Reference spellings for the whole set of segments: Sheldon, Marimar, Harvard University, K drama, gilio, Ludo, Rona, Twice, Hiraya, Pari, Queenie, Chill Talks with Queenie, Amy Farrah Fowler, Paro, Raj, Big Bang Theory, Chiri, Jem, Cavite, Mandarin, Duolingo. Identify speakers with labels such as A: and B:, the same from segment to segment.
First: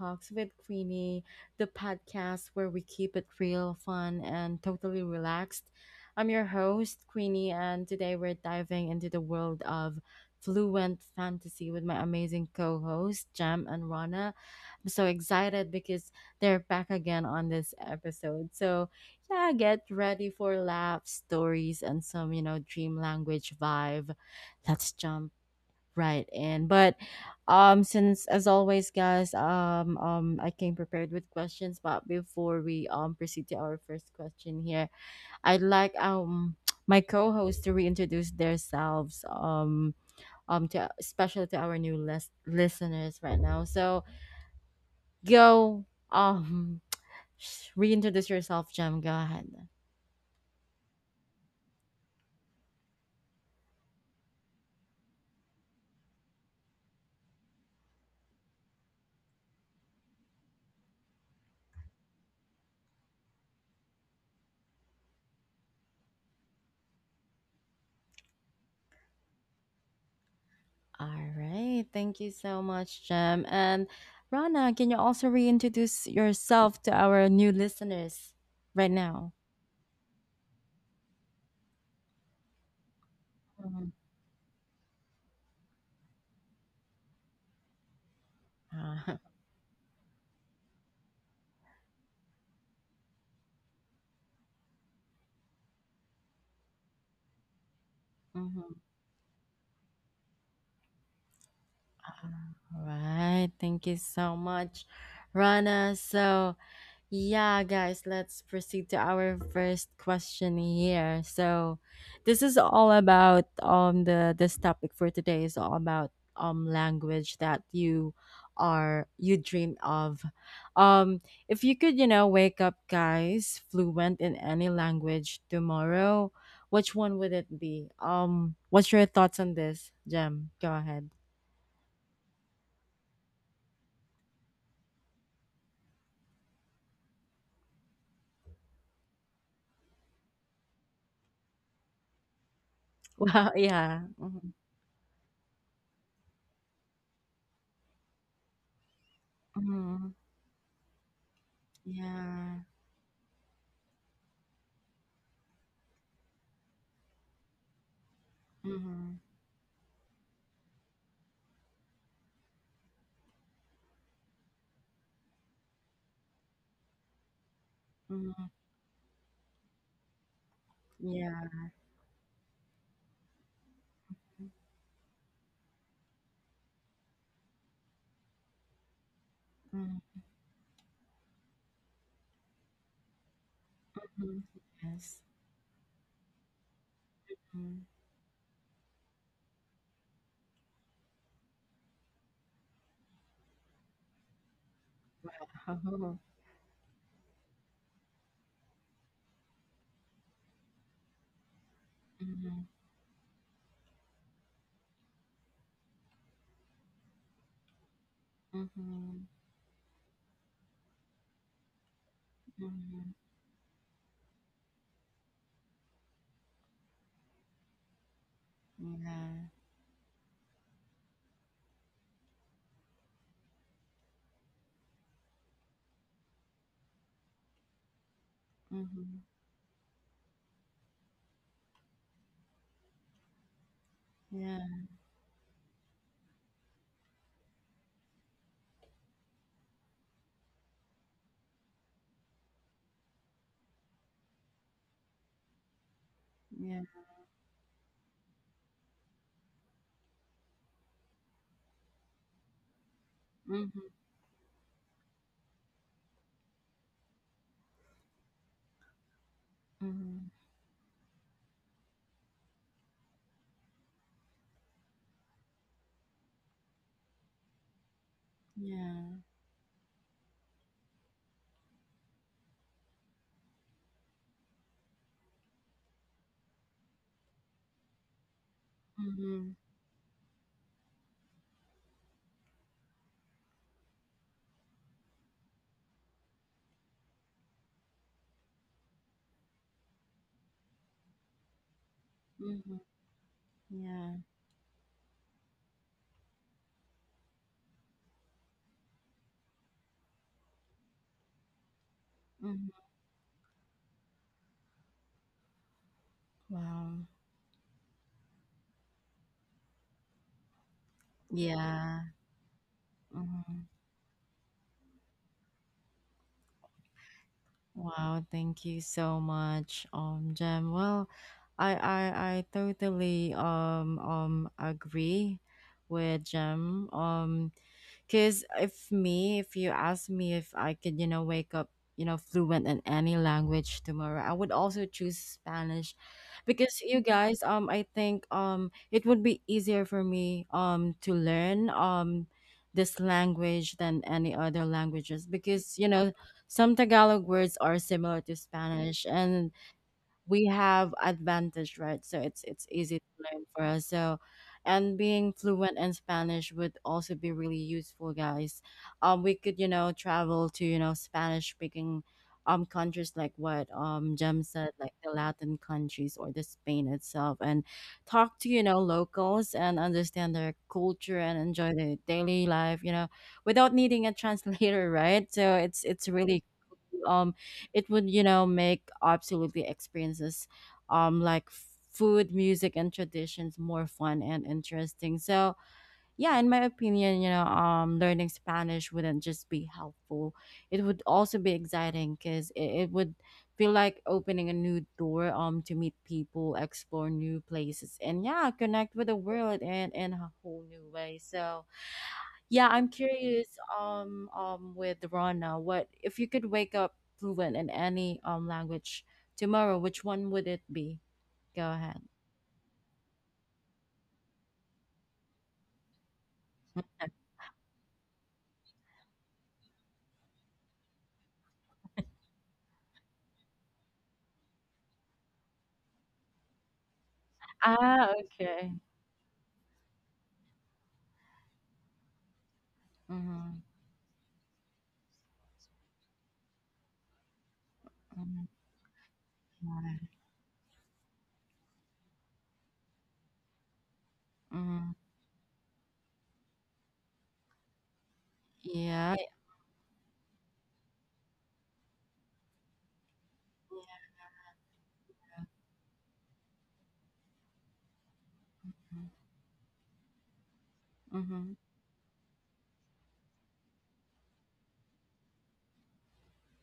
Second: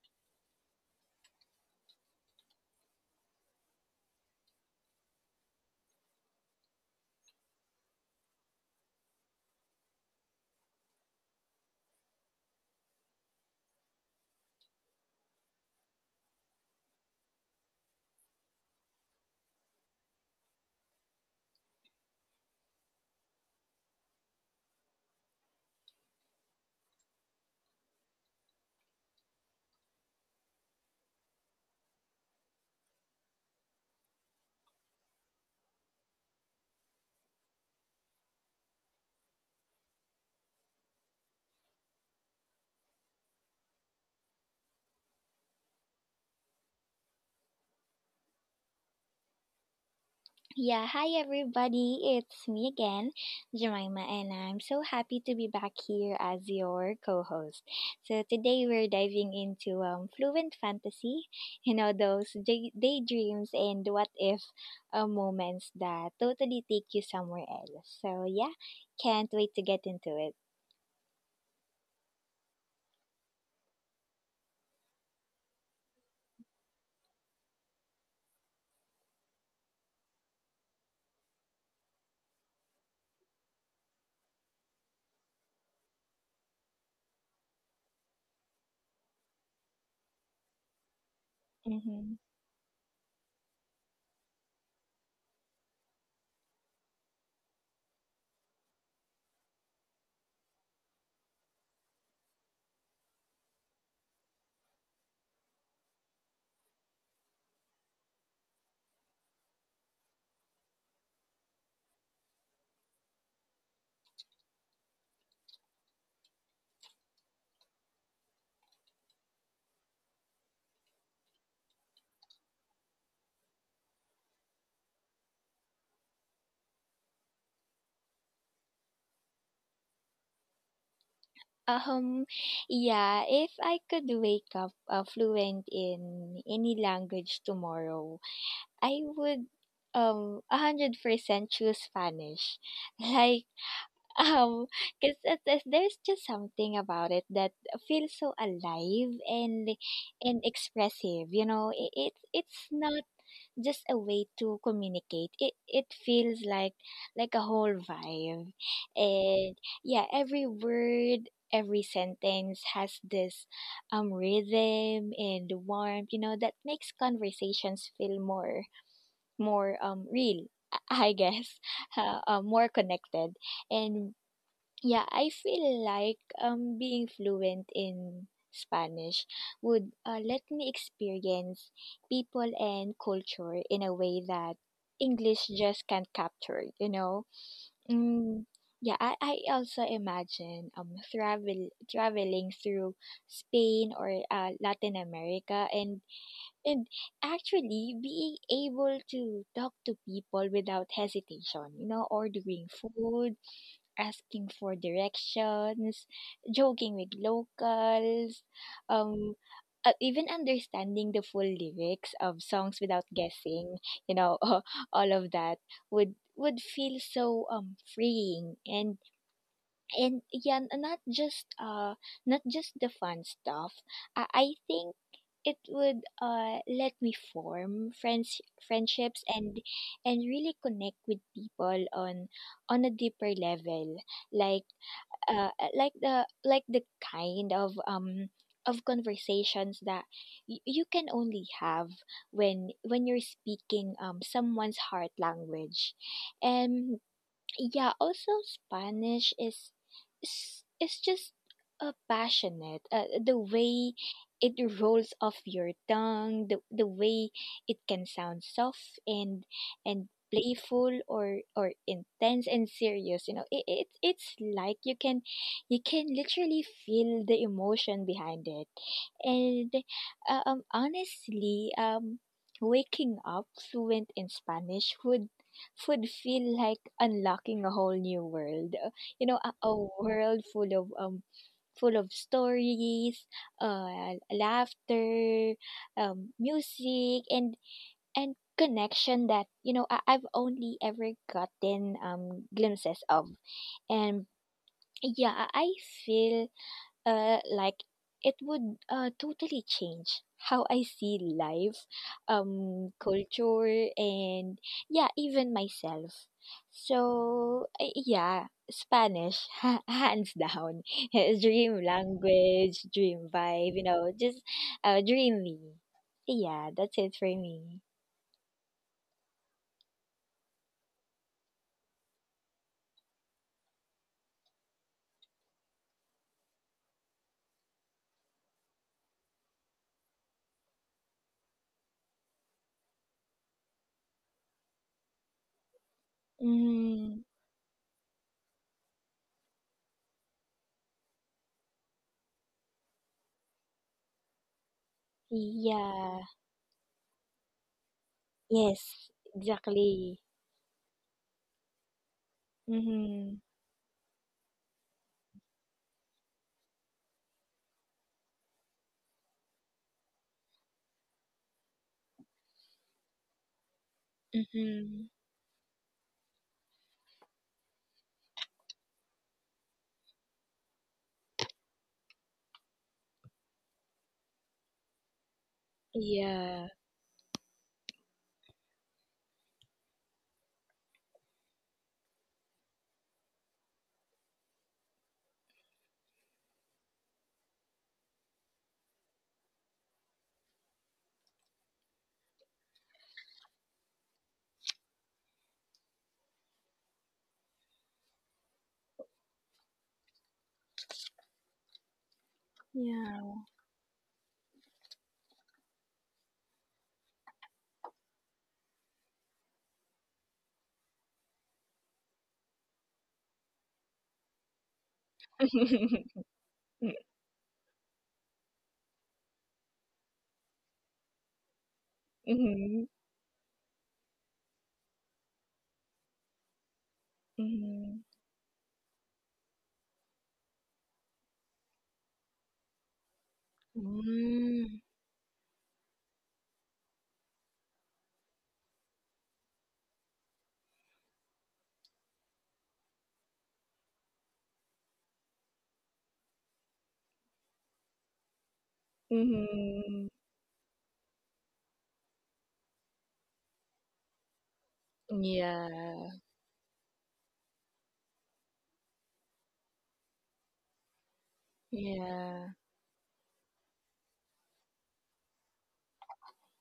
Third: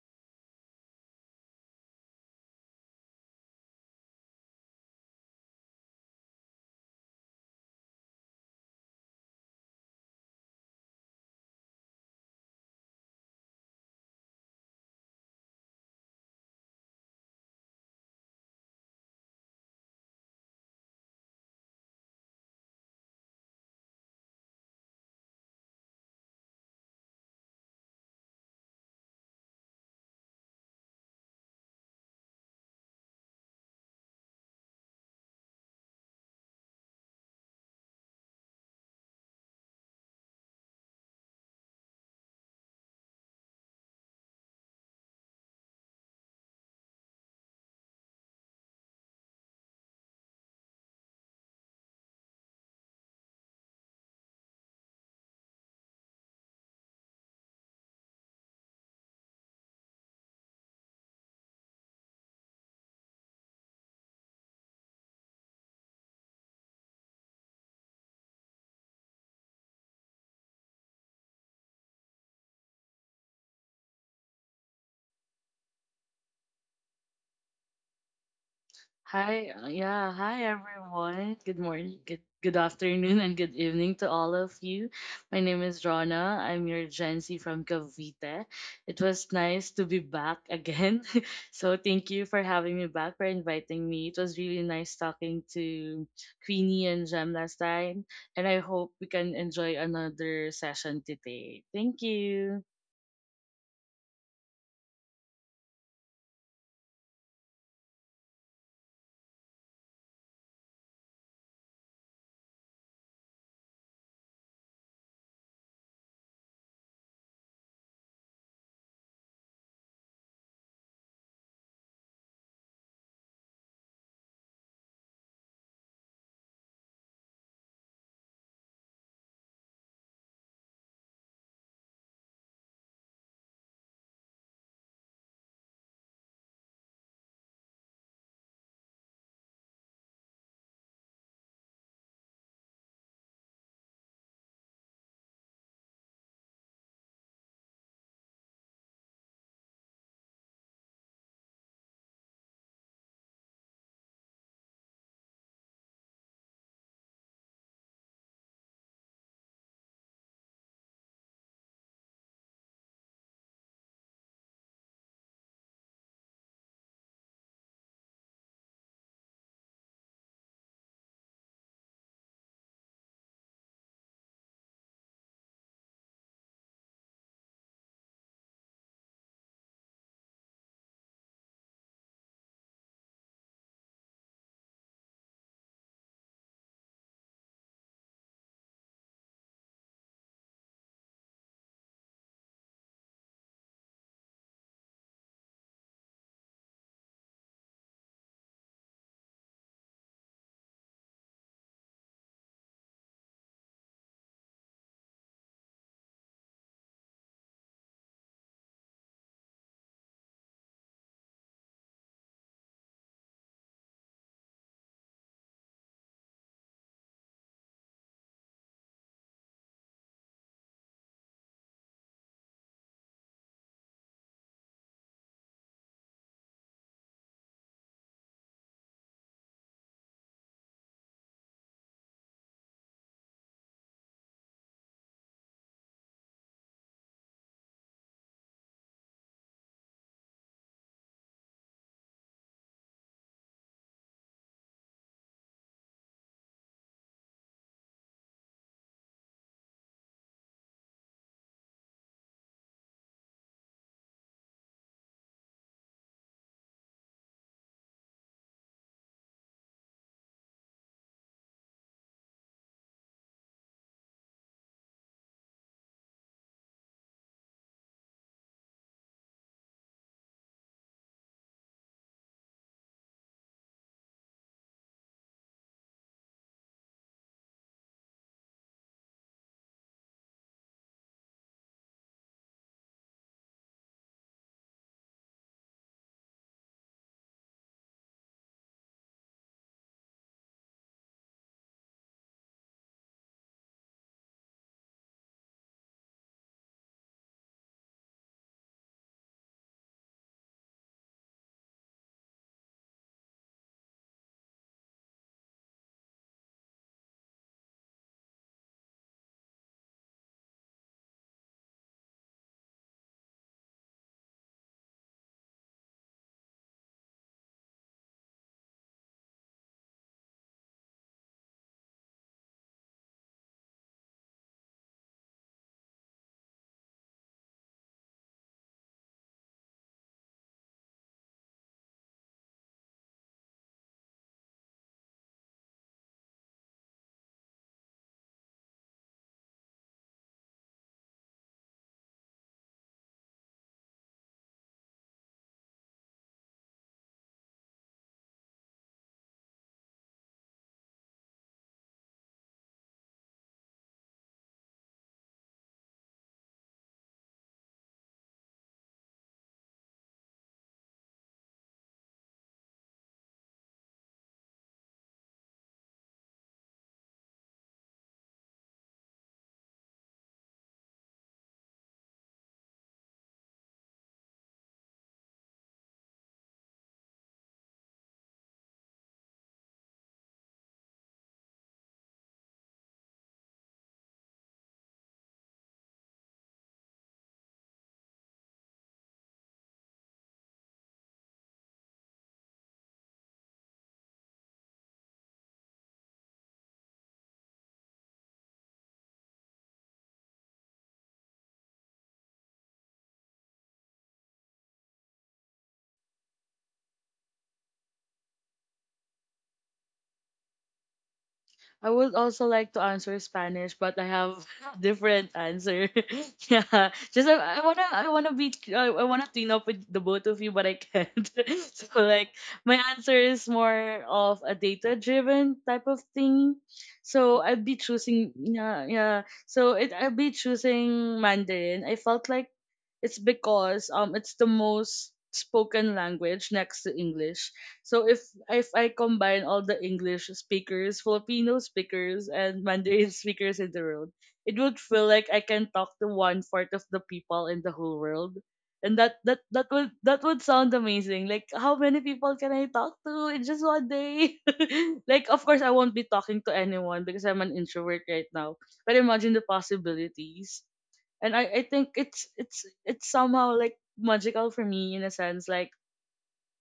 A: Talks with Queenie, the podcast where we keep it real, fun, and totally relaxed. I'm your host, Queenie, and today we're diving into the world of fluent fantasy with my amazing co hosts, Jam and Rana. I'm so excited because they're back again on this episode. So, yeah, get ready for laughs, stories, and some dream language vibe. Let's jump Right. And but since as always guys, I came prepared with questions, but before we proceed to our first question here, I'd like my co-host to reintroduce themselves to especially to our new listeners right now. So go um reintroduce yourself, Jem. Go ahead.
B: Yeah, hi everybody. It's me again, Jemima, and I'm so happy to be back here as your co-host. So today we're diving into fluent fantasy, you know, those daydreams and what if moments that totally take you somewhere else. So yeah, can't wait to get into it.
A: All right. Thank you so much, Jem. And Rana, can you also reintroduce yourself to our new listeners right now?
C: Hi, yeah, hi everyone. Good morning, good afternoon, and good
A: Mhm.
C: evening to all of you. My name is Rona. I'm your Gen Z from Cavite. It
A: Uh,
C: was nice to be back again. So thank
B: Mm-hmm.
C: you for having me back, for inviting me. It was really nice talking to Queenie and Jem last time, and I
A: mhm.
C: hope we can enjoy another session today. Thank you.
A: All right. Thank you so much, Rana. So, yeah, guys, let's proceed to our first question here. So, this is all about the this topic for today is all about language that you are you dream of. Um if you could, you know, wake up guys fluent in any language tomorrow, which one would it be? What's your thoughts on this, Jem? Go ahead.
B: Um, yeah, if I could wake up fluent in any language tomorrow, I would 100% choose Spanish. Like
A: Wow, yeah.
B: Um, because there's just something about it that feels so alive and
A: Hmm.
B: expressive. You know, it, it's
A: Yeah.
B: it's not just a way to communicate. It feels like a whole vibe,
A: Hmm.
B: and yeah, every word, every sentence has this rhythm and warmth. You know, that makes conversations feel
A: Hmm.
B: more real. I
A: Yeah.
B: guess, more connected and yeah, I feel like being fluent in Spanish would
A: Mhm.
B: let me experience people and culture in a way that
A: Yes.
B: English just can't capture, you know.
A: Mm.
B: Mm, yeah, I also imagine traveling through Spain or Latin America and
A: Oh.
B: and actually being able to talk to people without hesitation, you know,
A: Mhm.
B: ordering food, asking for directions, joking with locals,
A: Mhm.
B: um, even understanding the full lyrics of songs without
A: Mhm.
B: guessing, you know, all of that would feel so freeing and
A: Yeah.
B: yeah, not just not just the fun stuff I think it would let me form
A: Mhm.
B: friendships and really connect with people on a deeper level, like
A: Yeah.
B: uh, like the kind of conversations that you can only have when you're speaking someone's heart language.
A: Yeah.
B: And yeah, also Spanish is just passionate, the
A: Mhm.
B: way it rolls off your tongue, the way it can sound soft and and
A: Mhm.
B: playful, or intense and serious. You know, it it's like you can literally feel the emotion behind it.
A: Yeah.
B: And honestly, waking up fluent in Spanish would food feel like unlocking a whole new world. You know,
A: Mhm.
B: a world full of stories, laughter, music, and connection that, you know, I've only ever gotten
A: Mhm.
B: glimpses of.
A: Yeah.
B: And yeah, I feel like it would totally change how I see life,
A: Mhm.
B: culture, and yeah, even myself.
A: Wow.
B: So yeah, Spanish, hands down, dream
A: Yeah.
B: language, dream
A: Mhm.
B: vibe. You know, just dreamy. Yeah, that's it for me.
A: Wow. Thank you so much, Jem. Well, I I I totally agree with Jem. Because if me, if you ask me if I could, you know, wake up, you know, fluent in any language tomorrow, I would also choose Spanish, because you
B: Mm,
A: guys, I think it would be easier for me to learn this language than any other languages, because you know
B: yeah.
A: some Tagalog words are similar to Spanish
B: Yes.
A: and
B: Exactly.
A: we have advantage, right? So it's easy to
B: Mm-hmm.
A: learn for us. So and being fluent in Spanish would also be really useful, guys. We could, you know, travel to, you know, Spanish speaking countries, like what Jem said, like
B: Mm-hmm.
A: the Latin countries or the Spain itself, and talk to, you know, locals and understand their culture and enjoy their daily life, you know, without needing a translator, right? So it's really
B: Yeah.
A: cool. It would, you know, make absolutely experiences like food, music, and traditions more fun and interesting. So yeah, in my opinion, you know, learning Spanish wouldn't just be helpful, it would also be exciting because it would feel like opening a new door to meet people, explore new places, and yeah, connect with the world and in a whole new way. So yeah, I'm
B: Yeah.
A: curious, with Rana, what if you could wake up fluent in any language tomorrow, which one would it be? Go
C: I
A: ahead.
C: would also like to answer Spanish, but I have different answer. Yeah, just I wanna team up with the both of you, but I can't. So like my
B: Mhm,
C: answer is more of a data driven type of thing. So I'd be
B: mhm.
A: Ah,
C: choosing
A: okay.
C: yeah, yeah. So it I'd be choosing Mandarin. I felt like it's
A: Mm-hmm.
C: because it's the
B: Mm.
C: most spoken language next to English, so
A: Mm-hmm.
C: if I combine all the English speakers, Filipino speakers, and Mandarin speakers in the world, it would
A: Mm-hmm.
C: feel like I can talk to one fourth of the people in the whole world, and
A: Yeah.
C: that would,
B: Mhm.
C: that would sound amazing. Like how many people can I talk to in just one day? Like of course I won't be
B: Yeah,
C: talking to anyone because I'm an introvert right now. But imagine the possibilities, and I
A: Mm-hmm.
C: I think it's
B: yeah.
C: it's it's somehow like magical for me in a sense like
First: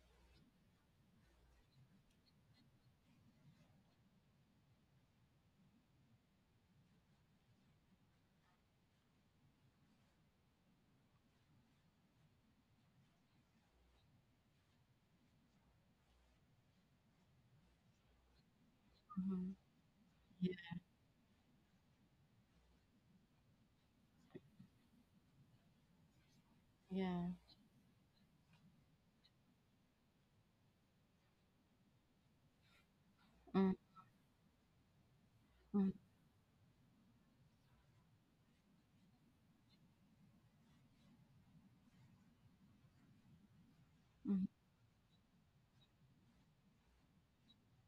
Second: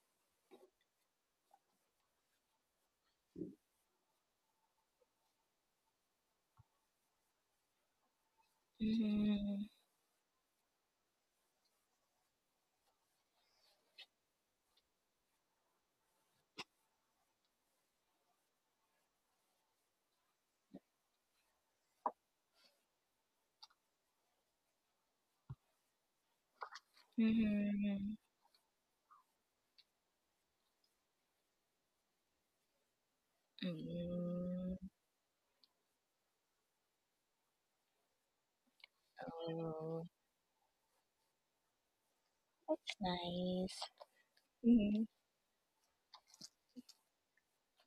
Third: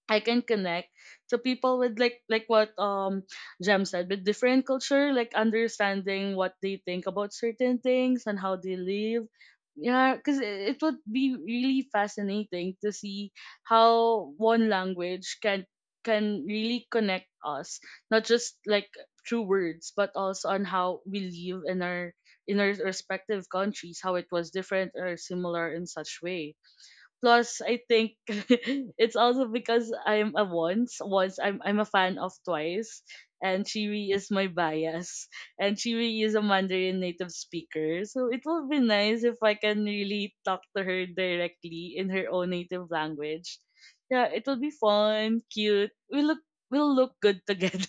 C: I can connect to people with like what Jem said, with different culture, like understanding what they think about certain things and how they live.
B: Mhm,
C: Yeah, because it would be really fascinating to see how one language can really connect us, not just like through
A: Mm-hmm.
C: words, but also on
A: Yeah.
C: how we live in our respective countries, how it was different or similar in such way.
A: Yeah.
C: Plus, I think
B: mhm.
C: it's also because I'm a once. Once I'm a fan of Twice, and
A: Mm-hmm.
C: Chiri is my
B: Mm.
C: bias, and Chiri is a Mandarin native speaker. So it will be nice if I can
B: Oh,
C: really talk to her directly in her own native
B: that's
C: language.
B: nice.
C: Yeah, it will be
B: Mhm.
C: fun, cute. We'll look good together.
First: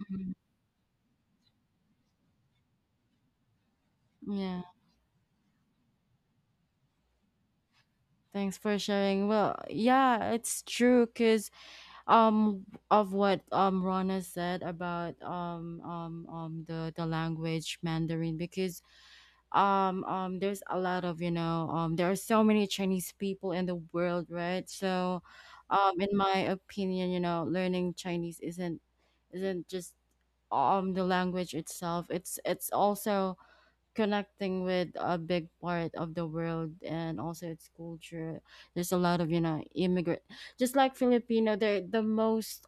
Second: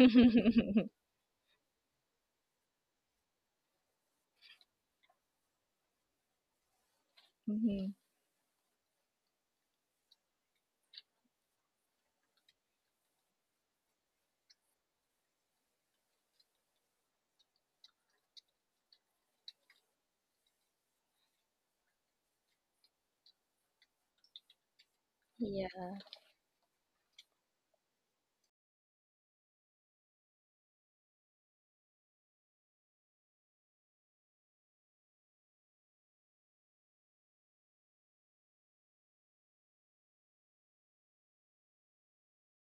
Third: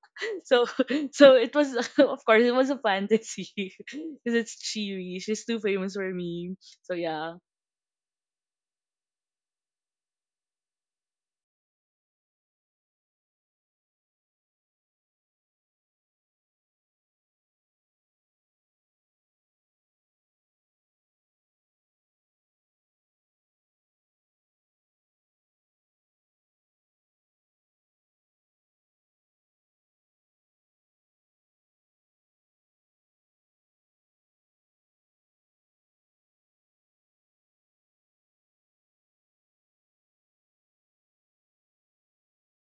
A: Mm-hmm.
C: So so it was, of course it was a fantasy because it's
A: Yeah.
C: Chiri. She's too famous for me. So yeah.
B: Mhm.
A: Thanks for sharing. Well, yeah, it's true because um of what Rana said about the language Mandarin. Because there's a lot of, you know, there are so many Chinese people in the world, right? So
B: Yeah.
A: in my opinion, you know, learning Chinese isn't just the language itself, it's also connecting with a big part of the world and also its culture. There's a lot of, you know, immigrant, just like Filipino. They're the most,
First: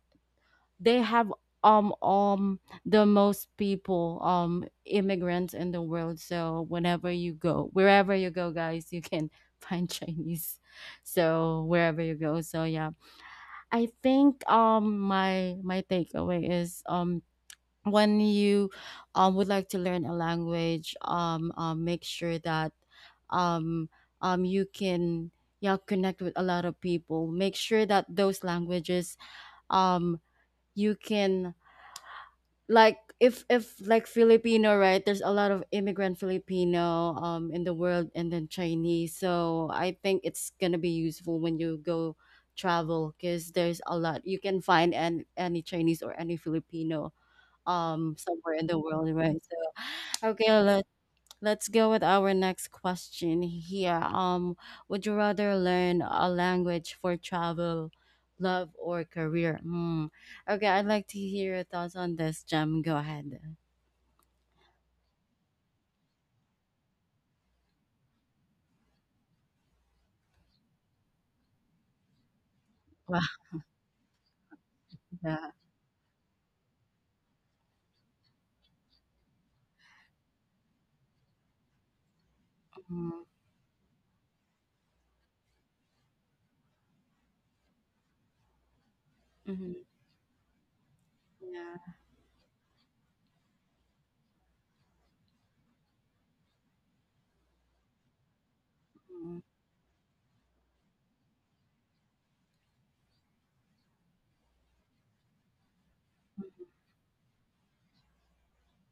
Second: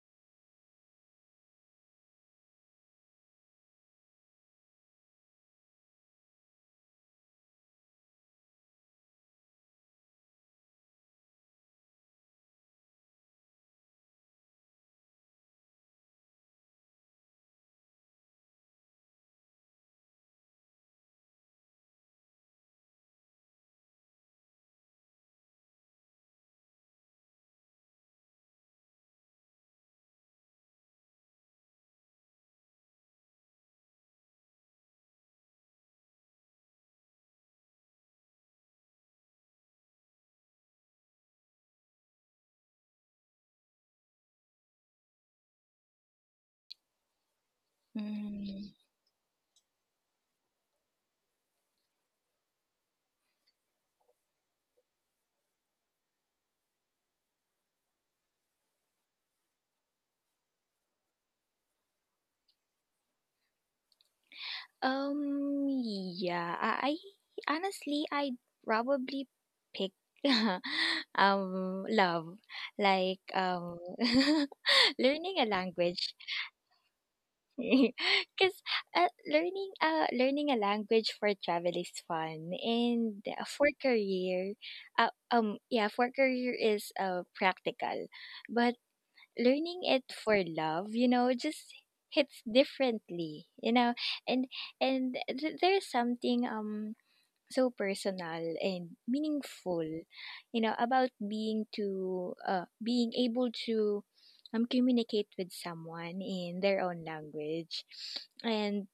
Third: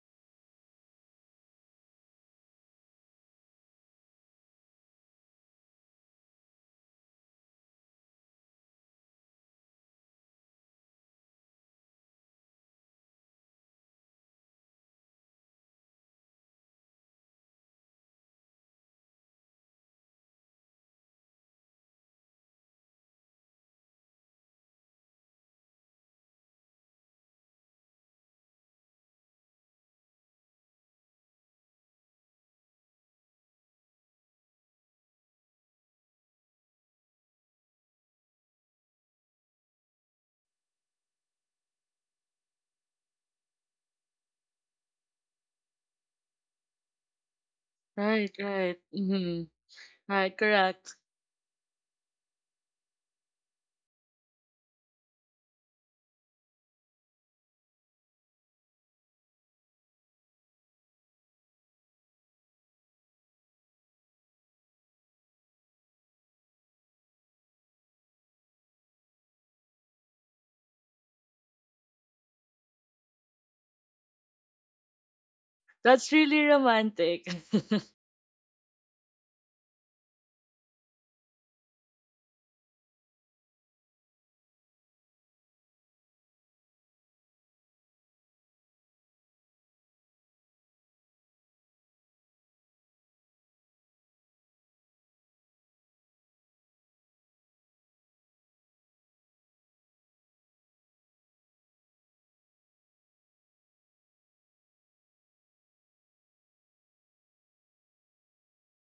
A: they have the most people, immigrants in the world. So whenever you go, wherever you go, guys, you can find Chinese. So wherever you go. So yeah, I think my takeaway is when you would like to learn a language, make sure that um you can, yeah, connect with a lot of people. Make sure that those languages, um you can, like if like Filipino, right? There's a lot of immigrant Filipino in the world, and then Chinese. So I think it's gonna be useful when you go travel, because there's a lot you can find, and any Chinese or any Filipino
C: Right,
A: somewhere in
B: Mm.
C: right.
A: the world, right?
C: Hmm.
A: So
C: Right,
A: okay, let's
C: correct.
A: Let's go with our next question here. Would you rather learn a language for travel, love, or career? Hmm. Okay, I'd like to hear your thoughts on this, Jem. Go ahead.
B: Um, yeah. I honestly I'd probably pick love. Like
A: Wow.
B: learning a
A: Yeah.
C: That's
B: language
C: really romantic.
B: because learning a language for travel is fun, and
A: Mm-hmm.
B: for career, yeah, for career is practical, but learning it for love, you know, just
A: Yeah.
B: hits differently, you know. And there's something so personal and
A: Mm-hmm.
B: meaningful, you know, about being able to communicate with someone in their own language. And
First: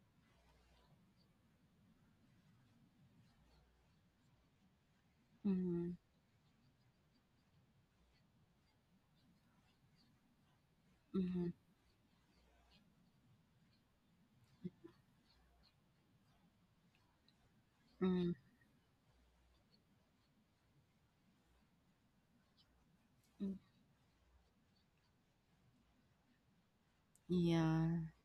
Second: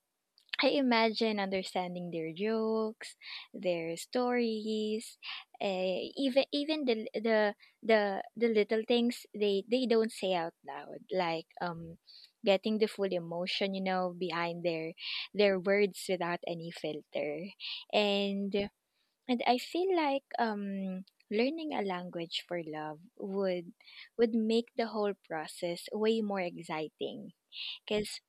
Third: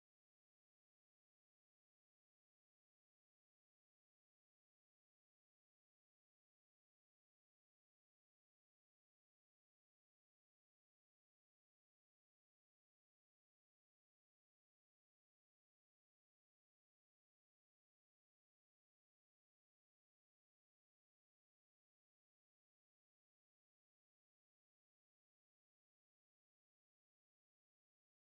B: I imagine understanding their jokes, their stories,
A: Mm-hmm.
B: even the the little things they don't say out loud, like
A: Mm-hmm.
B: getting the full emotion, you know, behind their words without any filter. And I feel like learning a language for love
A: Mm-hmm.
B: would make the whole process way more exciting
A: Yeah.
B: because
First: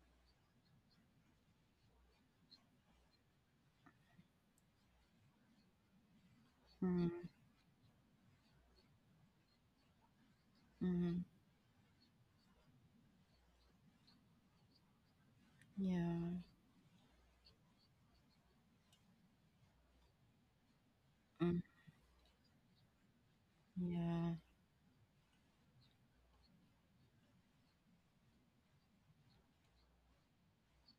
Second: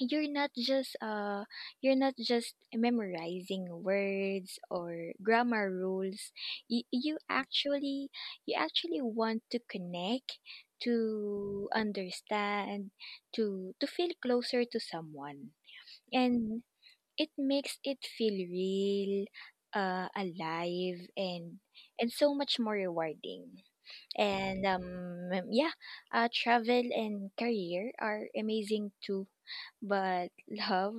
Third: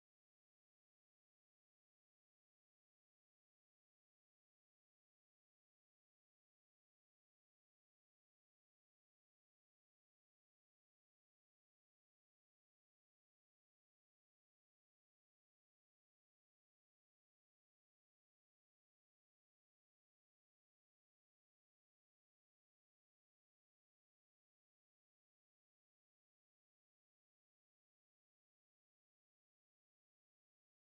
B: you're not just memorizing words or grammar rules. You,
A: Mm-hmm.
B: actually want to connect,
A: Mm-hmm.
B: to understand, to feel closer to someone,
A: Yeah.
B: and it makes it feel real, alive, and
A: Mm,
B: so much more rewarding.
A: yeah.
B: And yeah, travel and career are amazing too, but love,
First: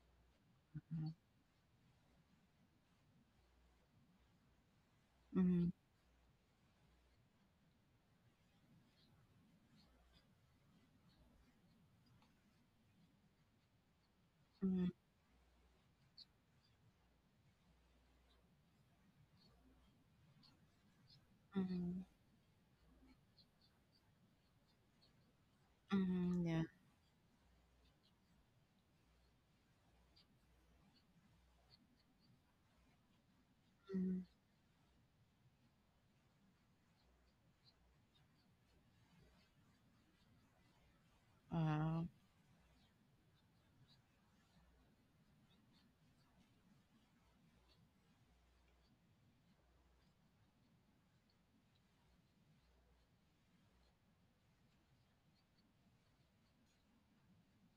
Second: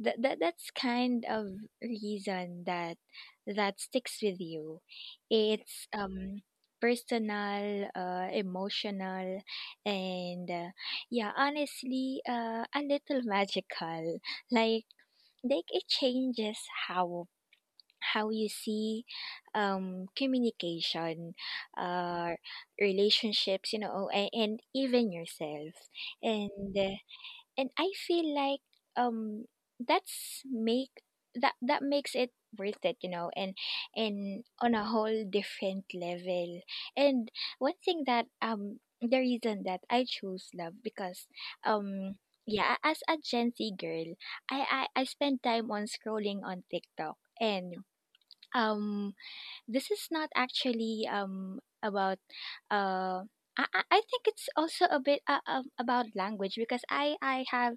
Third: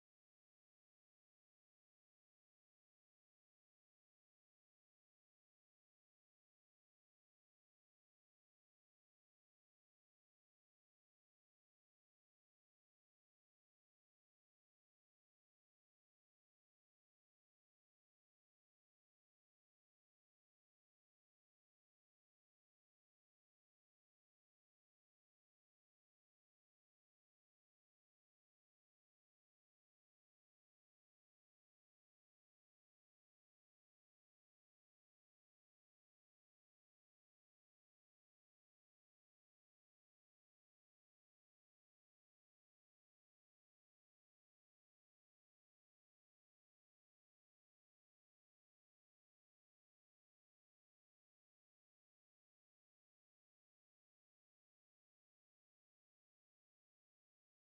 B: that's kind of reason that that sticks with you.
A: Mhm,
B: It's personal, emotional, and yeah, honestly, a little magical. Like
A: mhm,
B: it changes how how you see communication,
A: mhm,
B: uh relationships, you know, and, even yourself.
A: mhm,
B: And
A: yeah.
B: uh, I feel like um that's make that makes it worth it, you know, and
A: Mhm.
B: on a whole different level. And one thing, that the reason that I choose love, because
A: Wow.
B: um yeah, as a Gen Z girl, I spend time on scrolling on TikTok, and um this is not actually about uh I think it's also a bit about language, because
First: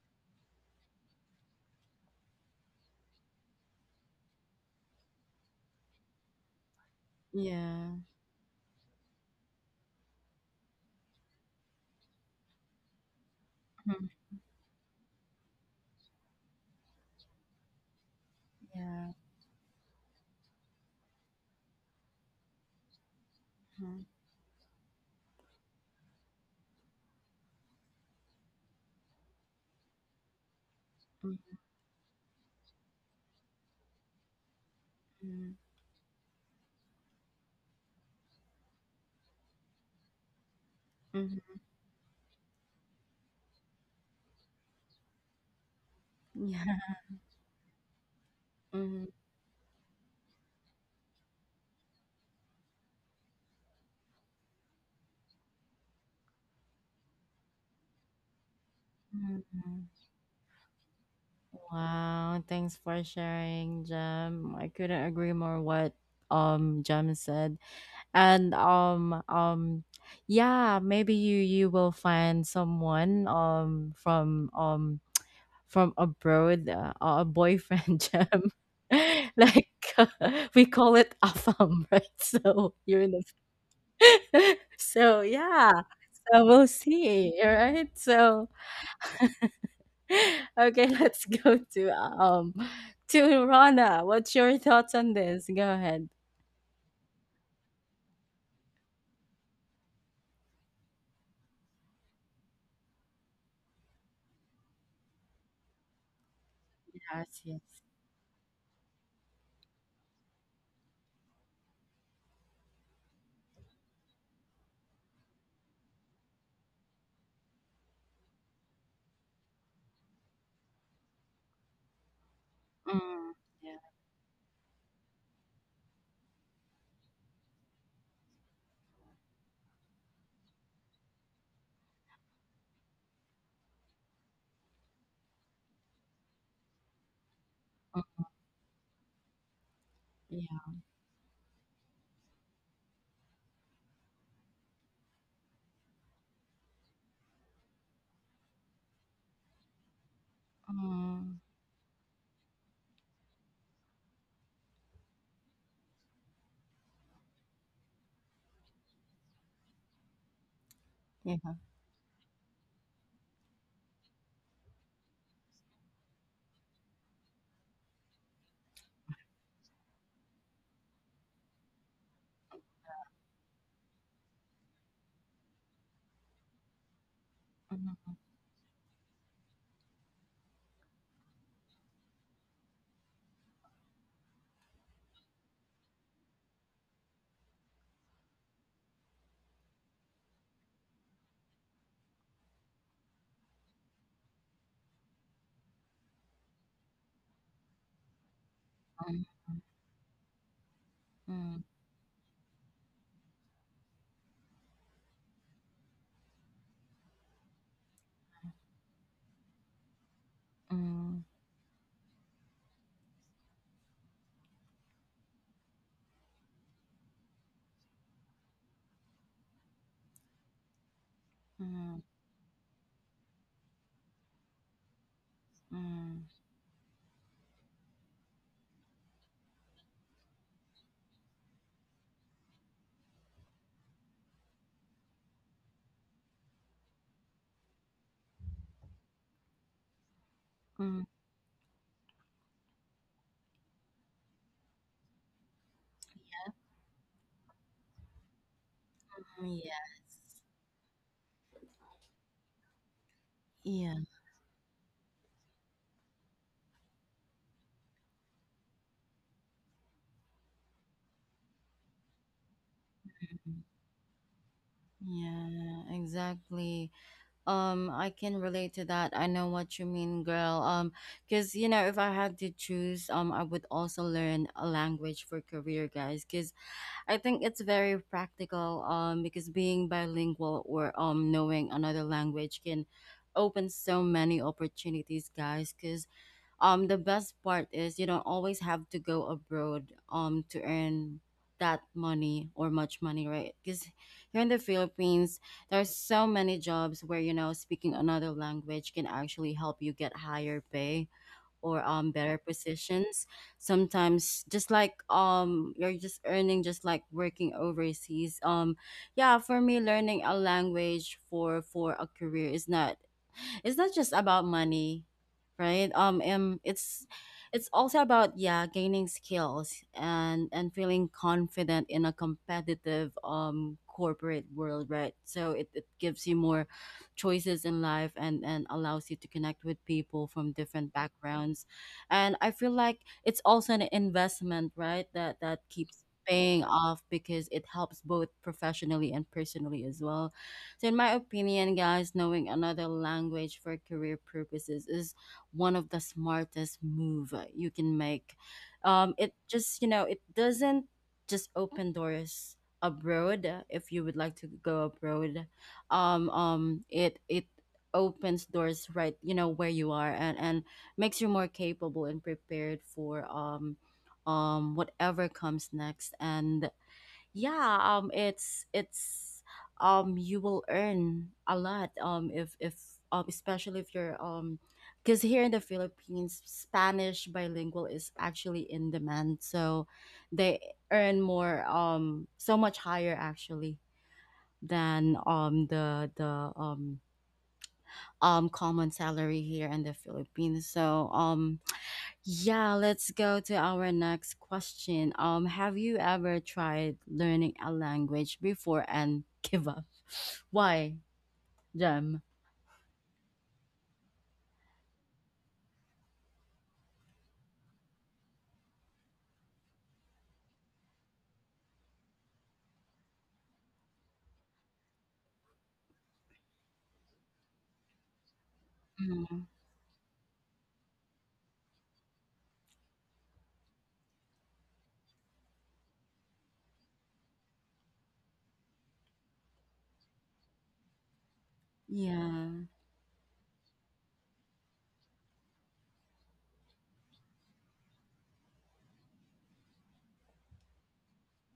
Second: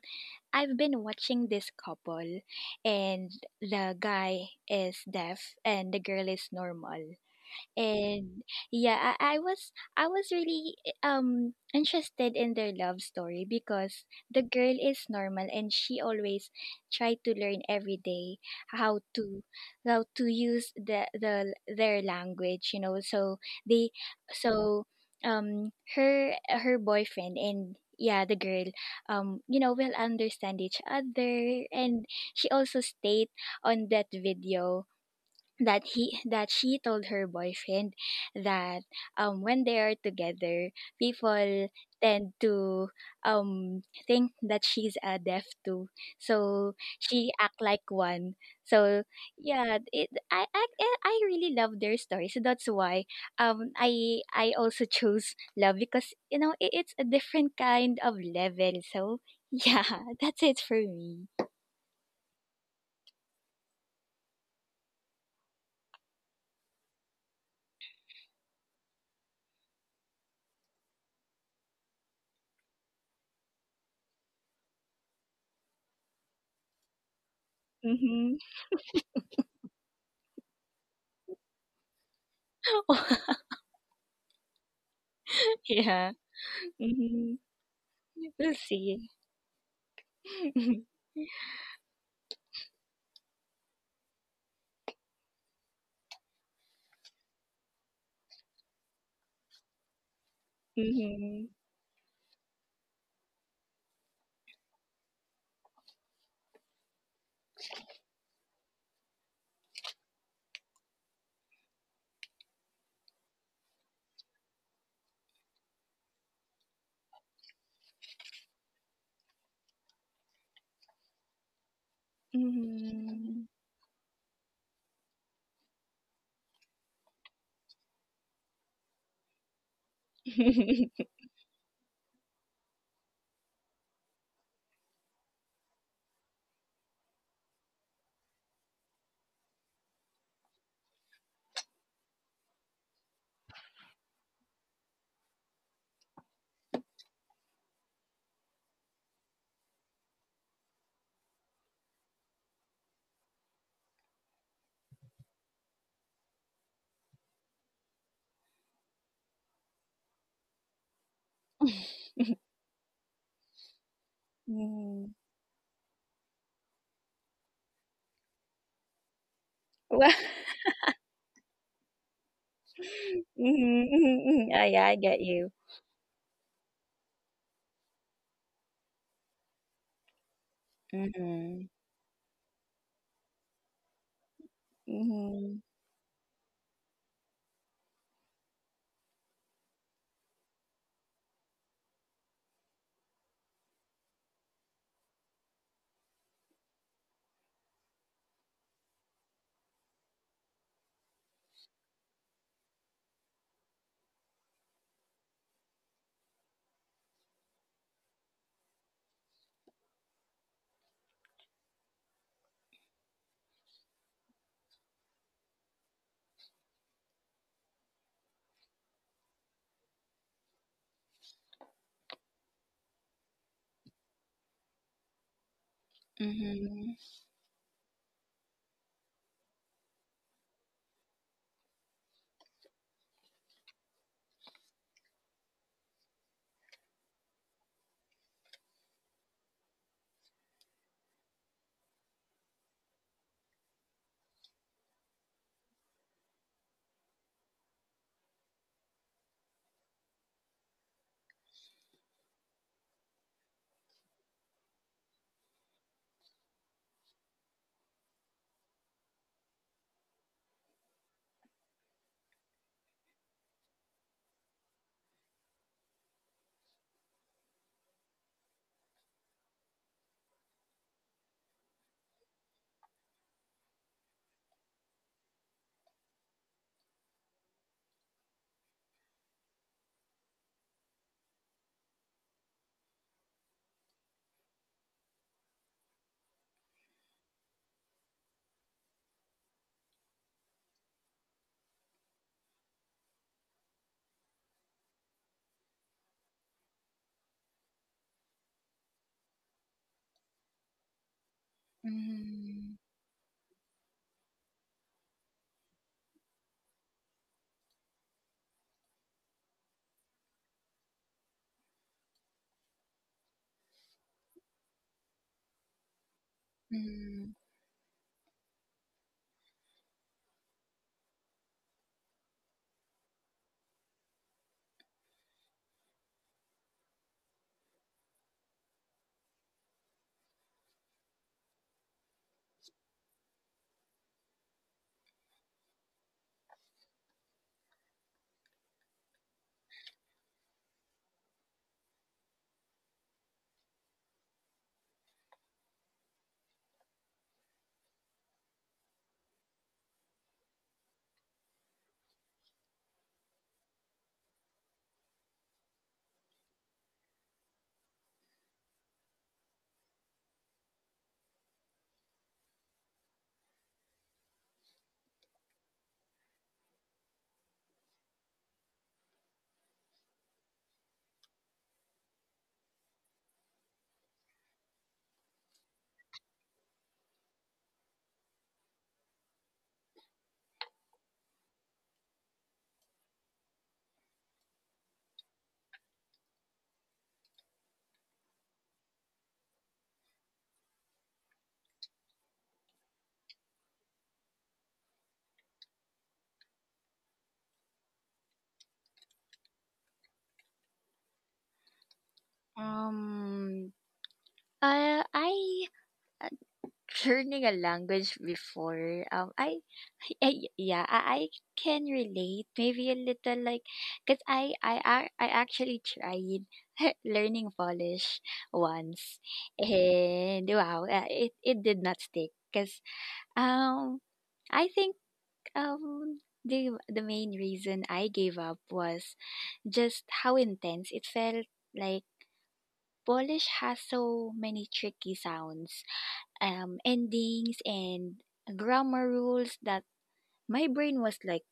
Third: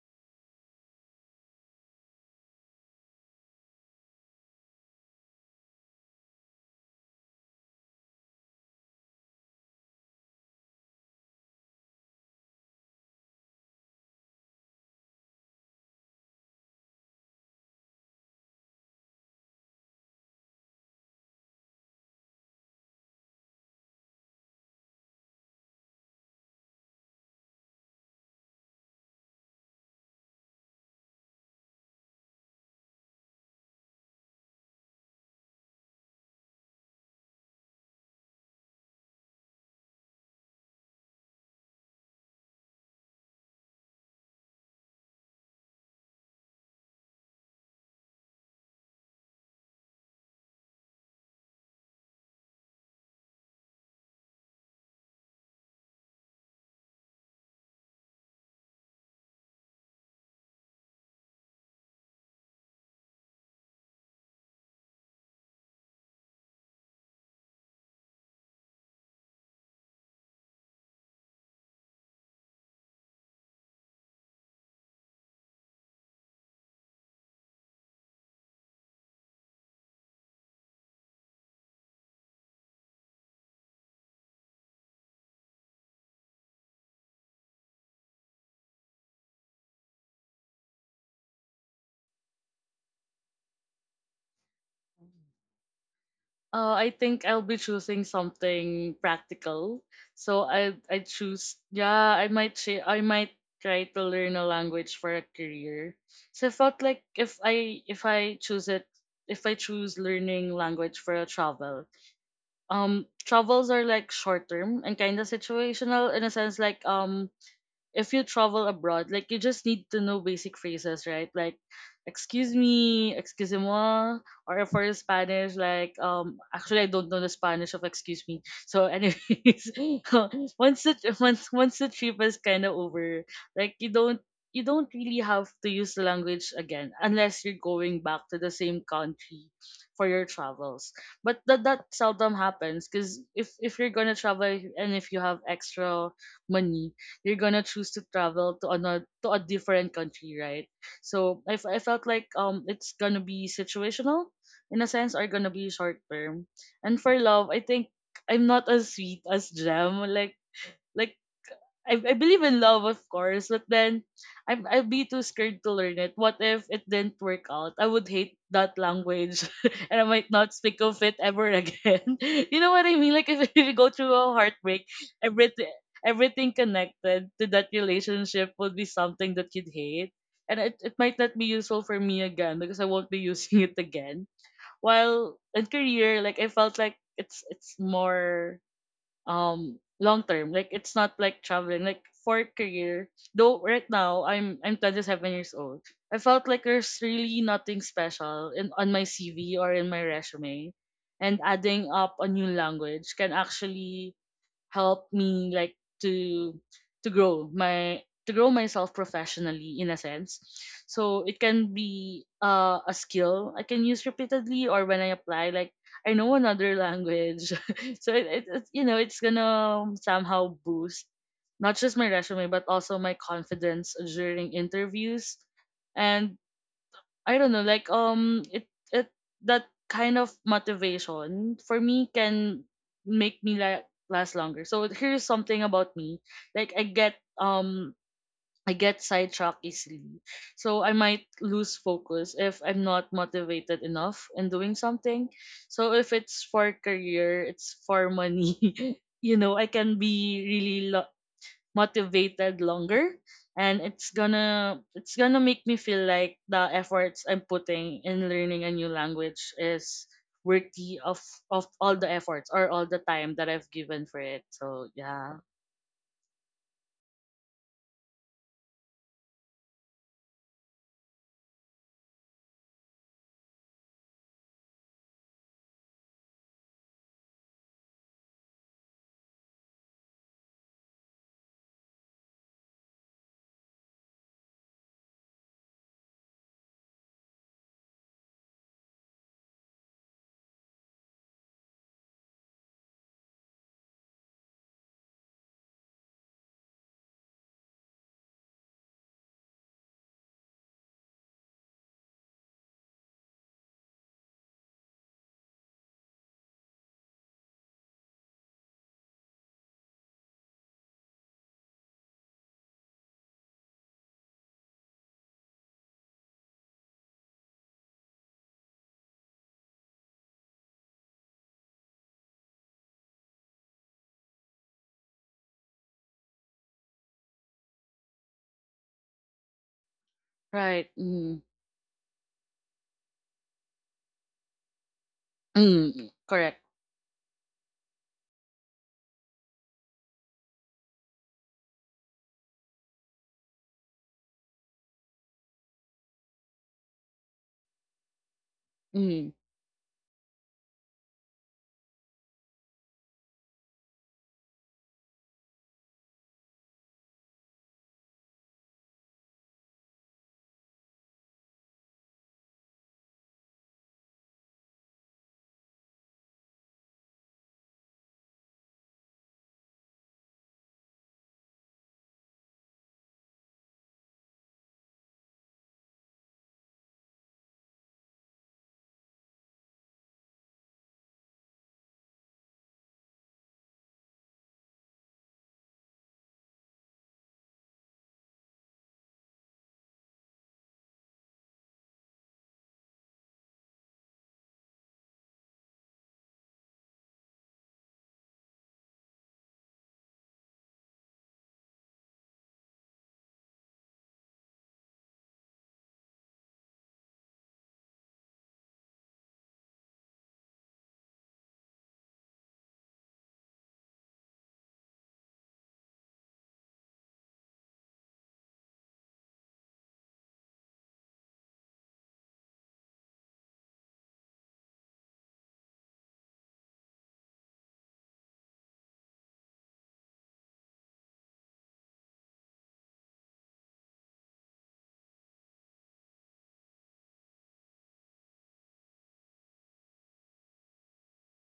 B: I've been watching this couple, and the guy is deaf and the girl is normal,
A: Yeah.
B: and yeah, I was really interested in their love story because
A: Mhm,
B: the girl is normal and she always tried to learn every day how
A: yeah.
B: to use the their language, you know. So they
A: Mm-hmm.
B: so her boyfriend and yeah, the girl, you know, will understand each
A: Mhm,
B: other. And she also stayed on that video that he that she told her boyfriend that when they are together,
A: mhm.
B: people tend to think that she's a deaf too, so
A: Yeah.
B: she act like one.
A: Mhm,
B: So yeah, I really love their story, so that's why I also chose love, because you know, it, it's a different kind of level. So
A: mhm.
B: yeah, that's it for me.
A: Wow, thanks for sharing, Jem. I couldn't agree more what Jem said. And yeah, maybe you you will find someone from abroad, a boyfriend,
B: Mm-hmm.
A: Jem. Like, we call it afam, right? So you're in the so yeah,
B: Yeah.
A: so we'll see,
B: Mm-hmm.
A: right? So
B: We'll see.
A: okay, let's go to Rana. What's your thoughts on this? Go ahead.
C: I think I'll be choosing something practical. So I choose,
B: Mhm.
C: yeah, I might say I might try to learn a language for a career. So I felt like
A: Yes, yes.
C: if I choose it, if I choose learning language for a travel, travels are like short term and kinda situational in a sense like if you travel abroad, like you just need to know basic phrases, right? Like excuse
B: Mhm.
C: me,
A: Mm,
C: excuse
B: Mhm.
A: yeah,
C: moi, or if for Spanish, like actually I don't know the Spanish of excuse me. So anyways, once the once once the trip is kinda over, like you don't really have to use the language again unless you're going back to the same country for your
A: yeah.
C: travels. But that seldom happens because if you're gonna travel and if you have extra money, you're gonna choose to travel to another, to a different country, right?
A: Mm,
C: So I felt like it's gonna be situational in a sense or gonna be short term. And for love, I think I'm not as sweet as Jam. Like
A: yeah.
C: I believe in love, of course, but then I'd be
B: Well,
C: too scared to learn it. What if it didn't work out? I would hate that language and I might not speak of it ever again. You know what I mean? Like, if you
B: mhm,
C: go
B: mhm,
C: through a
B: mhm. Oh, yeah,
C: heartbreak,
B: I get you.
C: everything, everything connected to that relationship would be something that you'd hate. And it might not be
B: Mhm.
C: useful for me again because I won't be using it again. While
B: Mhm.
C: in career, like, I felt like it's more long term. Like it's not like traveling. Like for career, though right now I'm 27 years old. I felt like there's really nothing special in on my
A: Mm,
C: CV or in my resume. And
A: mm,
C: adding up a new language can actually helped me like to to grow my to grow myself professionally in a sense.
A: mm,
C: So it can be a skill I can use repeatedly or when I apply, like I know another language. So it's, you know, it's gonna somehow boost not
A: mm,
C: just my resume but also my confidence during interviews,
A: mm,
C: and
B: Mhm.
C: I don't know, like it it that kind of motivation for me can make me like last longer. So here's something about me. Like I get sidetracked easily. So I
A: mm,
C: might lose focus if I'm not motivated enough in doing something. So if it's for career, it's for money. You
A: mm,
C: know, I can
A: yes.
C: be really lo- motivated longer, and
A: Yeah.
C: it's gonna make me feel like the efforts I'm putting in learning a new language is worthy of all the efforts or all the time that I've given for it. So yeah.
A: Yeah, exactly. I can relate to that. I know what you mean, girl. Because you know, if I had to choose, I would also learn a language for career, guys. Because I think it's very practical, because being bilingual or, knowing another language can open so many opportunities, guys. Because, the best part is you don't always have to go abroad, to earn that money or much money, right? Because here in the Philippines, there's so many jobs where, you know, speaking another language can actually help you get higher pay or better
B: Mhm.
A: positions, sometimes just like you're just earning just like working overseas. Yeah, for me, learning a language for a career is not, it's not just about money, right? It's
B: Mhm.
A: it's also about, yeah, gaining skills and feeling confident in a competitive corporate world, right? So it gives you more choices in life and allows you to connect with people from different
C: Right. Mm.
A: backgrounds. And I feel like it's also an investment, right, that that keeps
C: Mm.
A: paying
C: Correct.
A: off, because it helps both professionally and personally as well. So in my opinion, guys, knowing another language for career purposes is one of the smartest move you can make.
C: Mm-hmm.
A: It just, you know, it doesn't just open doors abroad. Uh, if you would like to go abroad, it it opens doors right you know where you are, and makes you more capable and prepared for whatever comes next. And yeah, it's you will earn a lot, if especially if you're because here in the Philippines Spanish bilingual is actually in demand, so they earn more, so much higher actually than the common salary here in the Philippines. So yeah, let's go to our next question. Um, have you ever tried learning a language before and give up? Why, Jem?
B: Um, I learning a language before, I yeah, I can relate maybe a little, like because I actually tried learning Polish once,
A: Hmm.
B: and wow, it did not stick because um I think the main reason I gave up was just how intense it felt. Like
A: Yeah.
B: Polish has so many tricky sounds, endings, and grammar rules that my brain was like,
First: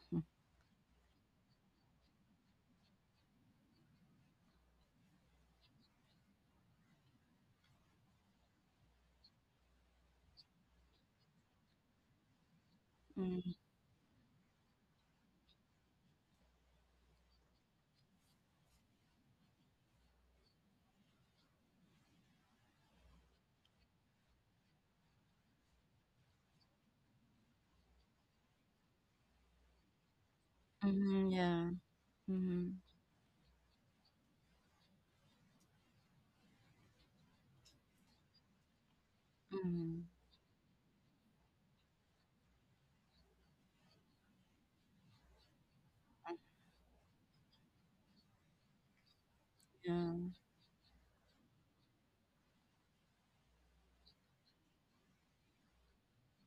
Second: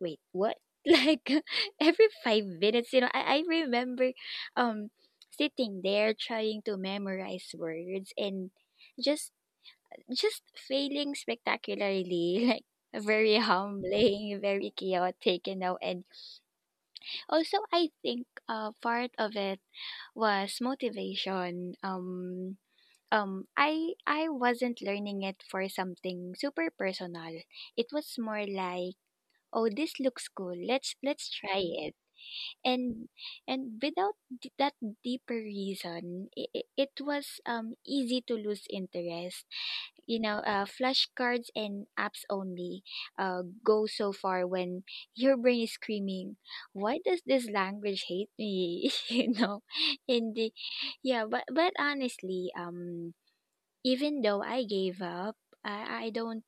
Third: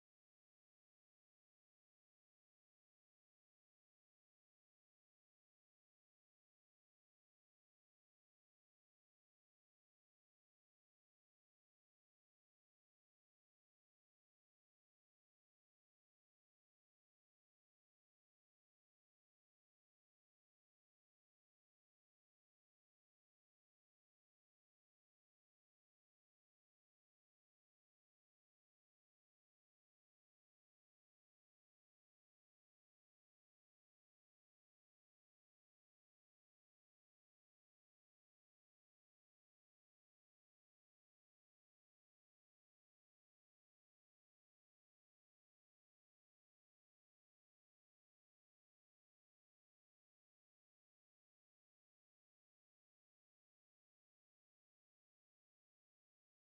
B: wait, what? Like every 5 minutes, you know, I remember um sitting there trying to memorize words and just just failing spectacularly, like very
A: Mm,
B: humbling, very chaotic, you know. And also I think part of it was motivation. I wasn't learning it for something super personal. It was more like, oh, this looks cool. Let's
A: mhm,
B: try
A: yeah.
B: it.
A: Mhm,
B: And and without d- that deeper reason, it was easy to lose interest.
A: mhm,
B: You know, flashcards and apps only go so far when your brain is screaming, why does this language hate me? You know,
A: yeah.
B: and the, yeah, but honestly, even though I gave up, I, I don't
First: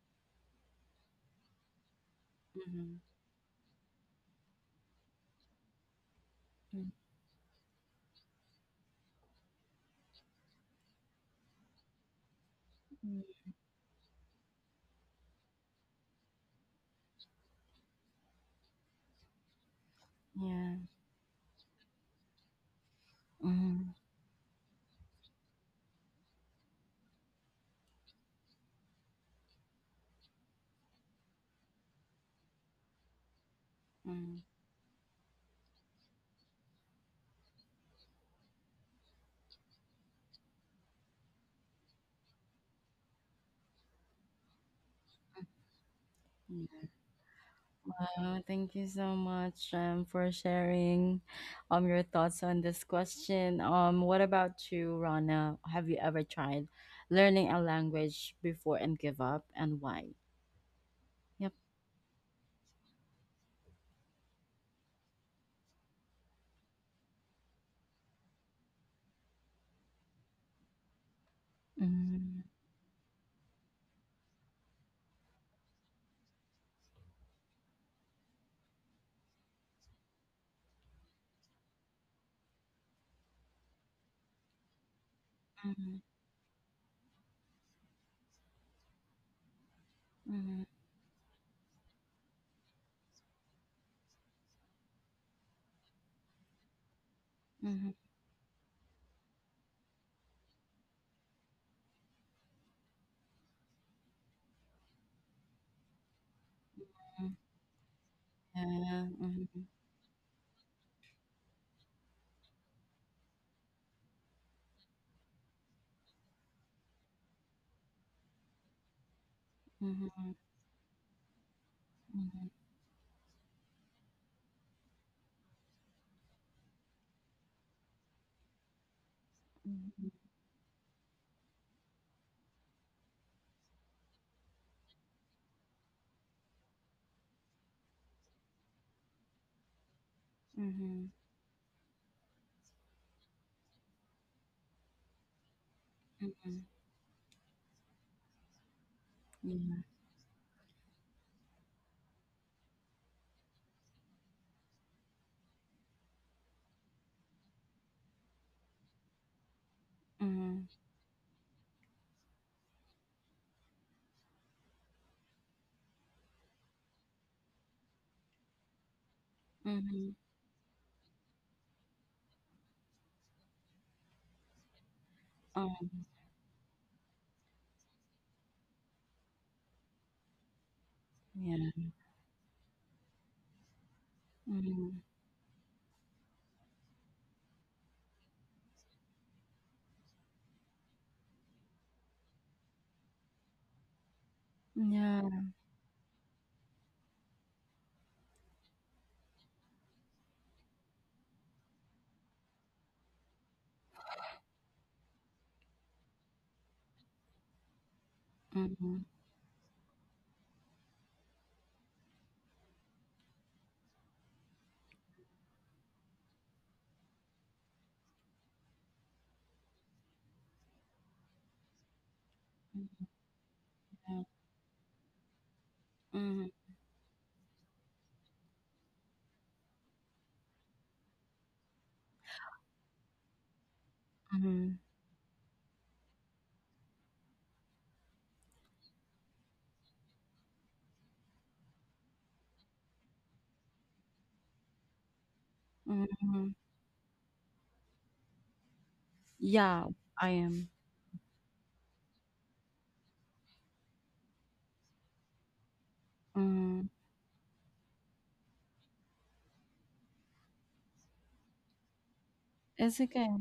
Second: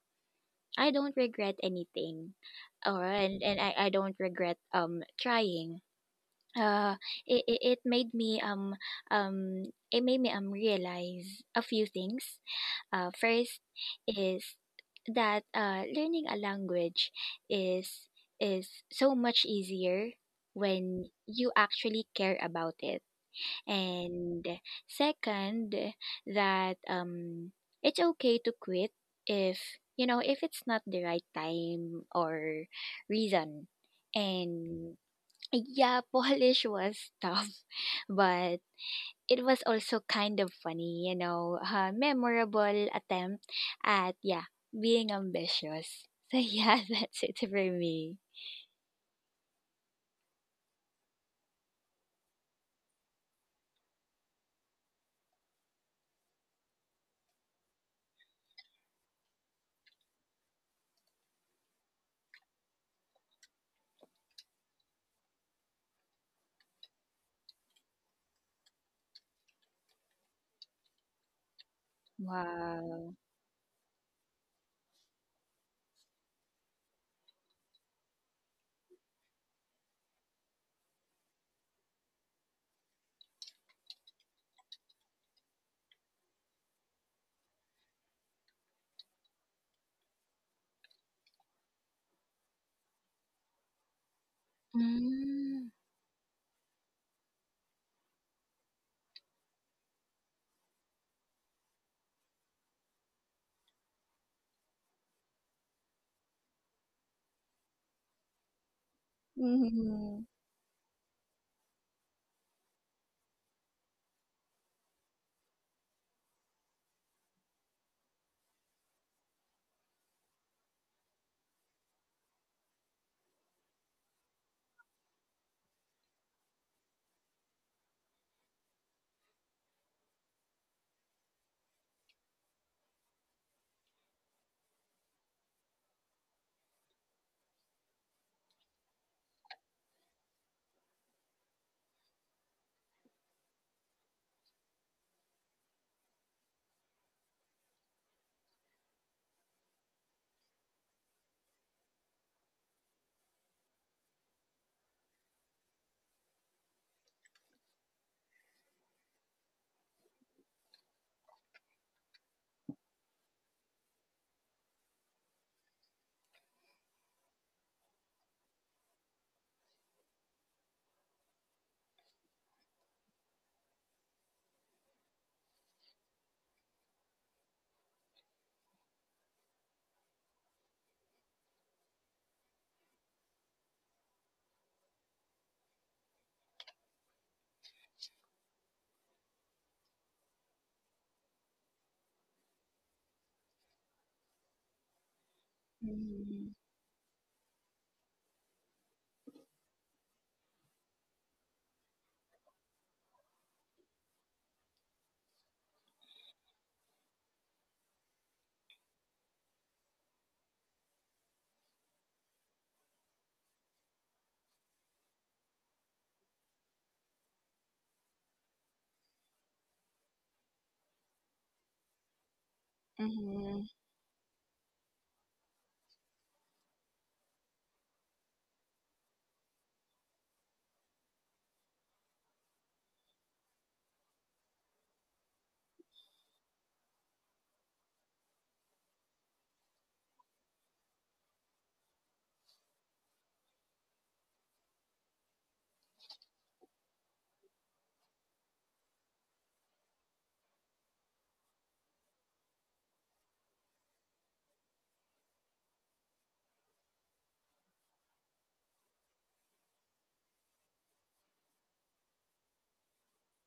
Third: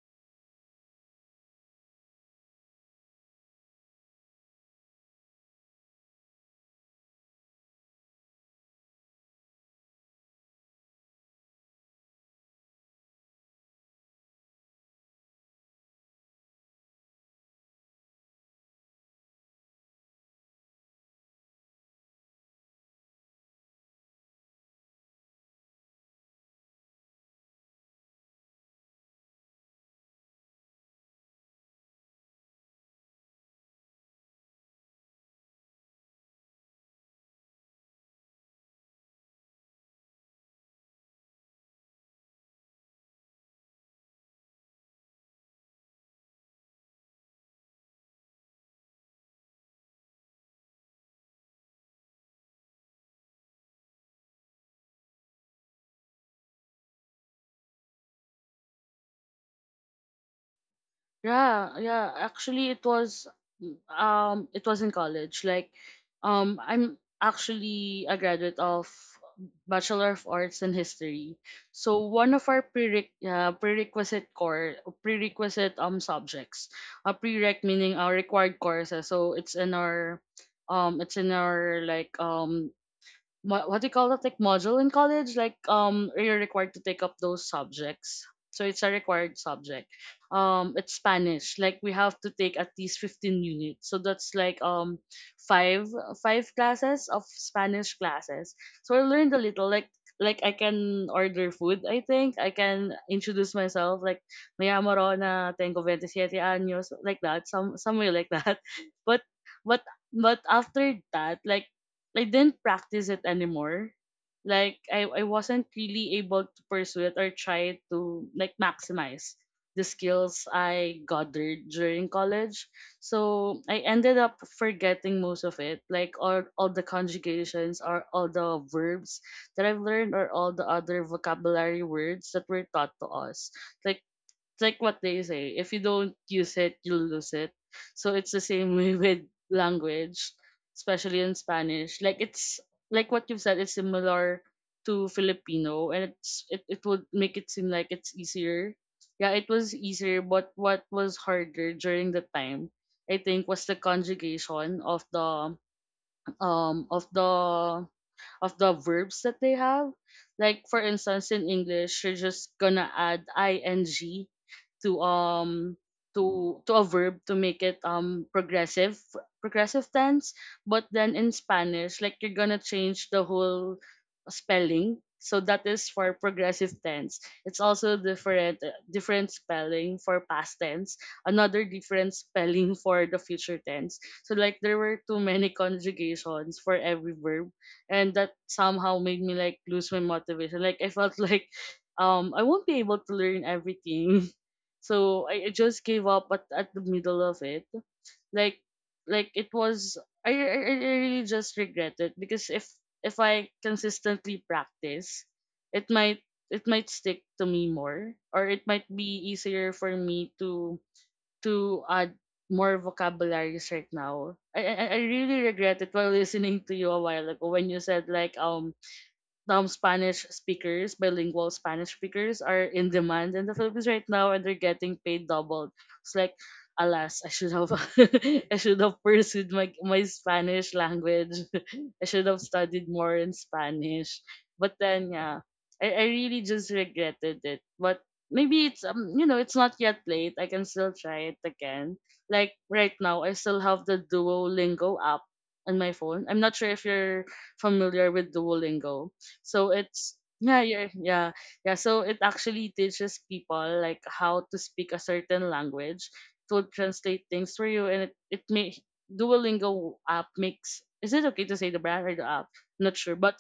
B: I don't regret anything,
A: Mhm,
B: and, I don't regret trying.
A: mhm,
B: Uh, it, it made me um realize a few things. First is that learning a language is is so much easier
A: yeah.
B: when you actually care about it.
A: Mhm,
B: And second, that it's okay to quit if, you know, if it's not the right time or reason. And yeah, Polish was tough, but it was also kind of funny, you know, a memorable attempt at, yeah, being ambitious. So yeah,
A: mhm,
B: that's it for me.
A: uh, thank you so much, for sharing, your thoughts on this question. What about you, Rana? Have you ever tried learning a language before and give up, and why? Yep.
C: Yeah, yeah. Actually, it was in college. Like I'm actually a graduate of Bachelor of Arts in History. So one
A: Mm-hmm.
C: of our
B: Wow.
C: prerequisite subjects. A prereq meaning our required courses. So it's in our like what do you call that, like module in college, like you're required to take up those subjects, so it's a required subject.
A: Mm-hmm.
C: It's spanish, like we have to take at least 15 units, so that's like
B: Mm.
C: five five classes of
A: Mm-hmm.
C: spanish classes. So I learned a little, like I can order food, I think. I can introduce myself, like, may amo Rona, tengo 27 años, like that, somewhere like that.
A: Yeah.
C: But,
A: Mm-hmm.
C: but
B: Mm-hmm.
C: but after that, like I didn't practice it anymore. Like I wasn't really able to pursue it or try to like maximize the
A: Mm-hmm.
C: skills I gathered during
A: Mm-hmm.
C: college. So I ended up forgetting most of it, like all the conjugations or all the verbs that I've
A: Mm-hmm.
C: learned or all the other vocabulary words that were taught to us. Like it's like what they say, if you don't use it, you lose it. So it's the same way with language, especially in Spanish. Like it's like what you've said, it's similar to Filipino and
A: Mm-hmm.
C: it, it would make it seem like it's easier. Yeah, it was
A: Yeah.
C: easier, but what was harder during the time I think was the conjugation of the um of the of the verbs that they have. Like
A: Mm-hmm.
C: for instance, in English, you're just gonna add ing to to a verb to make it progressive, progressive
A: Mm-hmm.
C: tense. But then in Spanish, like you're gonna change the whole spelling. So that
A: Oh,
C: is for progressive tense. It's also different, different spelling for past tense,
A: yeah.
C: another different spelling for the future tense. So like there
A: Mm-hmm.
C: were too many conjugations for every verb, and that somehow made me like lose my motivation, like I felt like I won't be able to learn everything. So
A: Yeah.
C: I just gave up at the middle of it. Like like it was, I really just regret it, because if I consistently practice, it might it might stick to me more, or it might
A: Mm-hmm.
C: be easier for me to add more vocabularies right now. I really regret it while listening to you a while ago when you said like Spanish speakers, bilingual Spanish speakers are in demand in the
B: Mm-hmm.
C: Philippines right
A: Yeah.
C: now and they're getting paid double. It's like
A: Mm-hmm.
C: alas, I should have I should have pursued my my Spanish language. I should have studied more in Spanish.
A: Mm-hmm.
C: But then yeah, I really just regretted it. But maybe it's, you know, it's not yet late. I can still try it again. Like right now I still have the Duolingo app on my phone. I'm
A: Mm-hmm.
C: not sure if you're familiar with Duolingo. So
A: Yeah,
C: it's
A: I
C: yeah,
A: am.
C: yeah, yeah, yeah. So it actually teaches people like how to speak a certain language. It will
A: Mm,
C: translate things for you, and it may Duolingo app makes. Is it okay to say the brand or the app? Not
A: it's
C: sure,
A: okay.
C: but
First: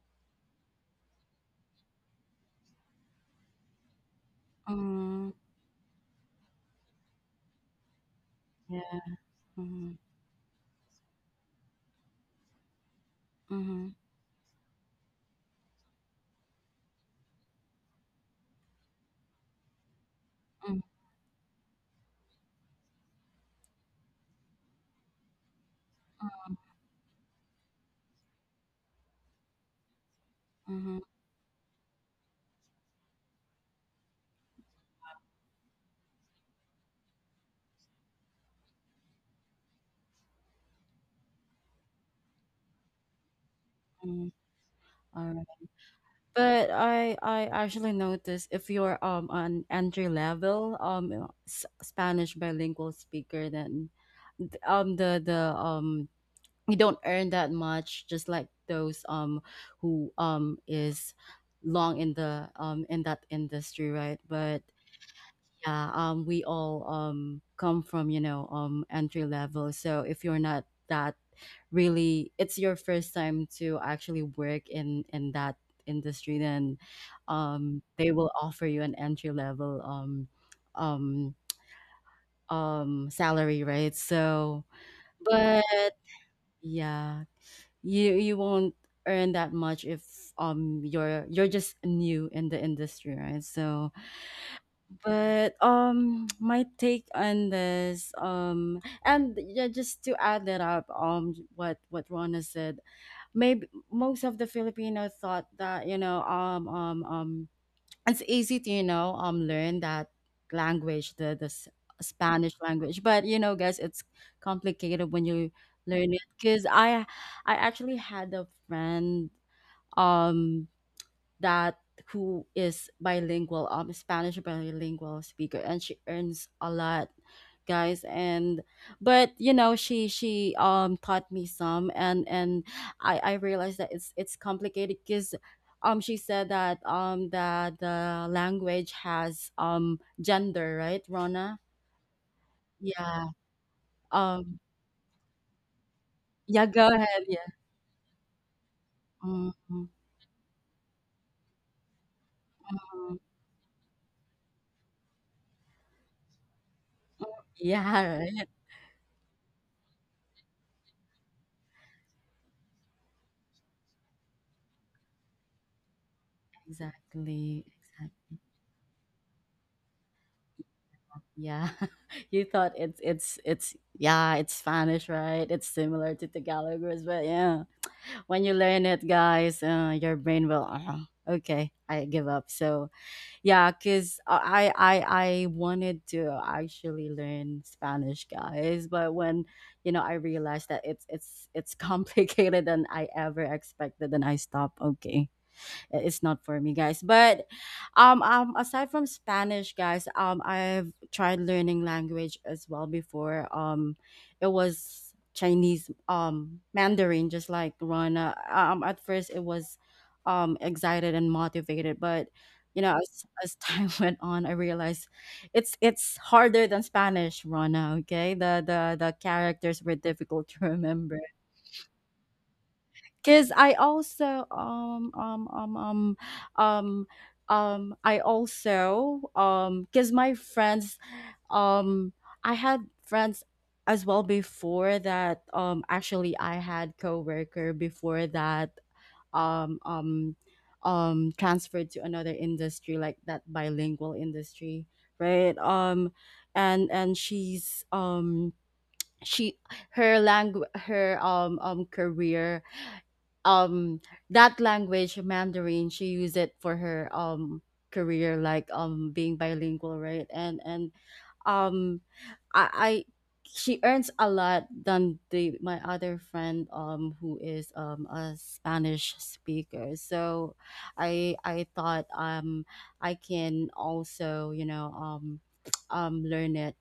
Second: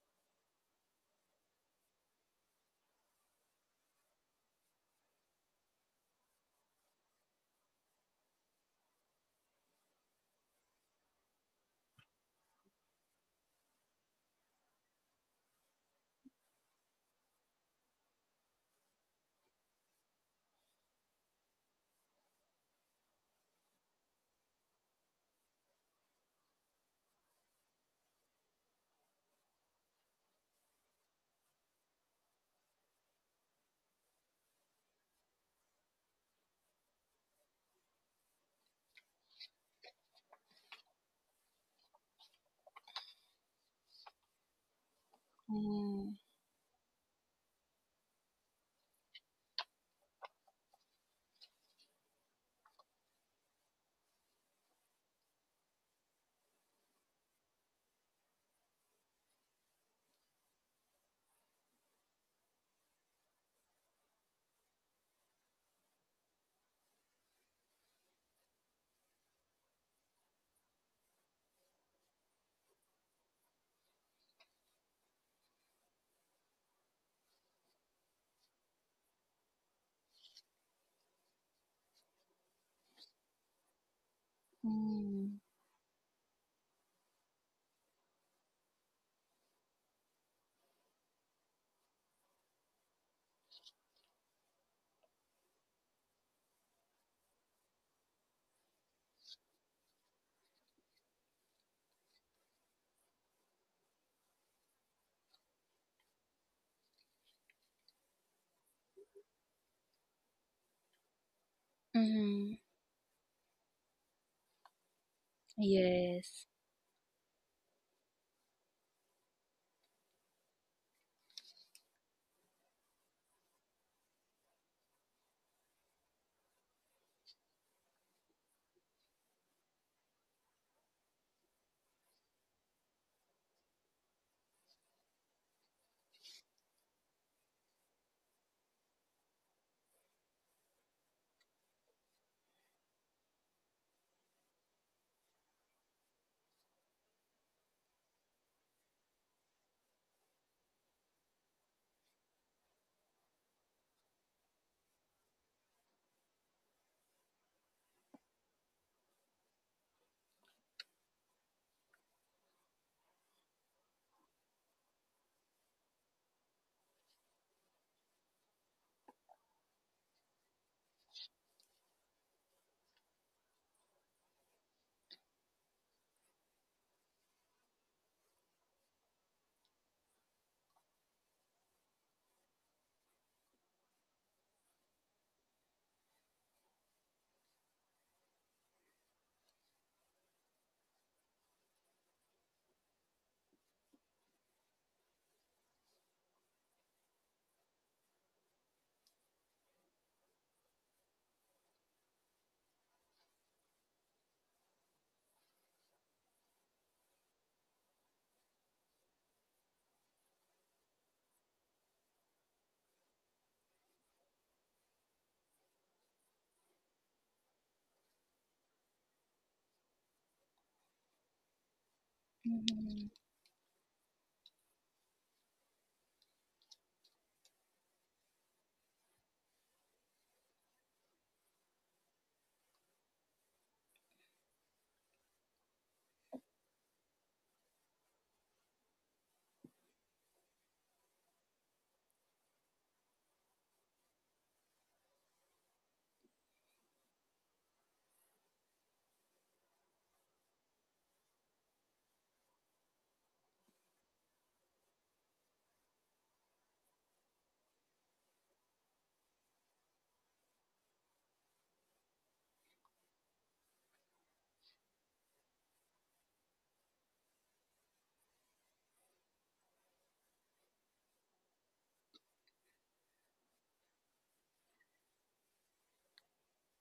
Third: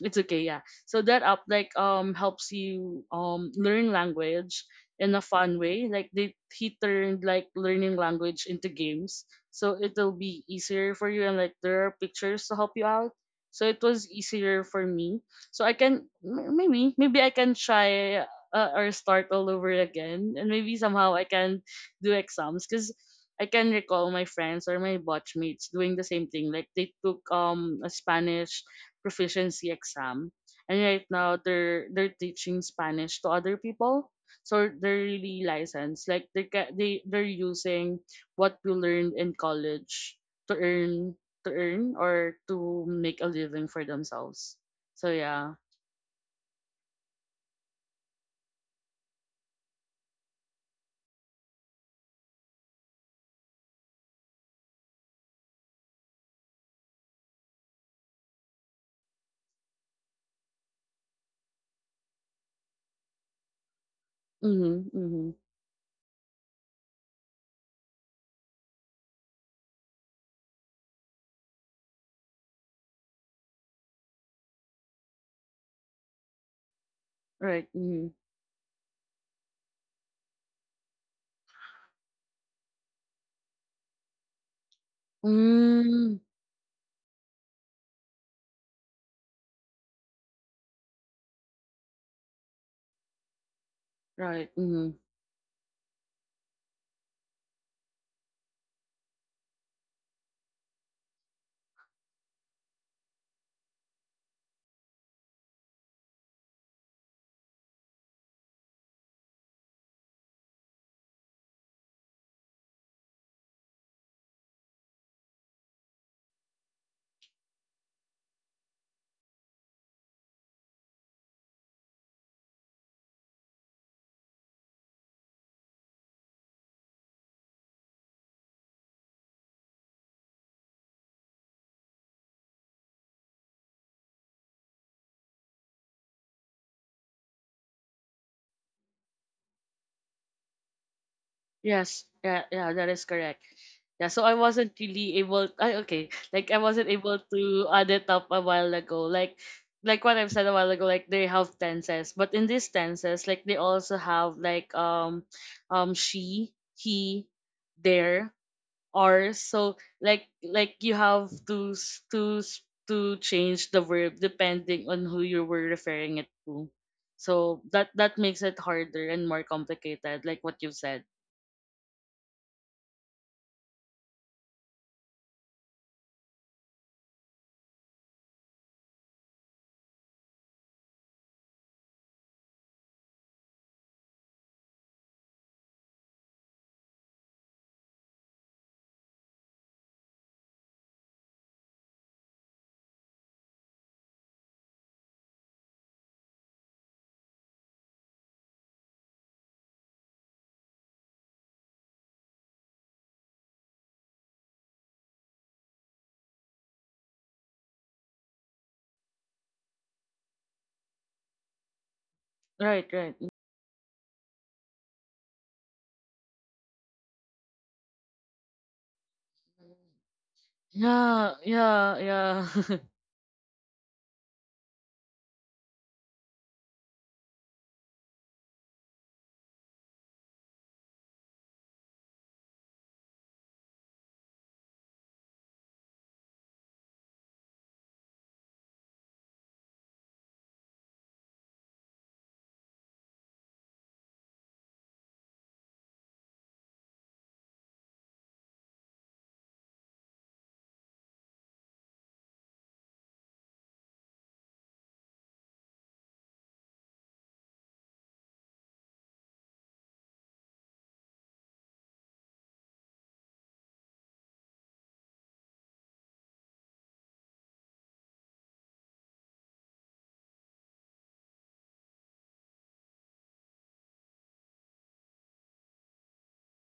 C: it's okay. Yeah. So that app like helps you learn language in a
A: Mm,
C: fun way. Like they he turned like learning language into
A: yeah.
C: games, so
A: Mm,
C: it'll be easier for you. And like there are pictures to help you out, so it
A: mm-hmm,
C: was easier for me so I can maybe I can try or start all over again, and maybe
A: mm,
C: somehow I can do exams because I can recall my friends or my batch mates doing the same thing. Like they took a Spanish proficiency exam, and
A: mm-hmm,
C: right now they're teaching Spanish to other people. So they're really licensed. Like they're using what you learned in college to earn to earn or to make a living for
A: mm,
C: themselves. So
A: all
C: yeah.
A: right.
B: Mm,
A: But I actually noticed if you're an entry level Spanish bilingual speaker, then th- the you don't earn that much, just like those who is long in the in that industry, right? But
C: Mhm. Mhm.
A: yeah, we all come from, you know, entry level. So if you're not that really it's your first time to actually work in that industry, then
C: Right.
A: they
C: Mhm.
A: will offer you an entry level um salary, right? So
B: mm,
A: but
C: Mm,
A: yeah, you won't earn that much if you're you're just new in the industry, right? So
C: right. Mhm.
A: but my take on this, and yeah, just to add that up, what Rona said, maybe most of the Filipino thought that, you know, it's easy to, you know, learn that language, the Spanish
B: mhm,
A: language. But you know, guys, it's complicated when you learn it,
B: yes,
A: because I actually had a friend um that who is bilingual, Spanish bilingual speaker, and she earns a lot, guys. And but you know, she taught me some, and I realized that it's complicated because, um, she said that that the language has gender, right, Rona?
C: Yes. Yeah. Yeah. That is
A: Yeah.
C: correct. Yeah. So I
A: Um.
C: wasn't really able. Okay. Like I
A: Yeah. Go
C: wasn't able
A: ahead. Yeah.
C: to add it up a while ago.
A: Mhm.
C: Like what I've said a while ago. Like they have tenses, but in these tenses, like they also have like she, he,
A: Yeah.
C: their.
A: Right.
C: Hours. So like you have to change the verb depending on who you were referring it to.
A: Exactly.
C: So that
A: Exactly.
C: that makes it harder and more complicated, like what you said.
A: Yeah. You thought it's yeah, it's Spanish, right? It's similar to Tagalog, words, but yeah. When you learn it, guys, your brain will okay, I give up. So, yeah, cuz I I wanted to actually learn Spanish, guys, but I realized that it's complicated than I ever expected and I stopped. Okay, it's not for me, guys. But aside from Spanish, guys, I've tried learning language as well before. It was Chinese, Mandarin, just like Rana. At first it was, excited and motivated, but you
C: Right,
A: know,
C: right.
A: as time went on, I realized it's harder than Spanish, Rana. Okay, the characters were difficult to remember
C: Yeah, yeah, yeah.
B: mhm,
A: because um I also because my friends um I had friends as well before that actually I had coworker before that um um transferred to another industry, like that bilingual industry, right. And she's she her language her career, um that language Mandarin she used it for her career, like being bilingual, right. And um I She earns a lot than the my other friend who is a Spanish speaker. So I thought I can also, you know, learn it,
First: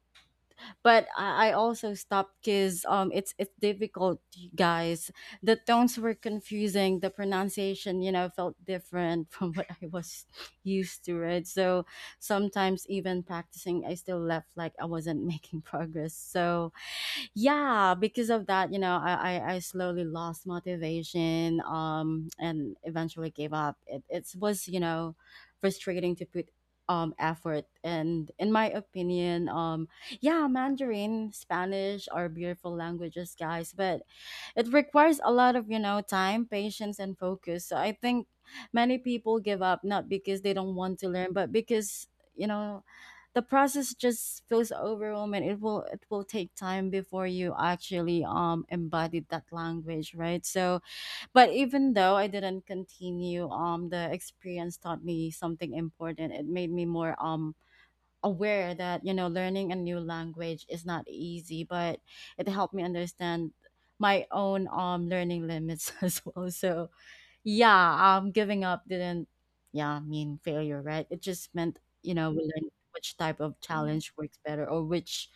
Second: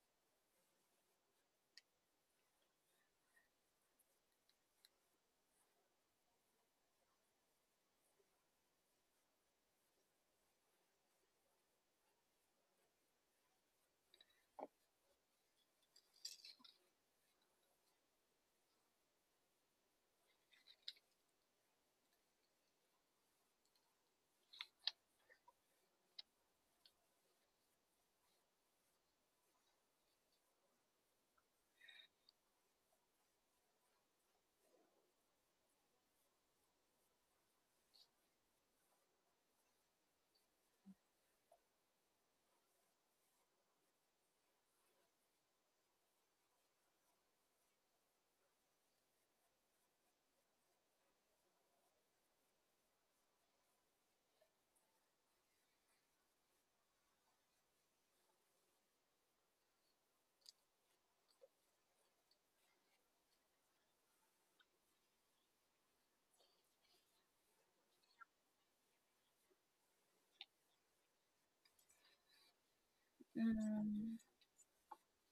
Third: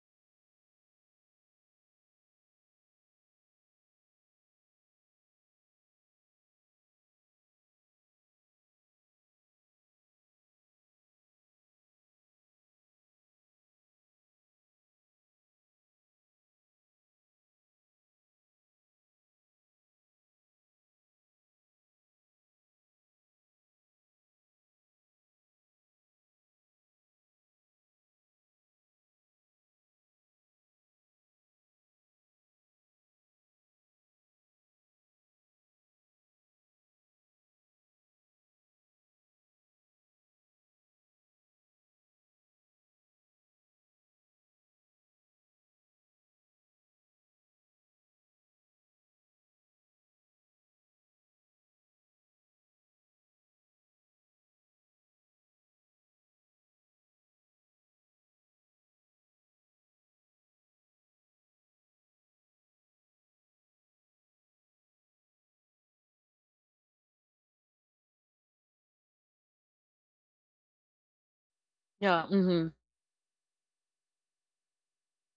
A: but I also stopped because it's difficult, you guys. The tones were confusing. The pronunciation, you know, felt different from what I was used to, right? So sometimes even practicing, I still left like I wasn't making progress. So yeah, because of that, you know, I slowly lost motivation, and eventually gave up. It was, you know, frustrating to put effort. And in my opinion, yeah, Mandarin, Spanish are beautiful languages, guys, but it requires a lot of, you know, time, patience, and focus. So I think many people give up not because they don't want to learn, but because, you know, the process just feels overwhelming. It will take time before you actually embodied that language, right? So, but even though I didn't continue, the experience taught me something important. It made me more aware that, you know, learning a new language is not easy, but it helped me understand my own learning limits as well. So yeah, giving up didn't, yeah, mean failure, right? It just meant, you
C: Yeah,
A: know, we learned
C: mhm.
A: which type of challenge
B: mm.
A: works better, or which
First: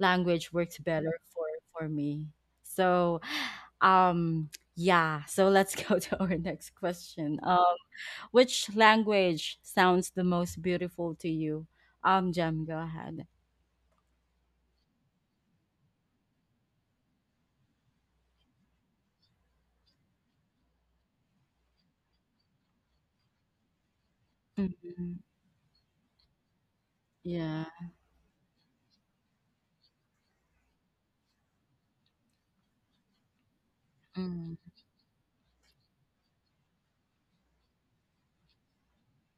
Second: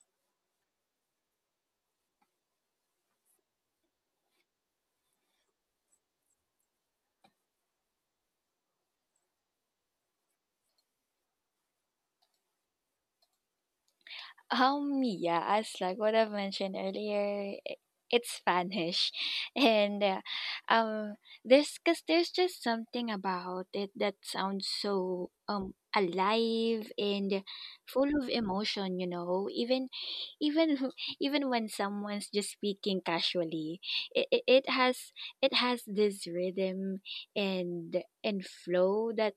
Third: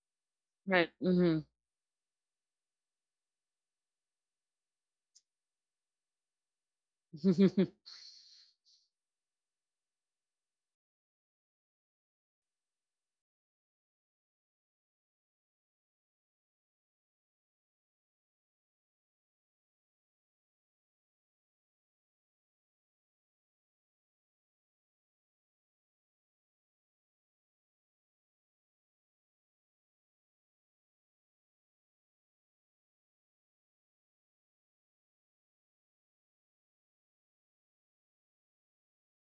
A: language works
C: Right.
A: better for
C: Mhm.
A: me. So um yeah, so let's go to our next question. Which language sounds the most beautiful to you? Jem, go ahead.
B: Yeah, as like what I've mentioned earlier, it's Spanish, and um, there's cause there's just something about it that sounds
A: Mhm.
B: so alive and
A: Yeah.
B: full of emotion. You know, even even when someone's just speaking casually,
A: Mm,
B: it has this rhythm and flow that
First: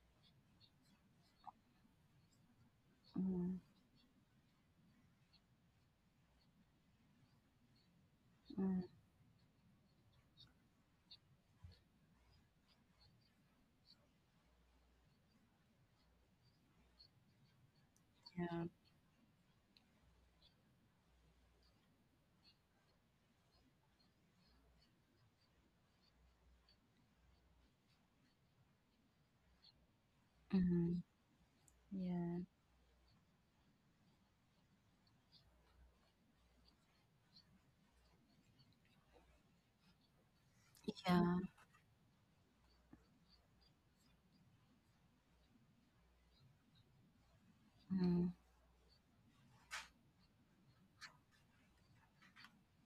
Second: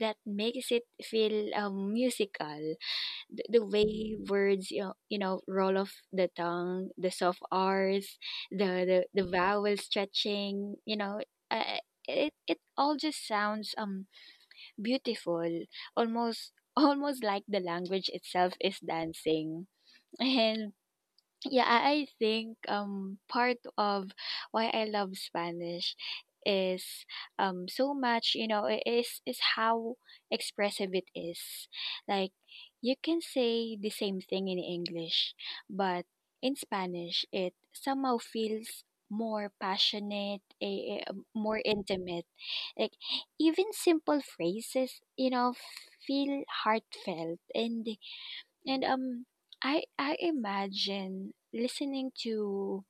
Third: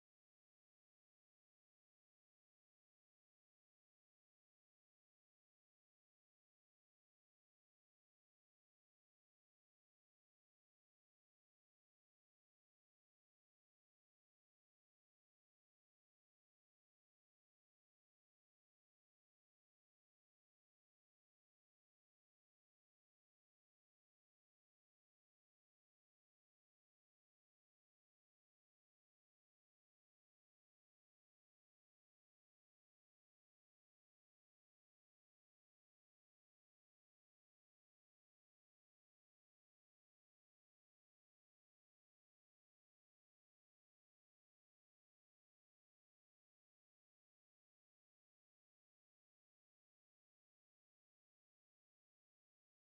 B: makes it feel musical.
A: mm,
B: The way words, you know, roll off the tongue, the soft r's,
A: mm,
B: the vowel stretching, you know, uh, it it all just sounds beautiful, almost almost like the language itself
A: yeah.
B: is dancing. And yeah, I think part of why I love Spanish is so much, you know, is how expressive
A: Mhm.
B: it is. Like
A: Yeah.
B: you can say the same thing in English, but in Spanish it somehow feels more passionate,
A: Yeah.
B: more intimate. Like even simple phrases, feel heartfelt and
A: Mm,
B: and um I imagine listening to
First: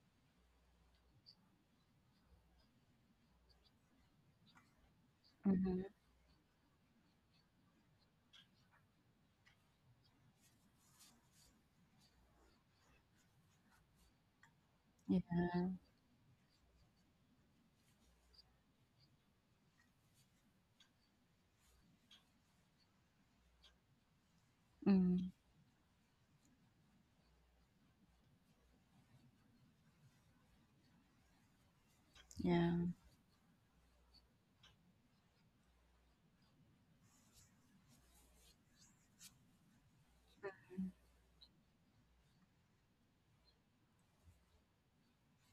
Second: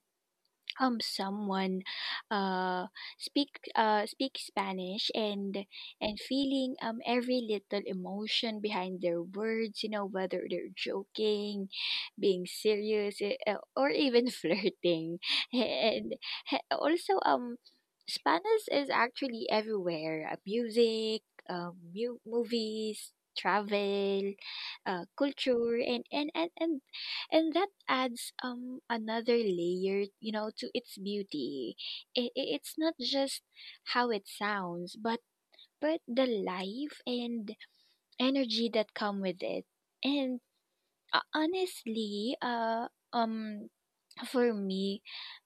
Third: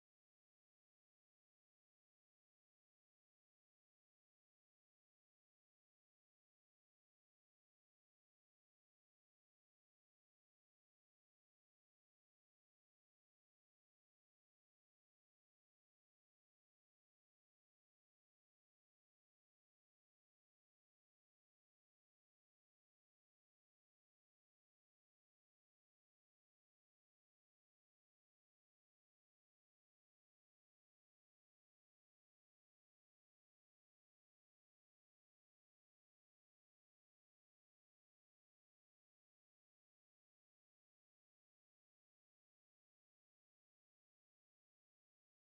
B: someone uh speak speak Spanish
A: mhm.
B: and feeling every little emotion behind their words, you know whether they're joking, being serious, or even flirting.
A: Yeah.
B: And also Spanish is actually everywhere. Music, movies, travel,
A: Mm,
B: culture, and and that adds another layer, you know, to its beauty. It's
A: yeah.
B: not just how it sounds, but the life and energy that come with it. And honestly um for me,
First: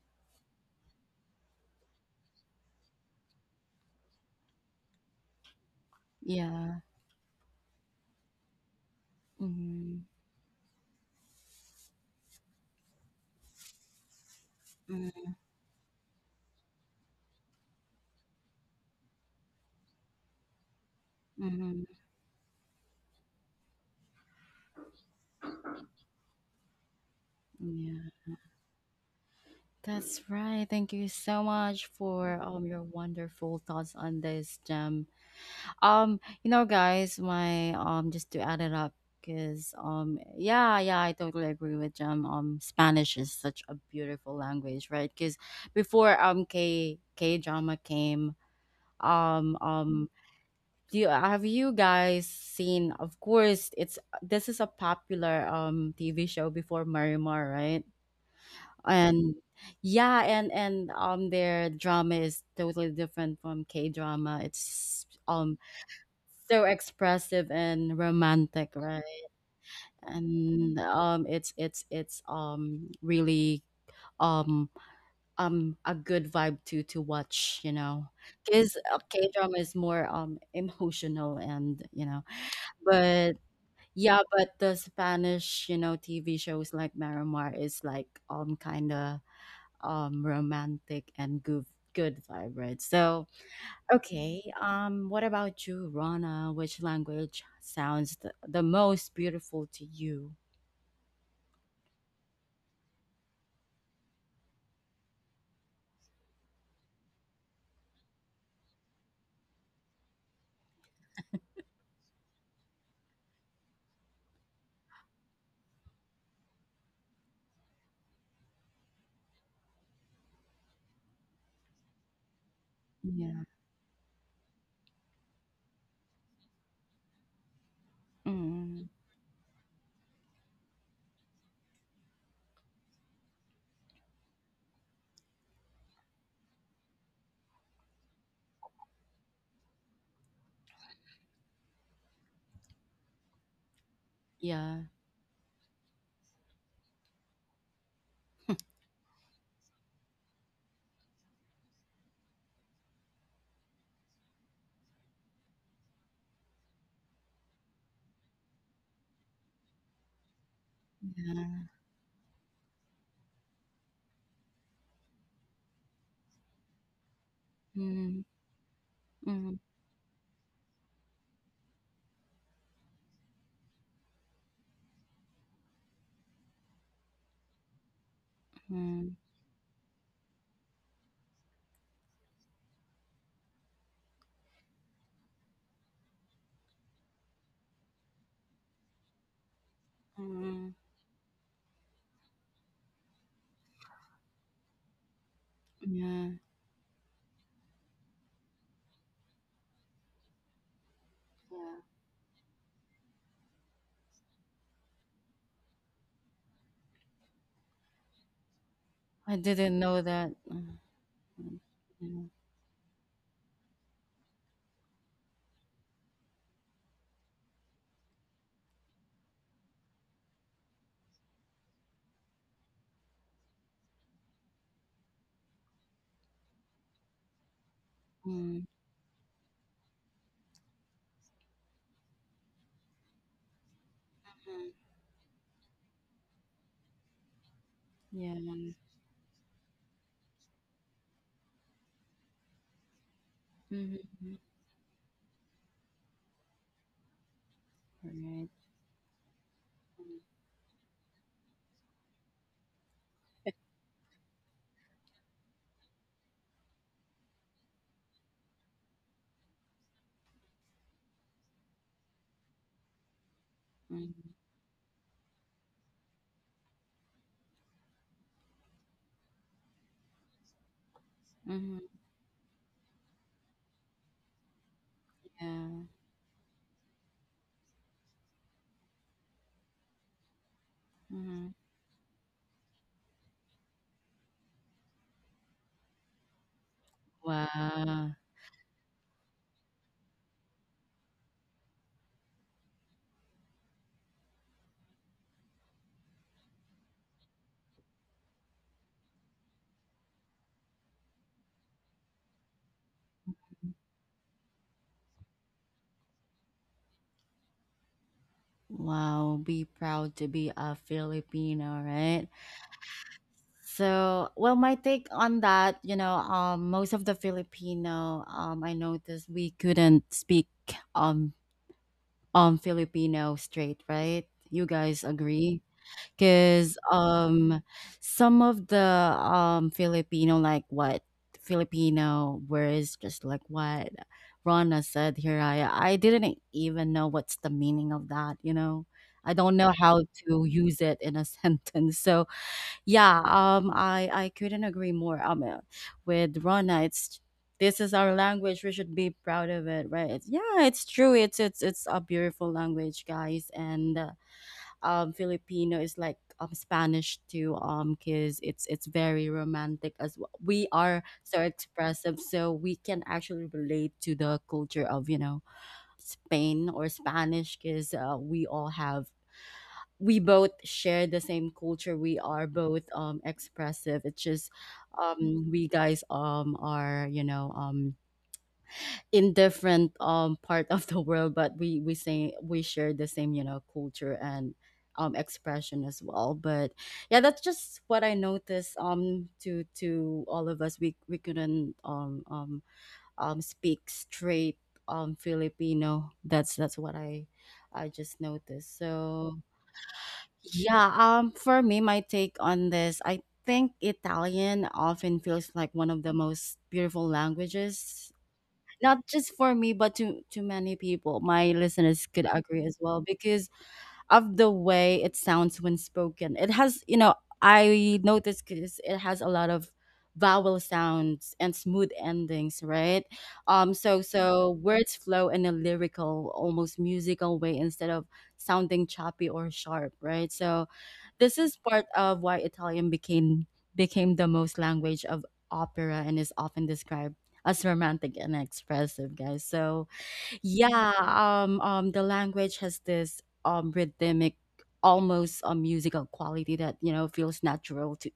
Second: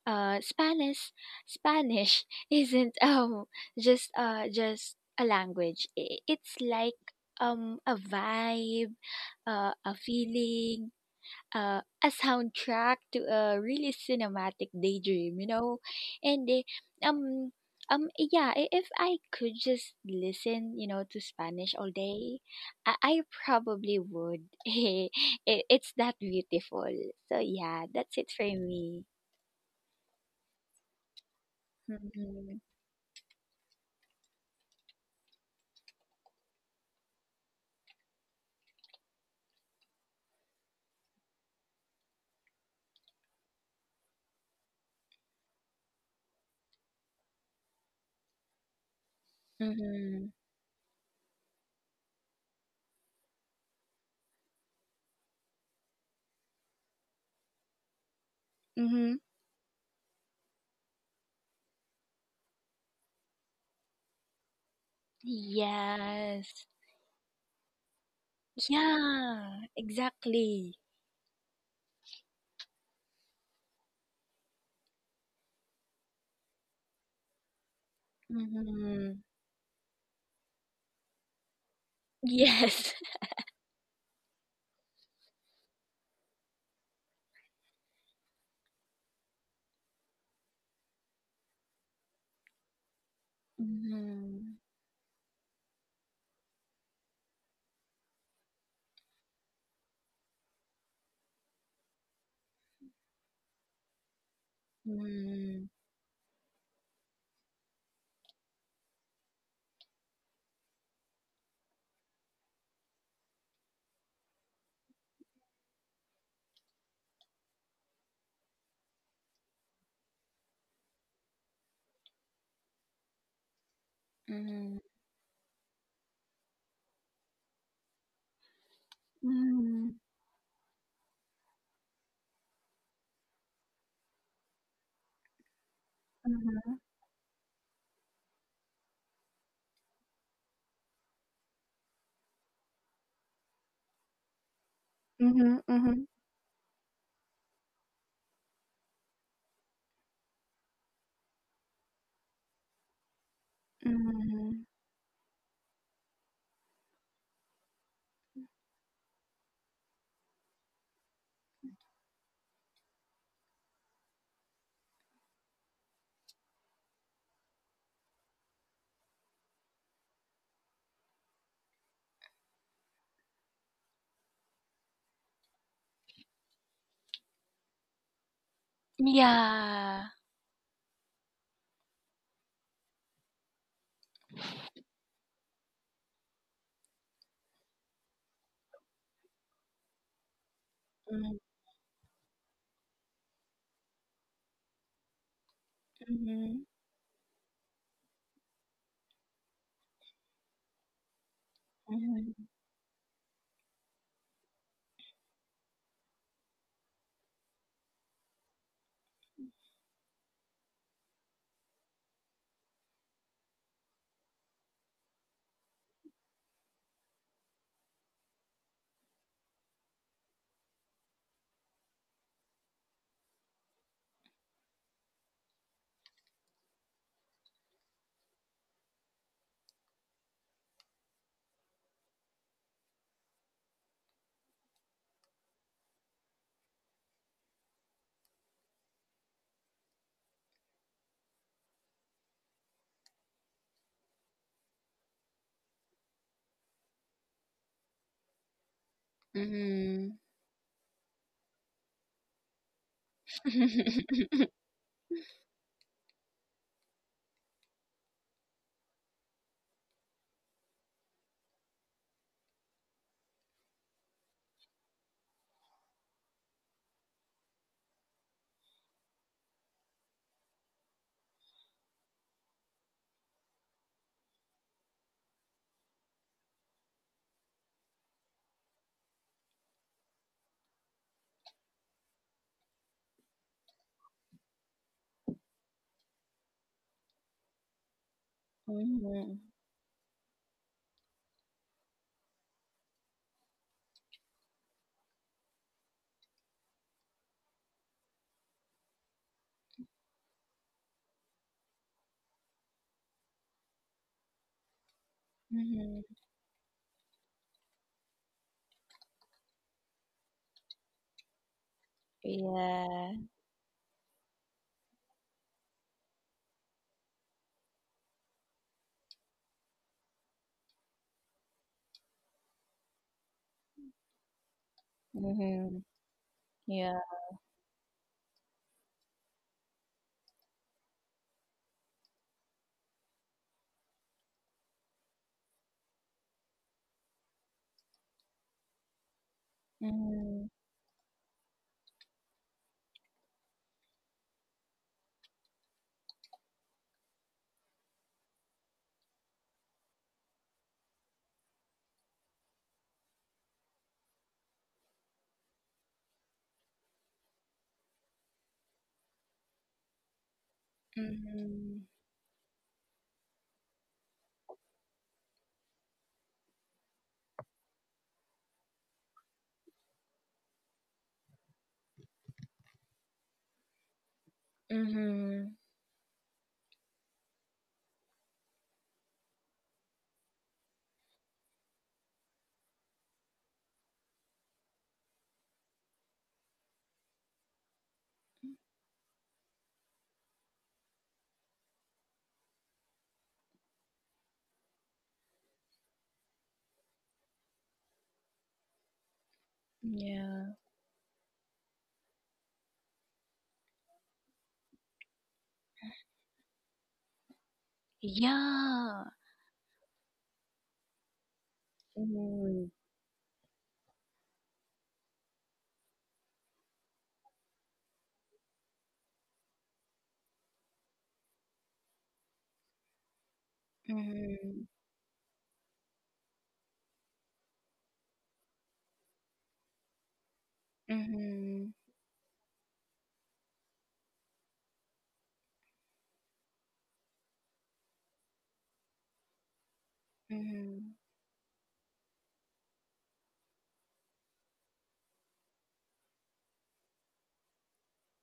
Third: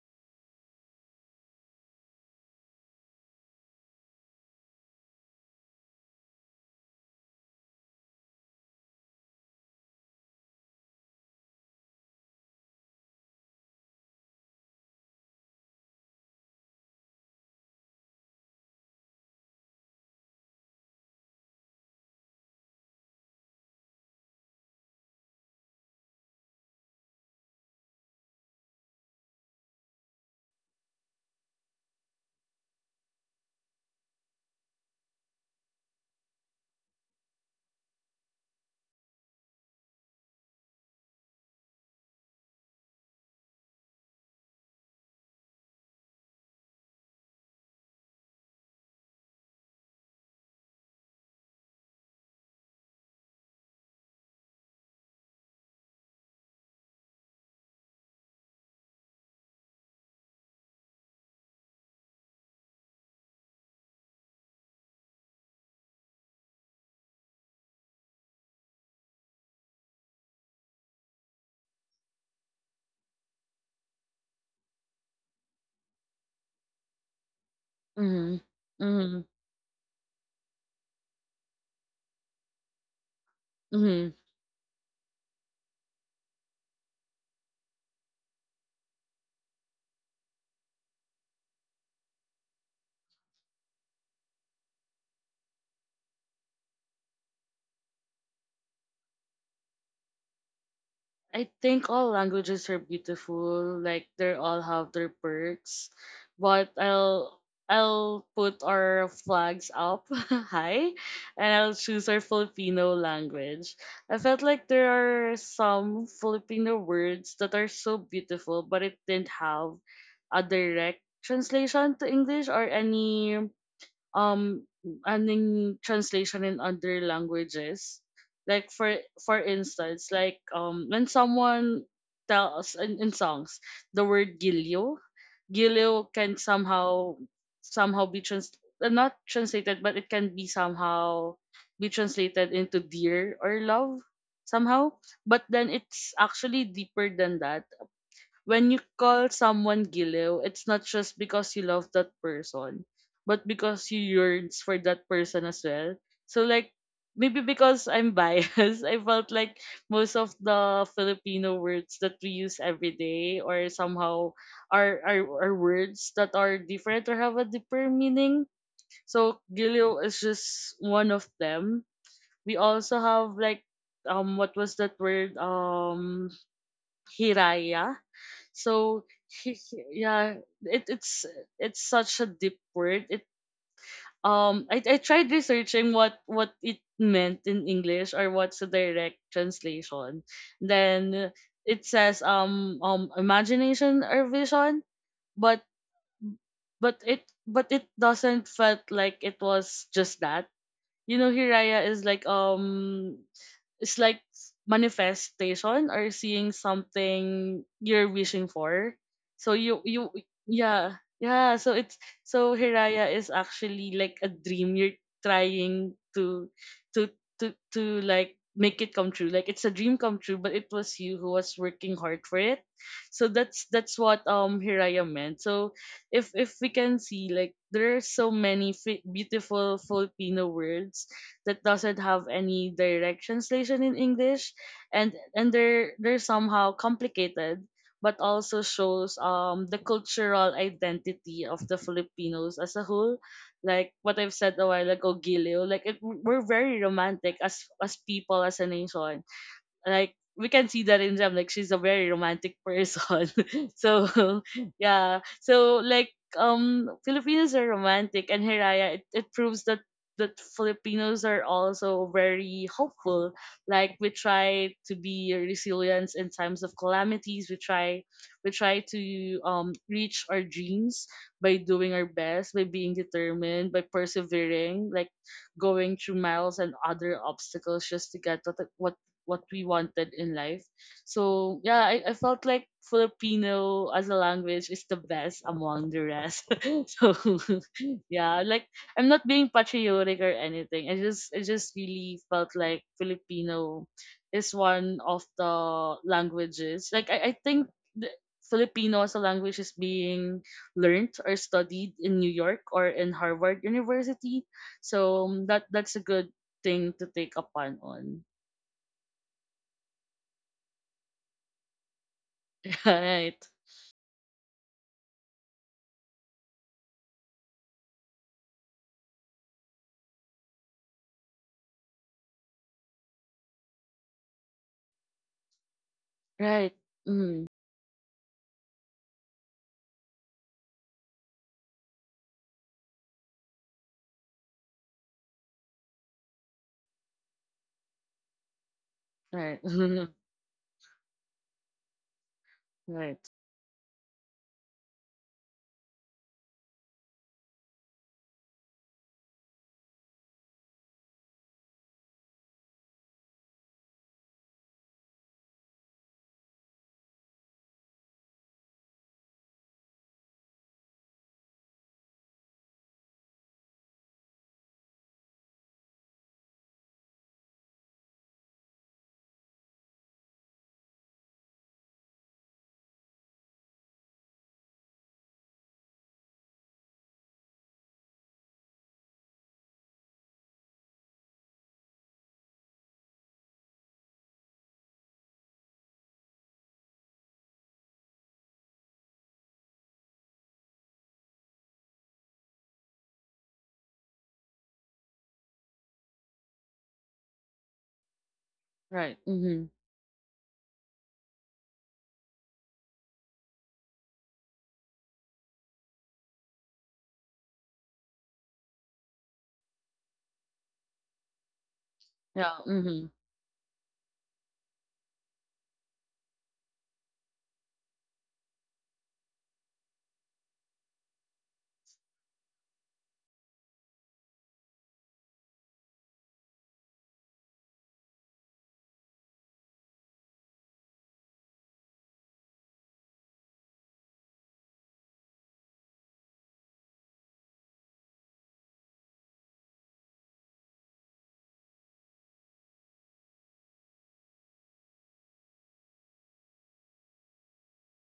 B: uh spanish spanish isn't just a language. It's
A: Yeah.
B: like a vibe, a
A: Mhm.
B: feeling, a soundtrack to a really cinematic
A: Mm,
B: daydream, you know? And um yeah, if I could just listen, you know, to Spanish
A: mhm.
B: all day, I probably would. It's that beautiful. So yeah,
A: Yeah.
B: that's it for me.
A: That's right. Thank you so much for
B: Mhm.
A: your wonderful thoughts on this, Jem. You know, guys, my just to add it up, because yeah, yeah, I totally agree with Jim. Spanish is such a beautiful language, right? Because before K drama came, um um,
B: Mhm.
A: do you, have you guys seen? Of course, it's this is a popular TV show before Marimar, right?
B: Mhm.
A: And yeah, and their drama is totally different from K drama. It's
B: Yes.
A: so expressive and romantic, right.
B: Yeah, exactly.
A: And it's really um a good vibe to watch, you know,
C: Mhm.
A: because
B: Mhm.
C: Mhm. Mhm.
A: K drama is more emotional and, you know,
B: Yes.
A: but yeah, but the Spanish, you know, TV shows like Marimar is like kind of romantic and good vibe, right. So okay.
B: Mhm.
A: What about you, Rana? Which language sounds the most beautiful to you?
C: I think all languages are beautiful. Like they all have their
B: Mhm.
C: perks, but I'll put our flags up high, and I'll choose our Filipino language. I felt like there are some Filipino words that are so beautiful, but it didn't have a direct translation to English or any
A: Yeah.
C: um
B: Mhm.
C: anong translation in other languages like
A: Mm,
C: for
B: Mm,
C: instance like when someone tells in songs the word gilio gilio can
B: mhm,
C: somehow somehow be trans not translated but it can be somehow be translated into dear or love
A: yeah.
C: somehow but
B: mhm,
C: then
B: mhm,
C: it's actually deeper than that when you call someone Giliw, it's not just because you love that person, but because you
B: mhm.
C: yearns for that person as well. So like maybe because I'm biased, I felt like most of the Filipino
A: Yeah.
C: words that we use every day or somehow are words that are different or have a deeper
A: Mm,
C: meaning. So
A: mm,
C: Giliw is just one of them. We also have like what was that word? Hiraya so
A: mm,
B: Yeah.
C: yeah, it's it's such a deep word. It I tried researching what it meant in English or what's the direct translation.
A: mm,
B: Mm,
C: Then it says imagination or vision, but
A: yeah.
B: mhm,
C: but it doesn't felt like it was just that. You know,
A: Yeah.
C: Hiraya is
B: mhm,
C: like it's like manifestation or seeing something you're wishing for.
A: I
C: So
A: didn't
C: you
A: know
C: you
A: that. Mm,
C: yeah
A: mm,
C: yeah. So it's
A: yeah.
C: so Hiraya is actually like a dream you're trying to to to like make it come true. Like it's a dream come true, but it was you who was working hard for it. So that's what Hiraya meant. So if we can see like there are so
A: Mm, mm,
C: many beautiful Filipino words that doesn't have any direct translation in English, and they're somehow complicated, but
A: yeah.
C: also shows the cultural identity of the Filipinos as a whole. Like what I've
A: Mm-hmm.
C: said a while ago, Gilio, like it, we're very romantic as people as a nation,
B: mhm.
C: like we can see that in them like she's a very romantic person
A: Right.
C: so yeah so like Filipinos are romantic and hiraya it, it proves that that Filipinos are also very hopeful like
A: Mm,
C: we try to be resilient in times of calamities we try to reach our dreams by
A: mm,
C: doing our best by being determined by persevering like
A: yeah.
C: going through miles and other obstacles just to get what, what we wanted in life.
A: Mm.
C: So yeah, I felt like Filipino as a language is the best among the rest. so
A: Wow.
C: yeah, like I'm not
B: Mhm,
C: being patriotic or anything. I just really felt like Filipino is one of the languages. Like I think the Filipino as a language is being learned or studied in New York or in Harvard University. So that that's
B: mhm.
C: a good thing to take upon on.
A: Wow. Be proud to be a Filipino, right?
B: Yeah.
C: Right.
A: So, well, my take on that, you know, most of the Filipino, I noticed we couldn't speak, um, Filipino straight, right? You guys agree?
B: Mhm.
C: Right.
A: Because,
B: Yeah.
C: Mm.
A: some of the, Filipino, like what Filipino words, just like what Rana said here, I didn't even know what's the meaning of that, you know? I don't
C: Right.
A: know how
B: Mhm,
A: to use it in a sentence. So, yeah,
C: Right.
A: I couldn't agree more. With Rona, it's this is our language. We should be proud of it, right? Yeah, it's true. It's a beautiful language, guys. And Filipino is like Spanish too. Cause it's very romantic as well. We are so
B: mhm,
A: expressive, so we can actually relate to the culture of, you know, Spain or Spanish, cause we all have we both share the same culture. We are both expressive. It's just
B: mhm.
A: we guys are, you know, in different part of the world, but we say we share the same, you know, culture and expression as well. But yeah, that's just what I noticed to all of us. We couldn't speak straight Filipino. That's what I just noticed.
C: Right.
A: So
C: Mm-hmm.
B: Yeah.
A: yeah, for me, my take on this, I think Italian often feels like one of the most beautiful languages,
B: Yeah.
A: not just for me, but to many people. My listeners could
C: Yeah.
B: Mhm,
A: agree as well
C: Mm-hmm.
A: because of the way it sounds when spoken. It has, you know, I noticed because it has a lot of vowel sounds and smooth endings, right? So so
B: mhm,
A: words flow in a lyrical, almost musical way instead of sounding choppy or sharp, right? So this is
B: mhm,
A: part of why Italian became the most language of opera, and is often described as romantic and expressive, guys. So
B: mhm.
A: yeah, the language has this rhythmic, almost a musical quality that, you know, feels natural to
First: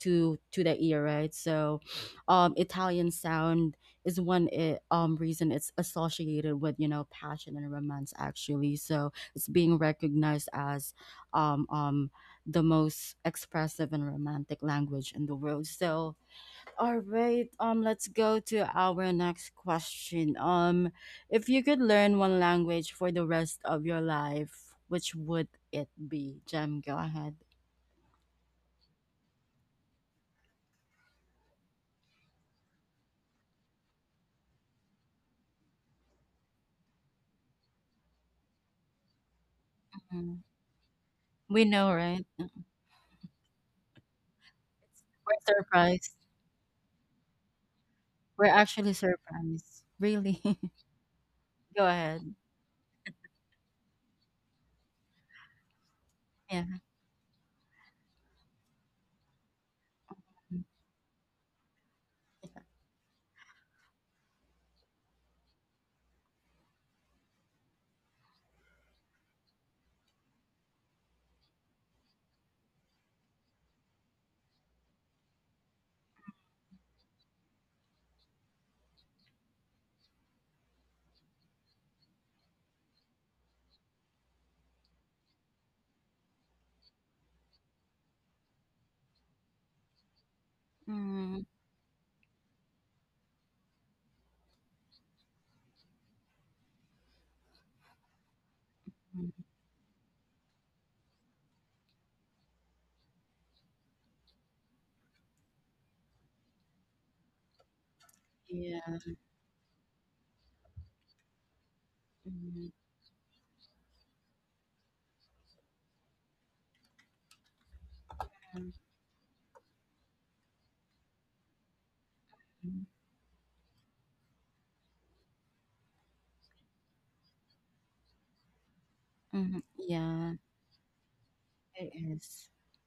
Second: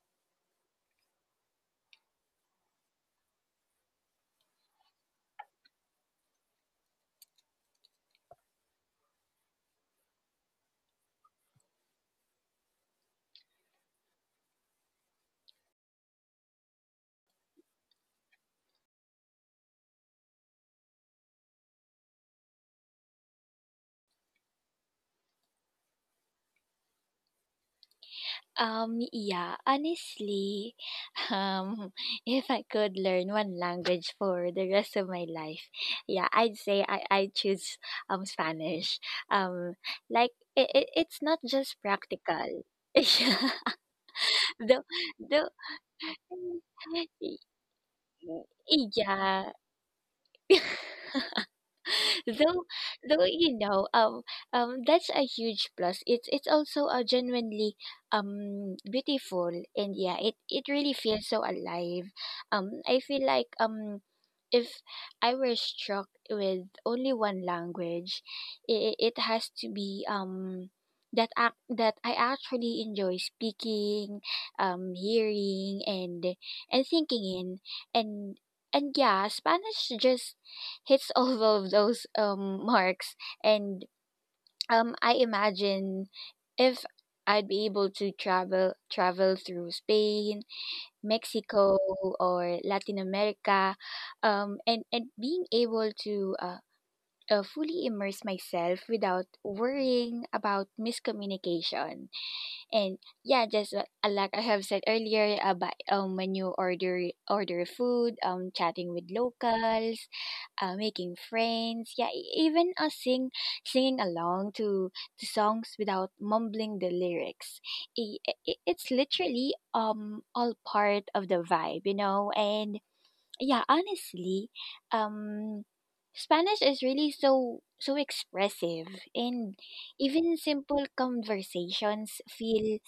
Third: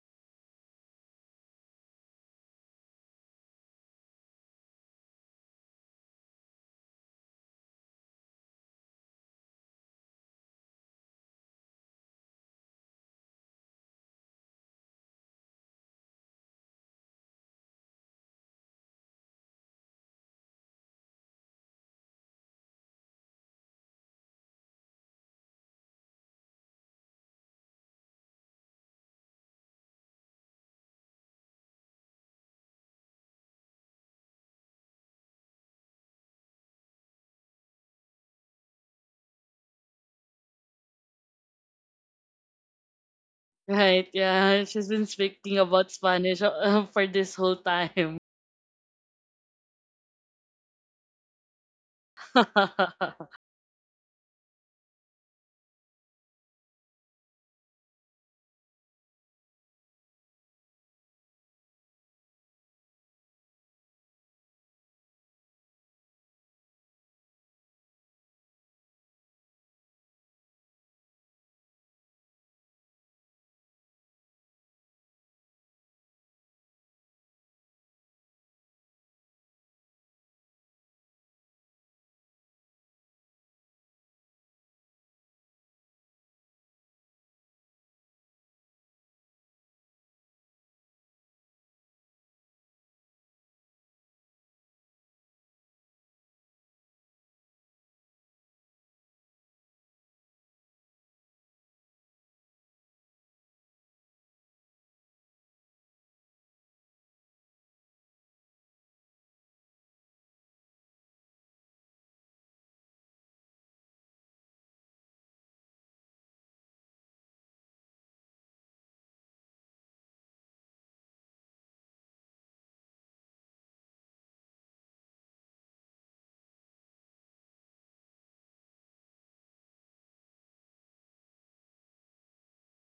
A: the ear, right? So, Italian sound is one reason it's associated with, you know, passion and romance actually. So it's being recognized as um um the most expressive and romantic language in the world. So, all right, let's go to our next question. If you could learn one language for the rest of your life, which would it be? Jem, go ahead.
B: Yeah, Honestly, um, if I could learn one language for the rest of my life, yeah, I'd say I choose Spanish. Um, like
A: Mhm.
B: it it's not
A: We
B: just
A: know, right?
B: practical. Yeah,
C: Right. Yeah.
B: though,
C: She's been
A: We're
B: though,
C: speaking about
A: surprised.
C: Spanish for this whole time.
A: We're actually
B: yeah,
A: surprised. Really. Go ahead.
B: though though you know um that's a huge plus. It's
A: Yeah.
B: also a genuinely beautiful, and yeah, it really feels so alive. I feel like if I were struck with only one language, it has to be that act that I actually enjoy speaking, hearing and thinking in. and and yeah, Spanish just hits all of those marks. And I imagine if I'd be able to travel through Spain,
A: Mm,
B: Mexico, or Latin America, and being able to fully immerse myself without
A: mm,
B: worrying about miscommunication. And yeah, just like I have said earlier about when you order food,
A: yeah.
B: chatting with locals, making friends, yeah,
A: Mm,
B: even us sing singing along to songs without mumbling the lyrics.
A: mm,
B: It's literally all part of the vibe, you know. And
A: mm,
B: yeah, honestly, um Spanish is really so so expressive, and
A: mm, yeah.
B: even simple
A: It
B: conversations
A: is.
B: feel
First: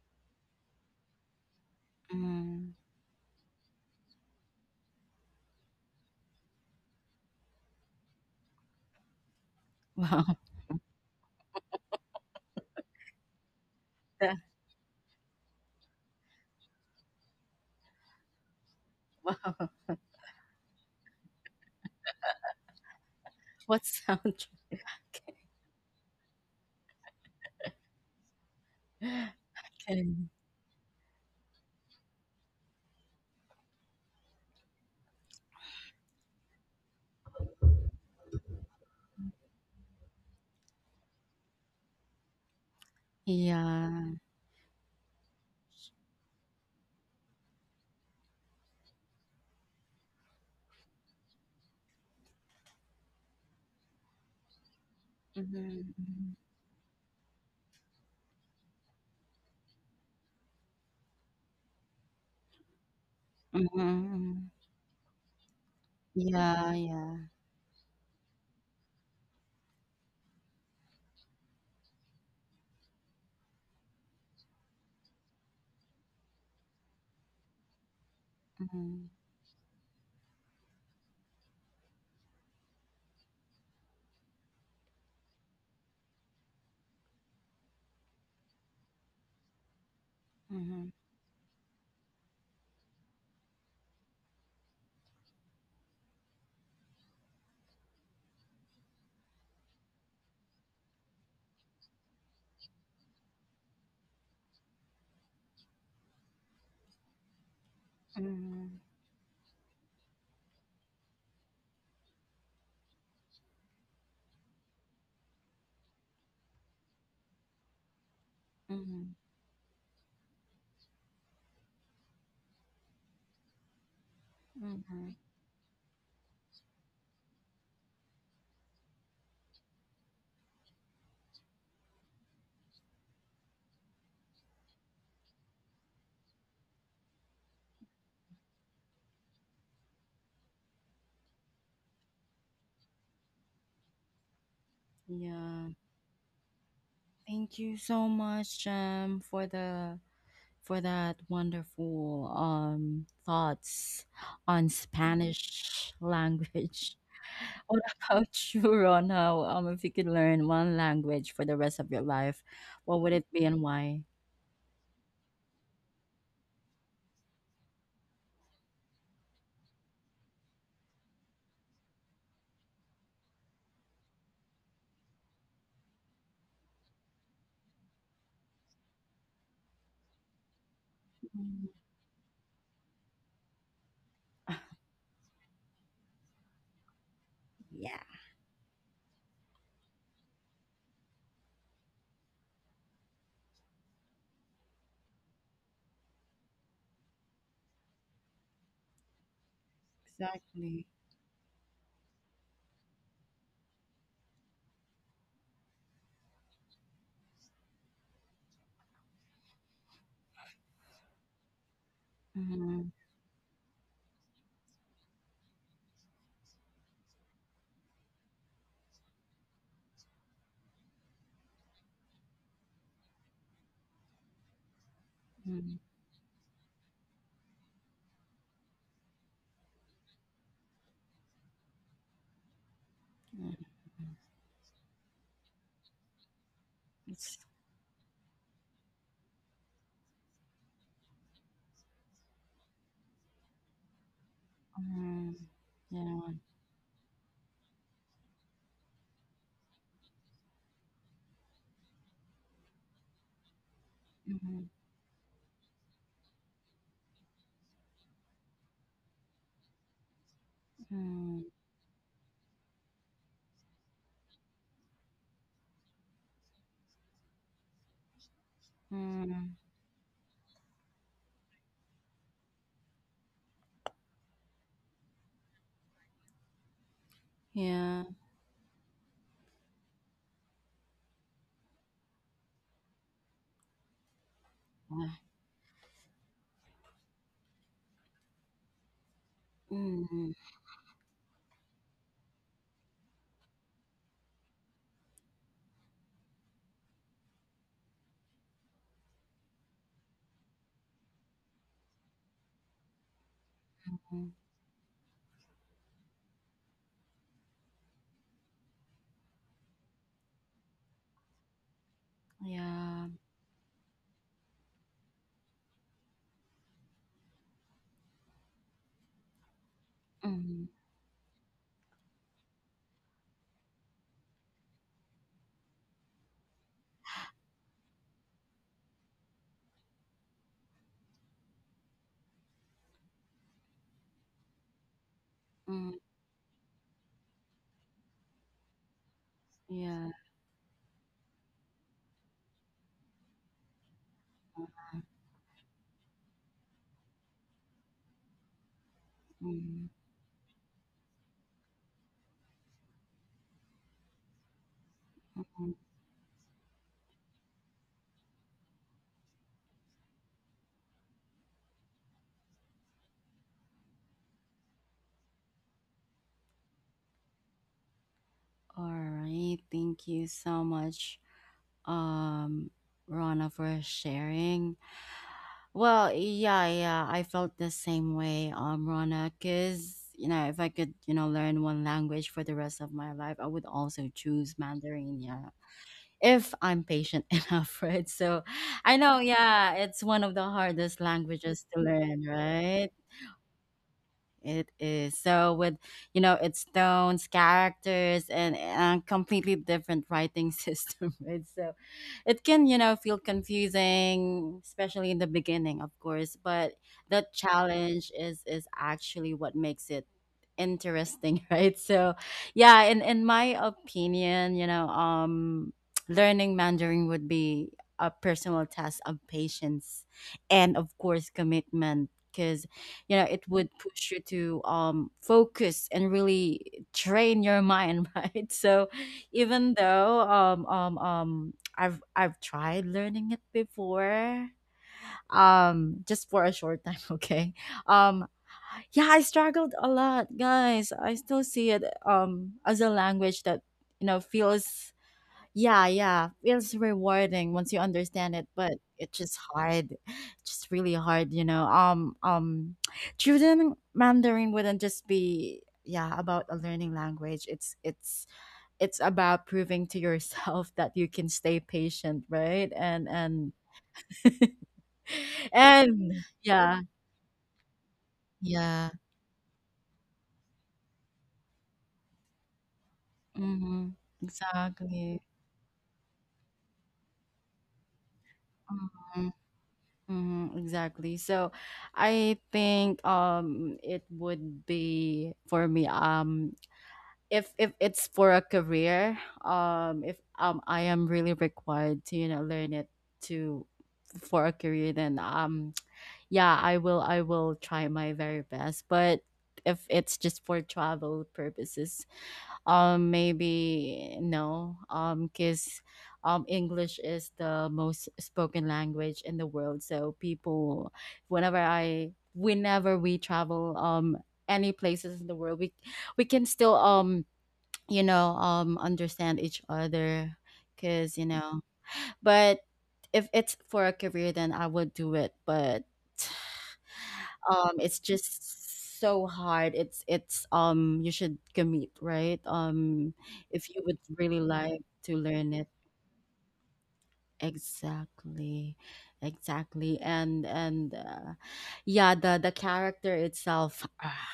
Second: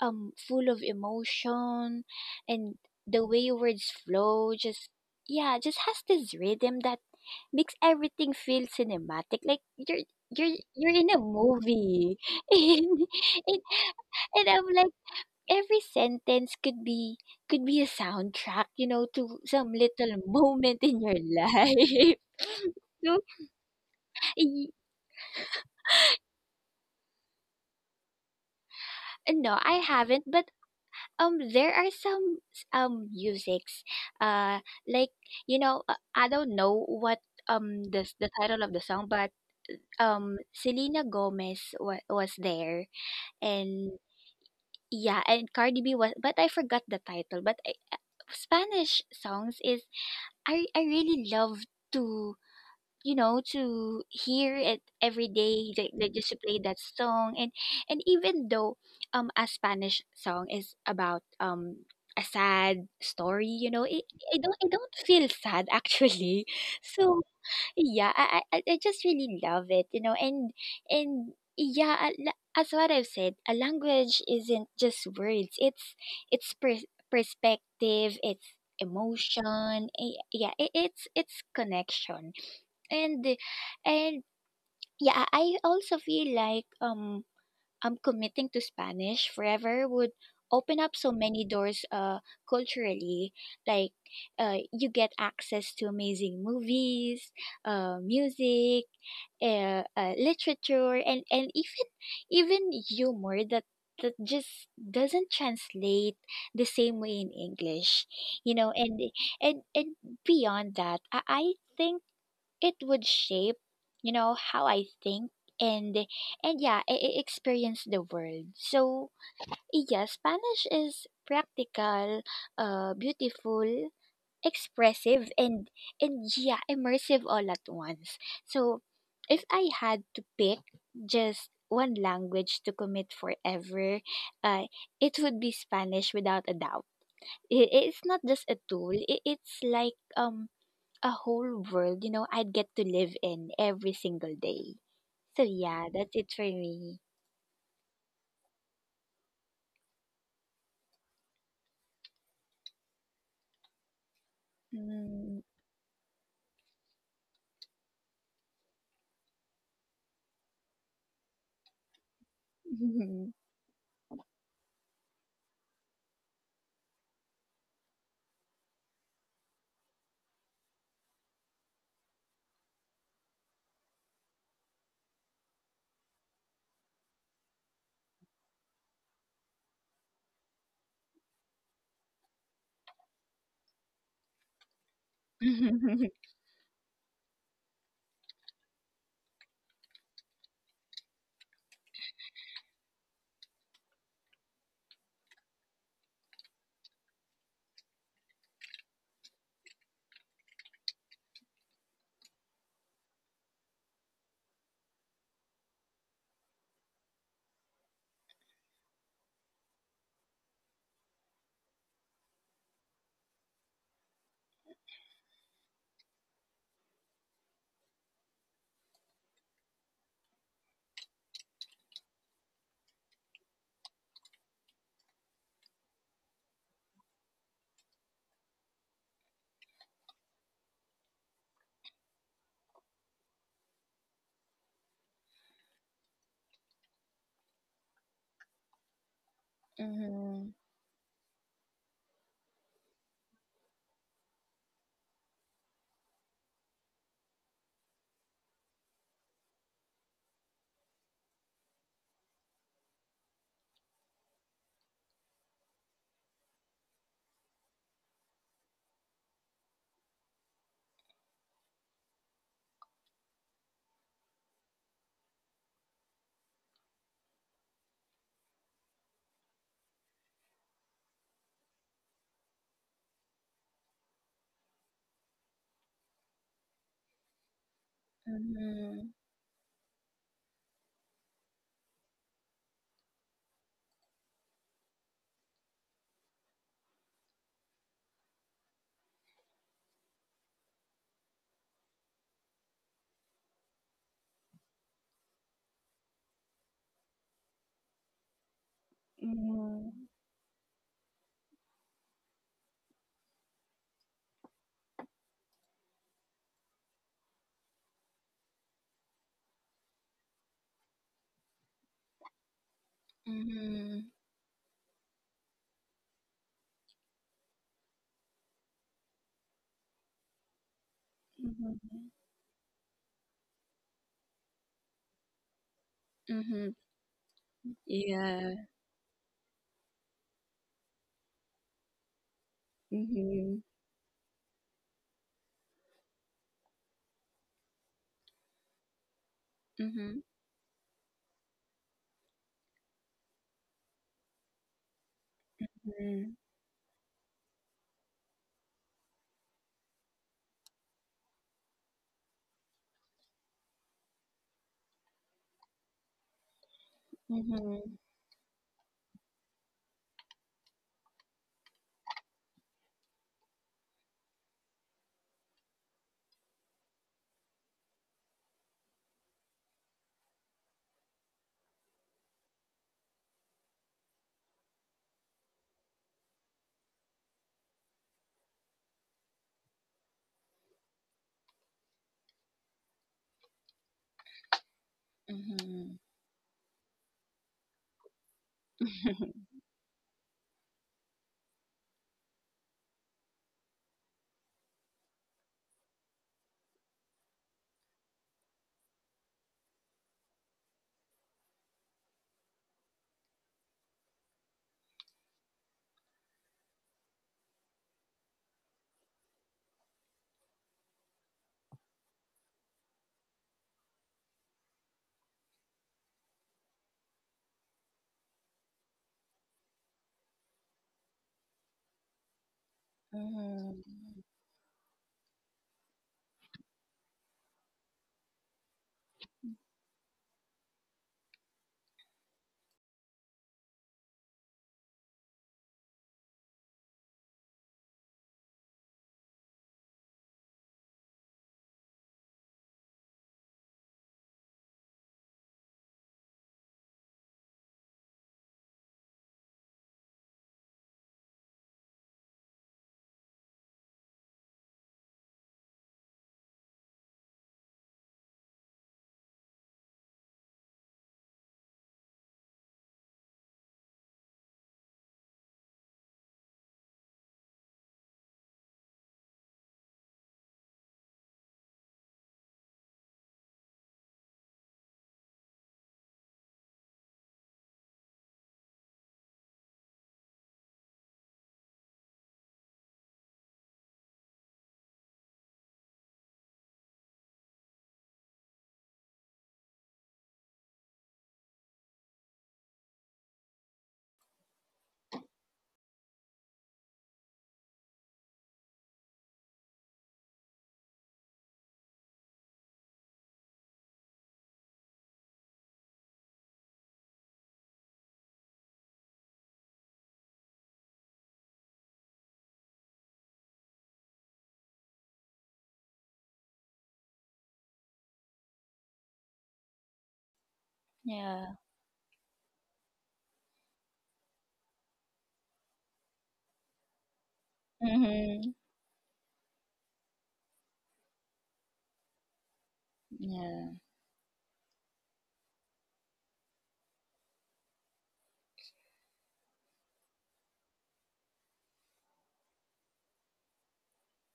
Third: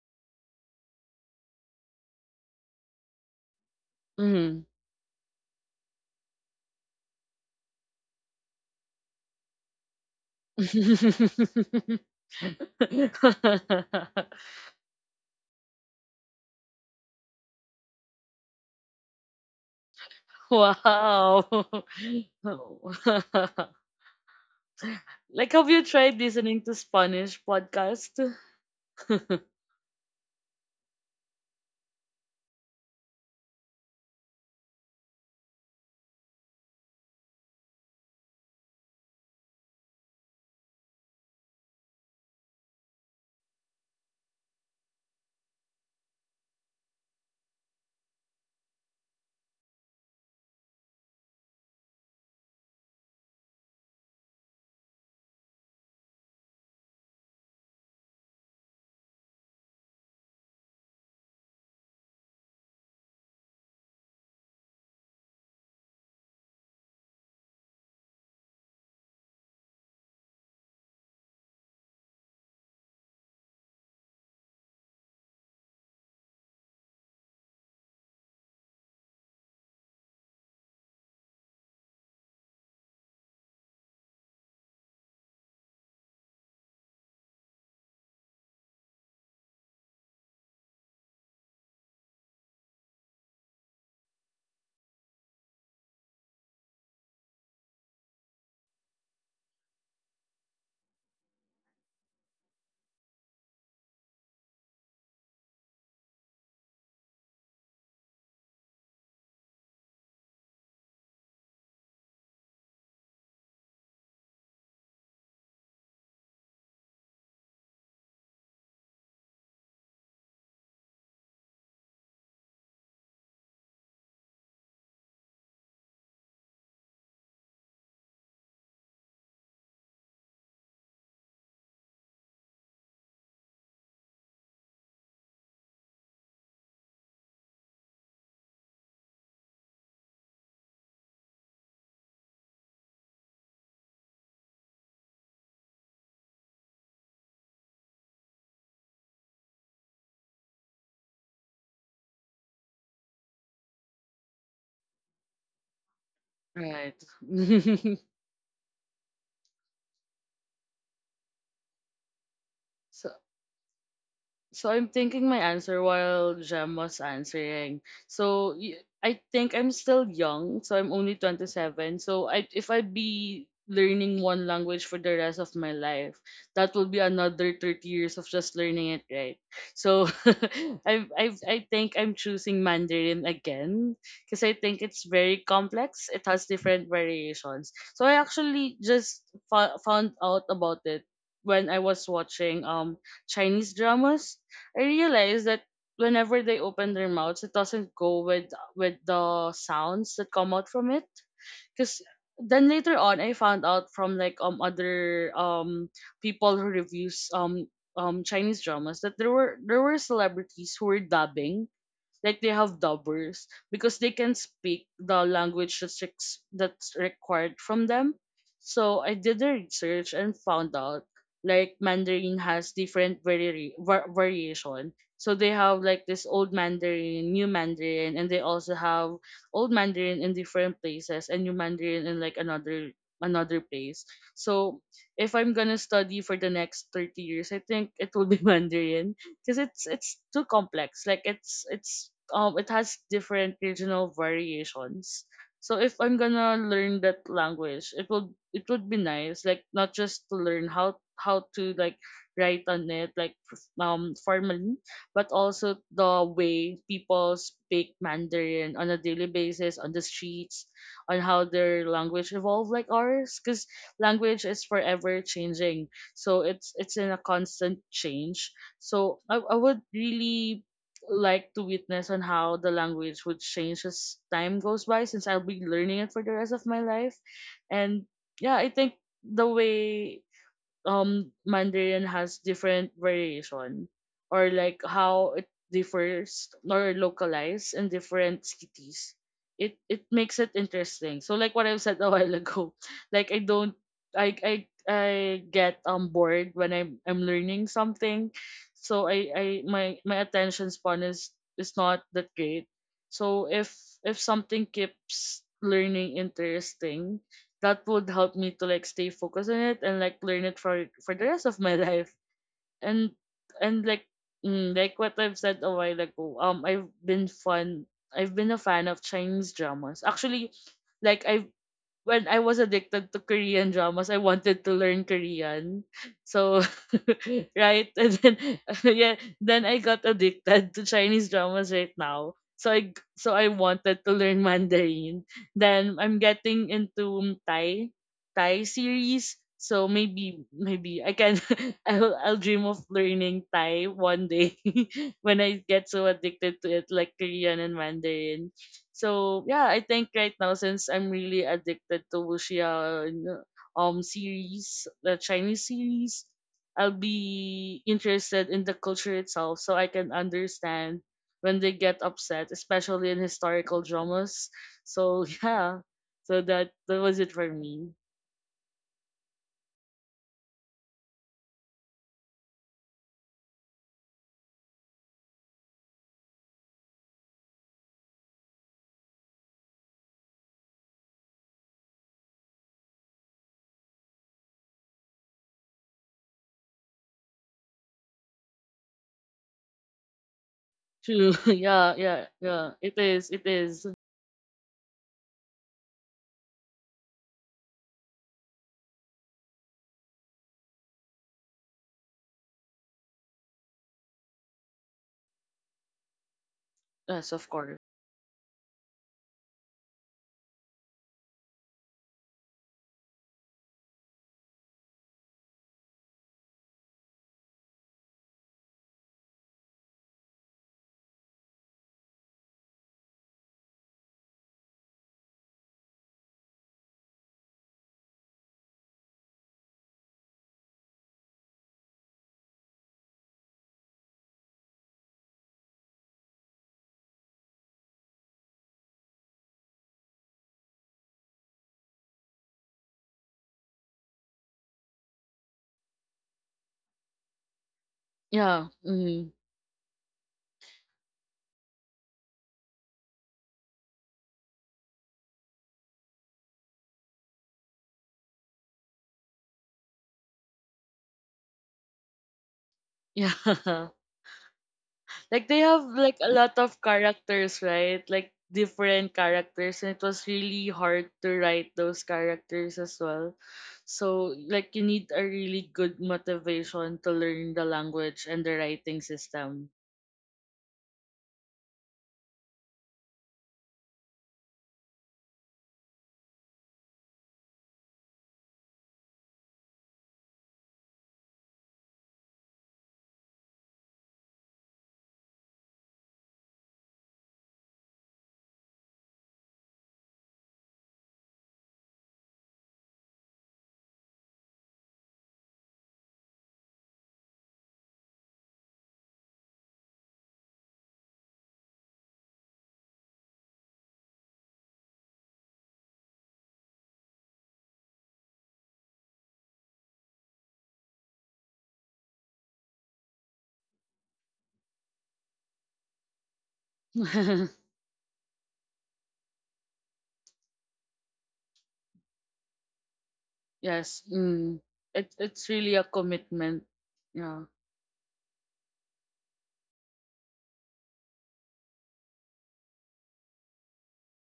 B: full of emotion,
A: Mm.
B: and the way words flow
C: Mm.
B: just yeah just has this rhythm that makes everything feel cinematic, like you're
A: Wow.
B: you're in a movie and, and,
A: That,
B: and I'm like every sentence could be a soundtrack, you know, to
A: wow.
B: some little moment in your
C: Wow.
B: life.
C: Oh.
B: So
A: What soundtrack?
B: y-
C: Like, have you tried listening to Spanish podcast?
B: no, I
A: Okay.
B: haven't. But there are some musics, like you know, I don't know what the title of the song, but Selena Gomez was there, and
A: Yeah.
B: yeah, and Cardi B was, but I forgot the title. But I, Spanish songs is I really love to, you know, to hear it every day. They
A: Mm-hmm.
B: just play that song, and even though a Spanish song is about a sad story, you know,
A: Mm-hmm.
B: I don't feel sad actually.
A: Yeah. Yeah.
B: So yeah, I just really love it, you know. And yeah, as what I've said, a language isn't just words. It's it's per- perspective, it's
A: Mm-hmm.
B: emotion, yeah, it's connection. and and yeah, I also feel like I'm committing to Spanish forever would open
A: Mm-hmm.
B: up so many doors, culturally. Like you get access to amazing movies, music, literature, and even even humor that that just doesn't translate the same way in English, you know.
A: Mm-hmm.
B: And and beyond that, I think it would shape, you know, how I think. and and yeah, I experience the world.
A: Mm-hmm.
B: So yeah, Spanish is practical, beautiful,
A: Mm-hmm.
B: expressive, and yeah, immersive all at once. So if I had to pick just one language to commit forever, uh it would be Spanish without a doubt. It's not just a tool. It's like a whole world, you know, I'd get to live in every single day. So
A: Yeah.
B: yeah, that's it for me.
A: Thank you so much, for the for that wonderful thoughts on
B: Mm.
A: Spanish
C: Right.
A: language. What about you, Ron? How if you could learn one language for the rest of your life, what
C: so
A: would it be and why?
C: So I'm thinking my answer while Jem was answering. So I think I'm still young. So I'm only 27. So I, if I be learning one language for the rest of my life, that will be another 30 years of just learning it, right? So I
A: Mm,
C: think I'm choosing Mandarin again because I think it's very complex.
B: Mhm.
C: It has different variations.
A: Yeah,
C: So I actually just found out about it when I was watching Chinese dramas I realized that whenever they open their mouths, it doesn't go with the sounds that come out
A: exactly.
C: from it. Because then later on, I found out from like other people who reviews Chinese dramas that there were celebrities who were dubbing like they have
A: Mm,
C: dubbers because they can speak the language that's that's required from them. So I did the research and found out like Mandarin has different variation. So they
A: mm,
C: have like this old Mandarin, new Mandarin, and they also have old Mandarin in different places and new Mandarin in like another another
A: mm.
C: place. So if I'm gonna study for the next 30
A: It's,
C: years, I think it will be Mandarin because it's too complex. Like it's it has different regional variations.
A: mm,
C: So if I'm
A: yeah,
C: gonna learn that language, it would be nice, like not just to learn how to like write on it like
A: mm,
C: formally, but also the way people speak Mandarin on a daily basis on the streets, on how
A: mm,
C: their language evolve like ours, because language is forever changing so it's in a constant change so I
A: mm,
C: would really like to witness on how the language would change as time goes by since I'll be learning it for the rest of my life.
A: yeah,
C: And yeah, I think
B: Mhm.
C: the way Mandarin has different variation or like
A: uh,
C: how it differs or localized in different cities. It
A: mm,
C: it
A: mm,
C: makes it interesting. So like what I've said a while ago, like I don't I I I get bored when I'm learning something. So
B: Mhm.
C: I my
B: Mhm.
C: my attention span is not that great. So if something keeps learning interesting that would help me to like stay focused on it and like learn it for the rest of my life
A: yeah,
C: and and like
B: Mhm.
C: mm, like what I've said a while ago I've been a fan of Chinese dramas actually
A: mm,
C: like I've
B: Mhm.
C: when I was addicted to Korean dramas, I wanted to learn Korean. So,
B: Mhm.
C: right? And then,
B: Yeah.
C: yeah, then I got addicted to Chinese dramas right now. So so I
B: Mhm.
C: wanted to learn Mandarin.
A: mm,
C: Then I'm getting into Thai, Thai series. So
A: yeah,
B: Mhm.
C: maybe, maybe I can, I'll dream of learning Thai one day when I get so addicted to it, like Korean and Mandarin. So yeah, I
A: mm.
C: think right now since I'm really addicted to wuxia series, the Chinese series, I'll
B: Mhm.
C: be
B: Mhm.
C: interested in the culture itself so I can understand when they get upset, especially in historical dramas. So yeah, so that that was it for me.
A: All right. Thank you so much, um, Rana, for sharing. Well, yeah, yeah, I felt the same way, Rana, because, you know, if I could, you know, learn one language for the rest of my life, I would also choose Mandarin, yeah,
B: Mhm.
A: if I'm patient enough, right? So I know, yeah, it's one of the hardest
C: True.
A: languages to
C: Yeah,
A: learn,
C: yeah, yeah.
A: right?
C: It is. It is.
A: It is. So with, you know, its tones, characters, and completely different writing system, right? So it can, you know, feel confusing, especially in the beginning, of course, but the
C: Yes, of course.
A: challenge is actually what makes it interesting, right? So yeah, in my opinion, you know, learning Mandarin would be a personal test of patience and of course commitment, because you know it would
B: Mhm.
A: push you to focus and really train your mind, right. So even though I've tried learning it before, just for a short time. Okay, um yeah, I struggled a lot, guys. I still see it as a language that, you know, feels, yeah, yeah, feels rewarding once you understand it,
C: Yeah.
A: but it's
C: Hmm.
A: just hard. Just really hard, you know. Juden Mandarin wouldn't just be, yeah, about a learning language. It's about proving to yourself that you can stay patient, right? And
C: Yeah.
A: and
C: Like they have
A: and
C: like a lot
A: yeah,
C: of characters, right? Like
A: yeah.
C: different characters, and it was really hard to write those characters as well.
A: Mhm.
C: So like you need
A: Exactly.
C: a really good motivation to learn the language and the writing
A: Mm-hmm.
C: system.
A: Mm-hmm, exactly. So I think it would be for me, if it's for a career, if I am really required to, you know, learn it to for a career, then yeah, I will try my very best. But if it's just for travel purposes, maybe no. Because English is the most spoken language in the world. So people, whenever we travel, any places in the world, we can still understand each other. Cause you
B: Yeah.
A: know, but if it's for a career, then I would do it. But it's
B: Mhm.
A: just so hard. It's you should commit, right? If
B: Yeah.
A: you would
C: Yes.
A: really
C: Mm.
A: like to
C: It,
A: learn
C: it's
A: it.
C: really a commitment. Yeah.
A: Exactly. Exactly. And the character itself, ah,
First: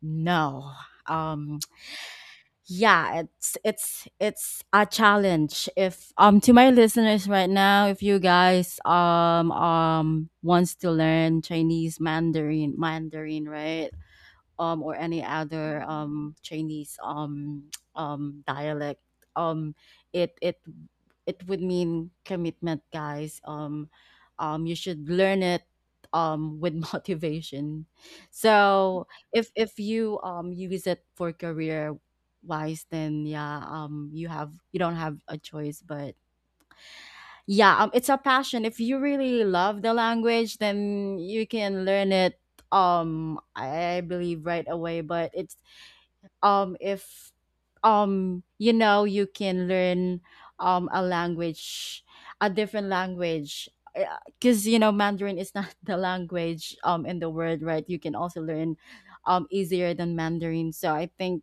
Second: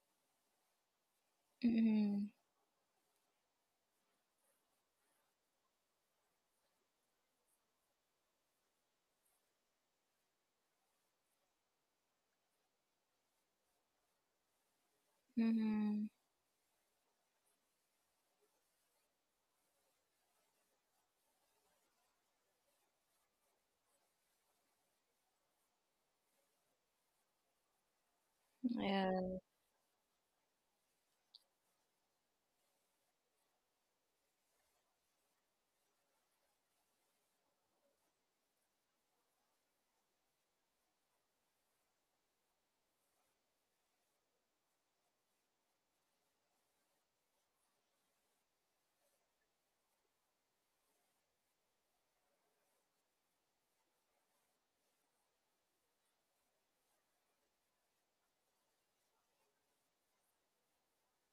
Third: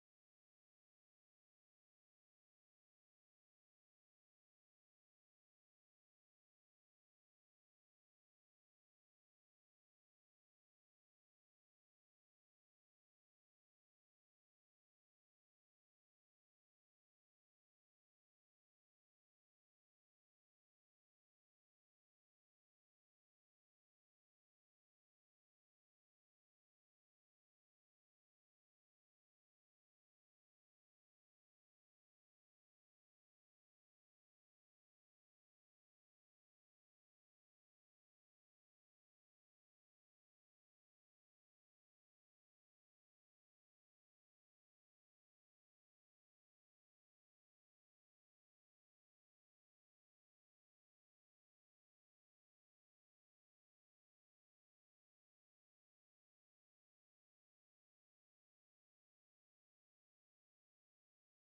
A: no. Um
B: Mhm.
A: it's a challenge. If To my listeners right now, if you guys wants to learn Chinese Mandarin, Mandarin, right? Or any other
B: Mhm.
A: Chinese dialect, um, it it it would mean commitment, guys. You should learn it with motivation. So
B: Yeah.
A: if you use it for career wise, then yeah, you have you don't have a choice but yeah, it's a passion. If you really love the language then you can learn it I believe right away. But it's if you know You can learn a language, a different language, because you know Mandarin is not the language in the world, right? You can also learn easier than Mandarin. So I think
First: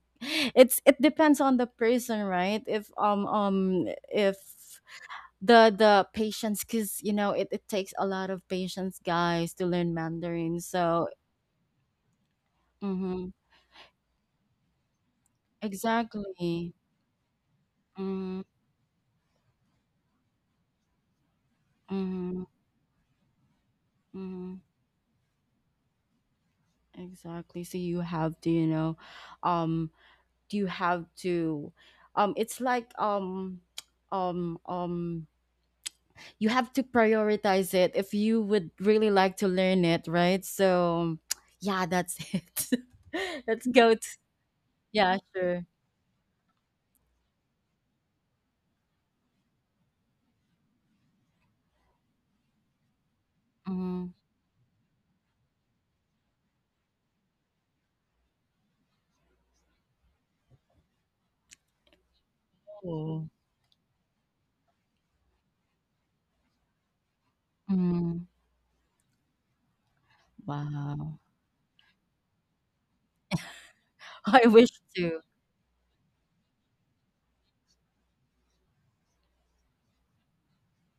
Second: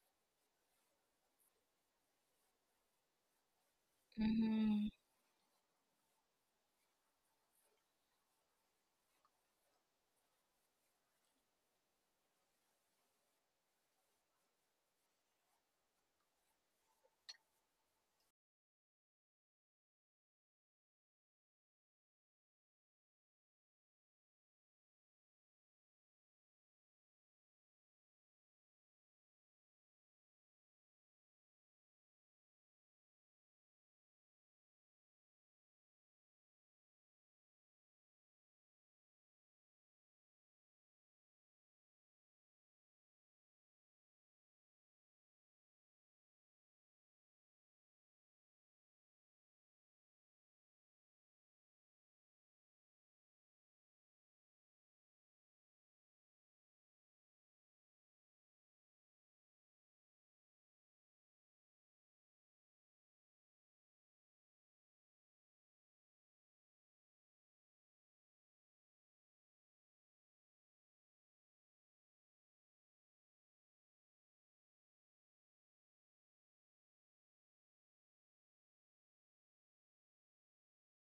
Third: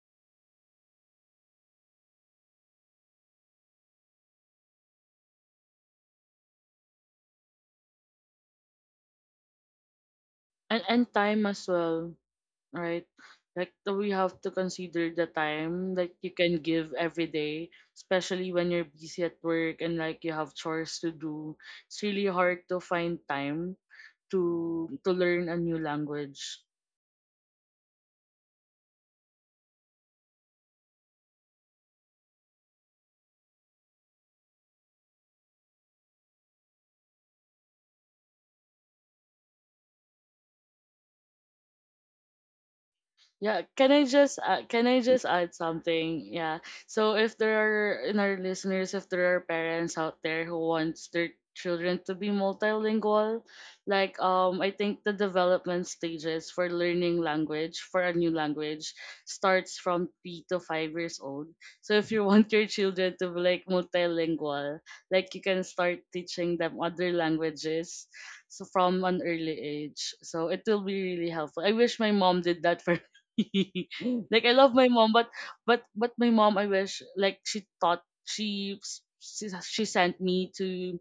A: it depends on the person, right? If
B: Mhm.
A: The patience, because you know it takes a lot of patience, guys, to learn Mandarin.
C: And
A: So
C: time as well. Right?
A: mm-hmm,
C: Like we have to consider the time that
A: exactly,
C: you can give every day,
A: mm-hmm,
C: especially when you're busy at work and like you have chores to do. It's really
A: mm-hmm,
C: hard to find time
A: mm-hmm,
C: to learn a new language.
A: exactly. So you have to, you know, um you have to, it's like, um um you have to prioritize it if you would really like to learn it, right? So yeah, that's it.
C: Yeah,
A: let's go to—
C: can I
A: yeah,
C: just add
A: sure.
C: something? Yeah. So if there are in our listeners, if there are parents out there who wants their children to be multilingual, like I think the development stages for learning language for a new language starts from 3 to 5 years old. So if you want your children to
A: Mm-hmm.
C: be like multilingual, like you can start teaching them other languages so from an early age. So it will be
A: Wow.
C: really helpful. I wish my mom did that for like
A: I
C: I love
A: wish
C: my mom,
A: to.
C: but my mom, I wish like she taught she s- she sent me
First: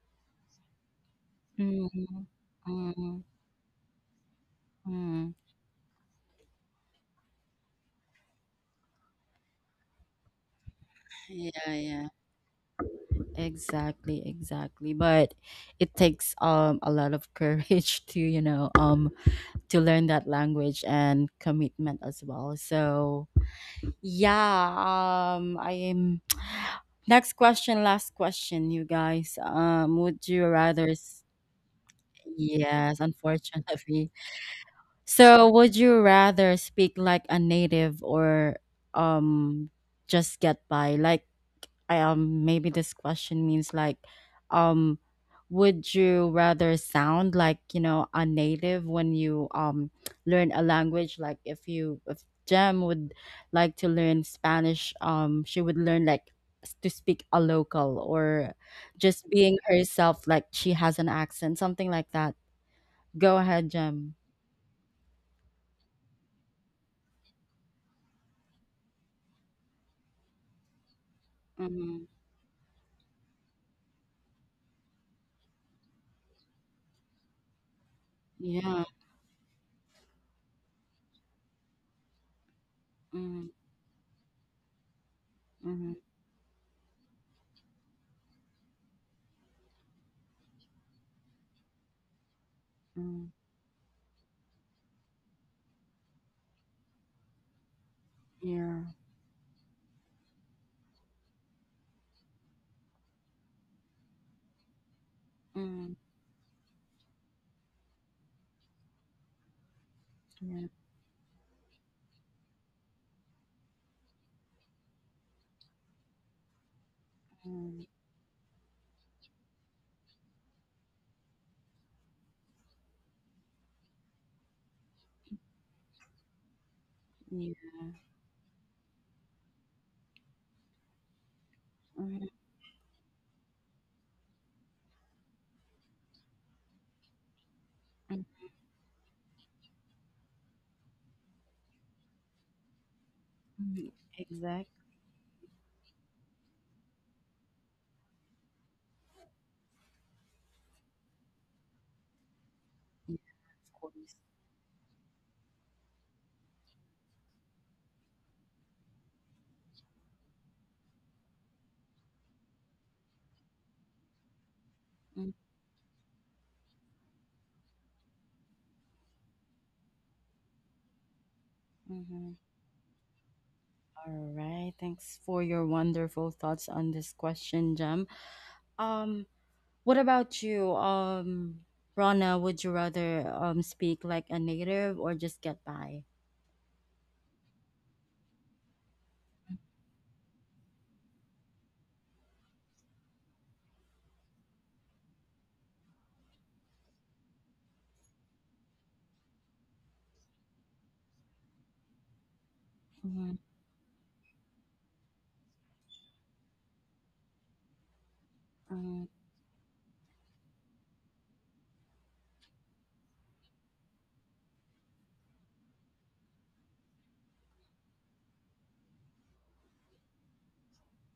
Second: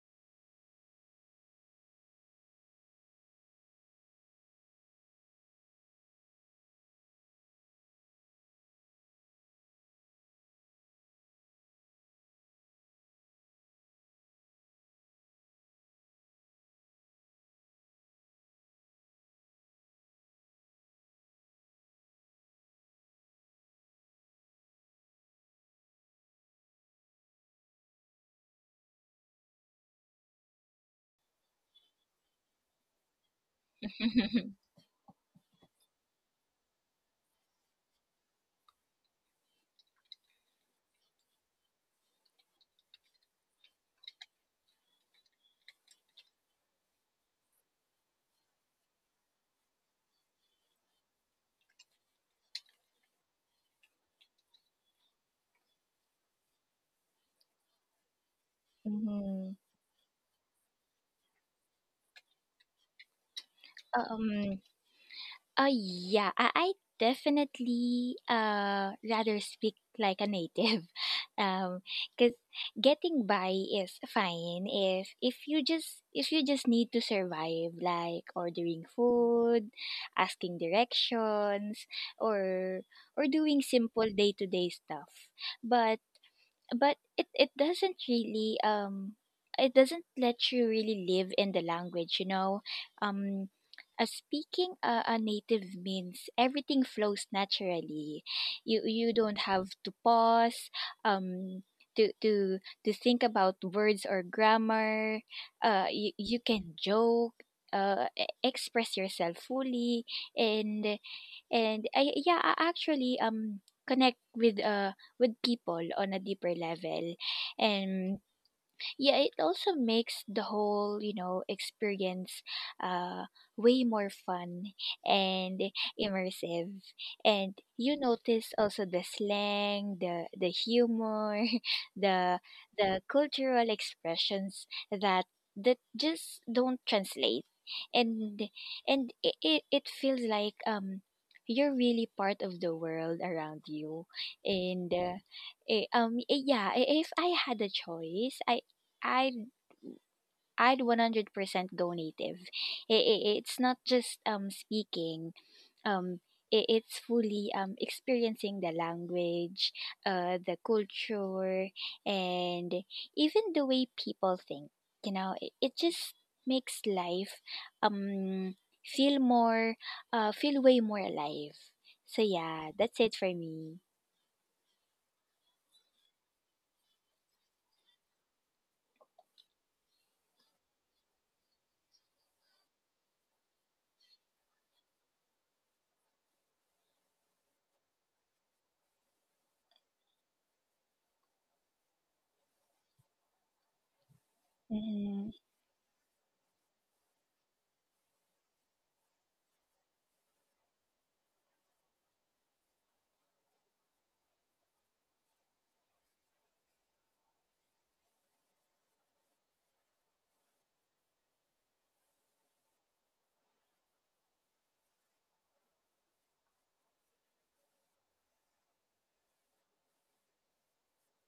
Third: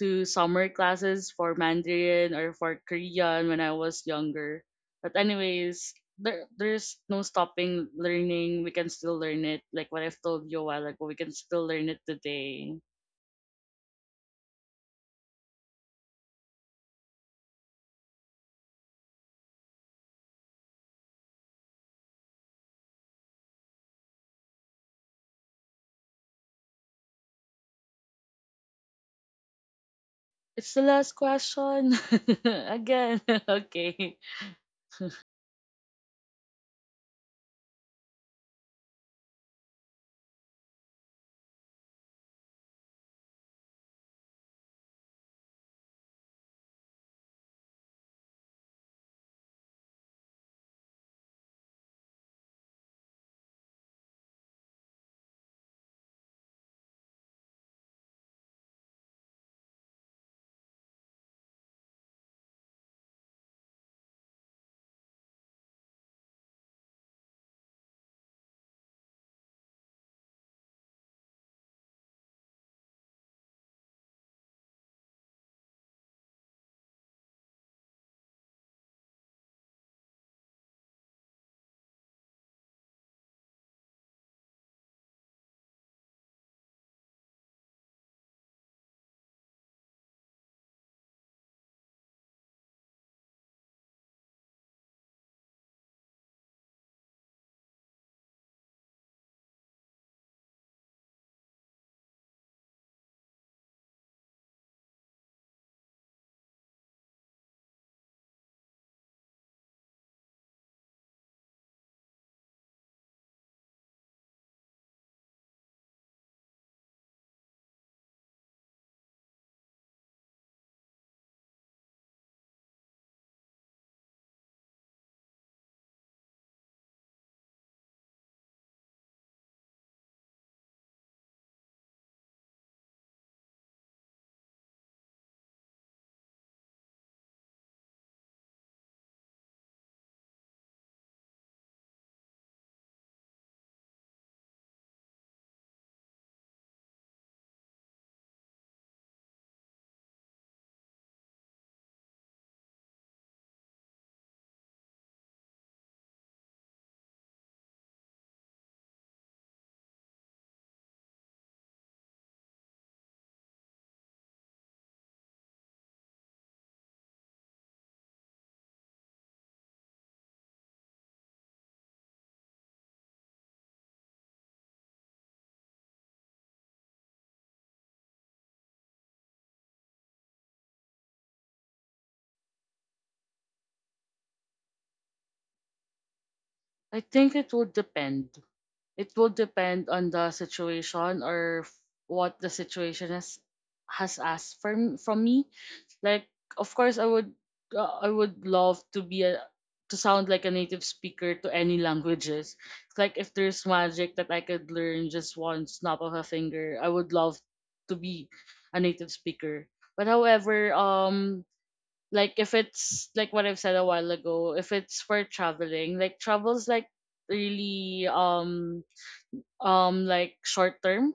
C: to summer classes for
A: Mm,
C: Mandarin or for
A: mm,
C: Korean when I was younger. But
A: mm.
C: anyways, there there's no stopping learning. We can still learn it. Like what I've told you a while ago, we can still
A: Yeah,
C: learn it
A: yeah.
C: today.
A: Exactly, exactly. But it takes a lot of courage to, you know, to learn that language and commitment as well. So, yeah, I am— next question, last question, you guys. Would you
C: It's the
A: rather
C: last
A: s-—
C: question
A: yes,
C: again.
A: unfortunately.
C: Okay,
A: So, would you rather speak like a native or um just get by? Like, I maybe this question means like, um, would you rather sound like, you know, a native when you learn a language? Like, if Jem would like to learn Spanish, she would learn like s- to speak a local or just
B: Mhm.
A: being herself, like she has an accent, something like that. Go ahead, Jem.
B: Um, yeah, I definitely rather speak like a native, um, because getting by is fine if if you just need to survive, like ordering
A: Yeah.
B: food, asking directions, or
A: Mm,
B: doing simple day to day stuff. But
A: mm,
B: it it doesn't really it doesn't let you really live in the language, you know.
A: mm,
B: um Speaking a native means everything flows naturally. You
A: yeah.
B: don't have to pause um to to to think about words or grammar.
A: Mm,
B: You, you can joke, express yourself fully,
A: yeah.
B: and and I yeah, I actually connect with people on a deeper level.
A: Mm,
B: And yeah, it also makes the whole, you know, experience uh way more fun and immersive. And
A: yeah.
B: you notice also the slang, the humor,
A: Mm,
B: the the cultural expressions that that just don't translate.
A: mm,
B: and and it feels like you're really part of the world around
A: mm.
B: you.
A: Exactly.
B: And yeah, if I had a choice, I'd I'd 100% go native. I
A: Yes,
B: It's not
A: of
B: just
A: course.
B: speaking. Um I It's fully experiencing the language, the culture, and even the way people think. You know,
A: Mm,
B: it just makes life um feel more feel way more alive. So
A: mhm.
B: yeah, that's it for me.
A: All right. Thanks for your wonderful thoughts on this question, Jem. Um, what about you? Rana, would you rather speak like a native or just get by?
C: I think it will depend on the situation or what the situation has asked
B: Mhm.
C: from me like of course I would I would love to be a to sound like a native speaker to any languages. It's like
A: Mm-hmm.
C: if there's magic that I could learn just one snap of a finger I would love to be a
A: Mm,
C: native speaker but however like if it's like what I've said a while ago if it's for traveling like travels like really like short term.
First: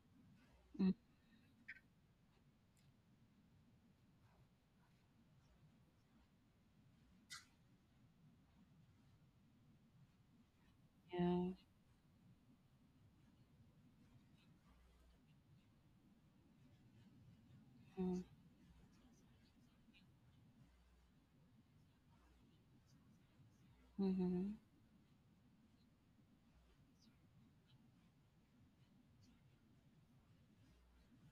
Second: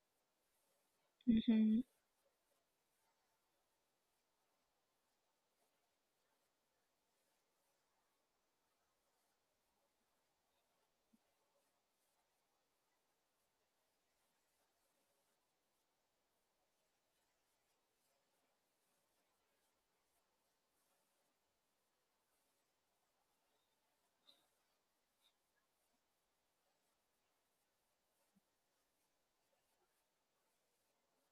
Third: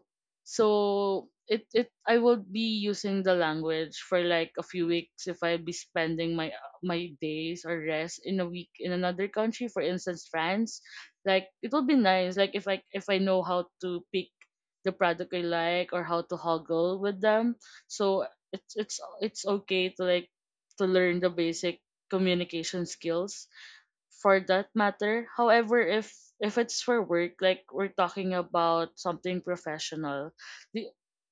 A: mm,
C: So it
B: Mhm.
C: it I will be using the language for like a few weeks if I'll be spending my my days or rest in a week in another country, for instance France. Like
A: yeah.
C: it will be nice like if I know how to pick the product I like or how to hoggle with them.
A: Mm,
C: So it's it's it's okay to like to learn the basic communication skills for
A: mhm.
C: that matter. However, if it's for work, like we're talking about something professional, the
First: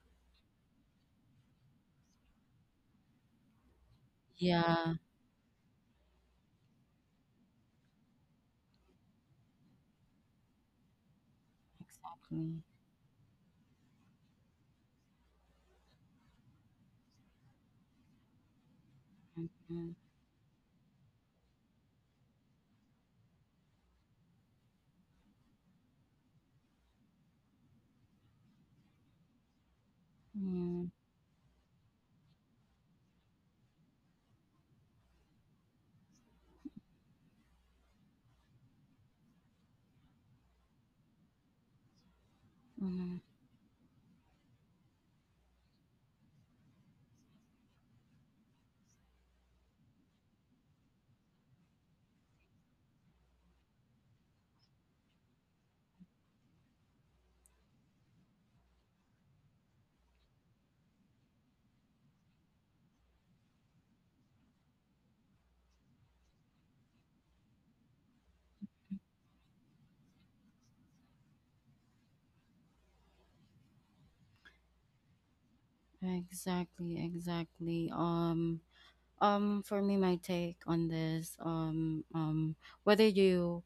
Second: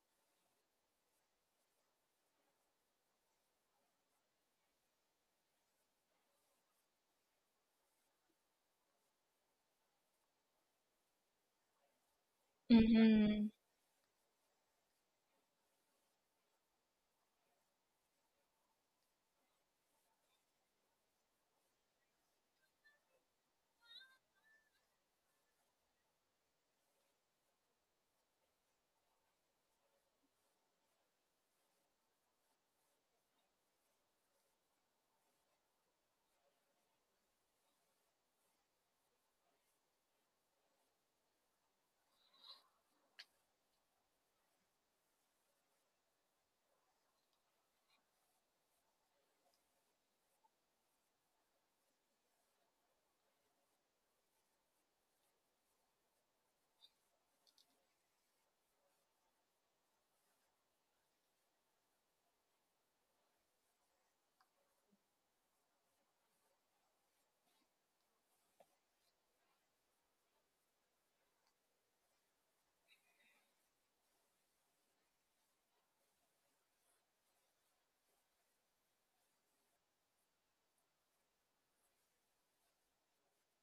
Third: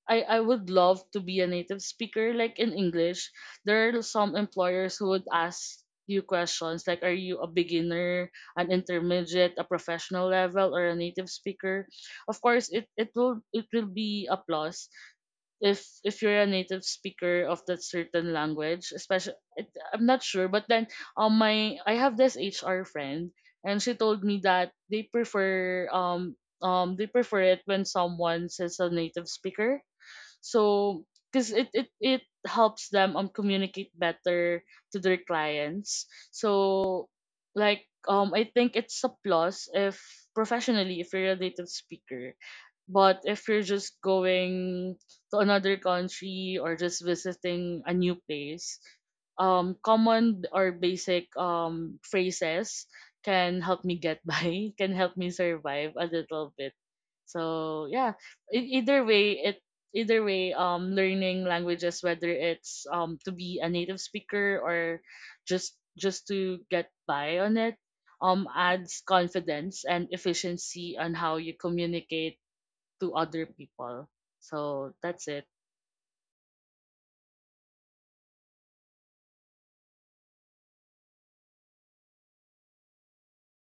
C: I would love to be a native speaker like in English. There are some
A: Yeah.
C: employers who would ask you questions like are you a beginner, an intermediate, a professional level or a native speaker? Of
A: Exactly.
C: course
B: Mhm.
C: it will be a plus if you're a native speaker of that certain language especially
A: Mm-hmm.
C: I'm not sure but then my I have this HR friend and she told me that they prefer it when someone says a native speaker
A: Mm-hmm.
C: so because it helps them communicate better to their clients so like I think it's a plus if professionally if you're a native speaker
A: Mm-hmm.
C: but if you're just going to another country or just visiting a new place, common or basic phrases can help me get by, can help me survive a little bit. So yeah, either way, it either way, learning languages, whether it's to be a native speaker or just to get by on it, adds confidence and efficiency on how you communicate to other people. So, that's it.
A: Exactly, exactly. For me, my take on this, whether you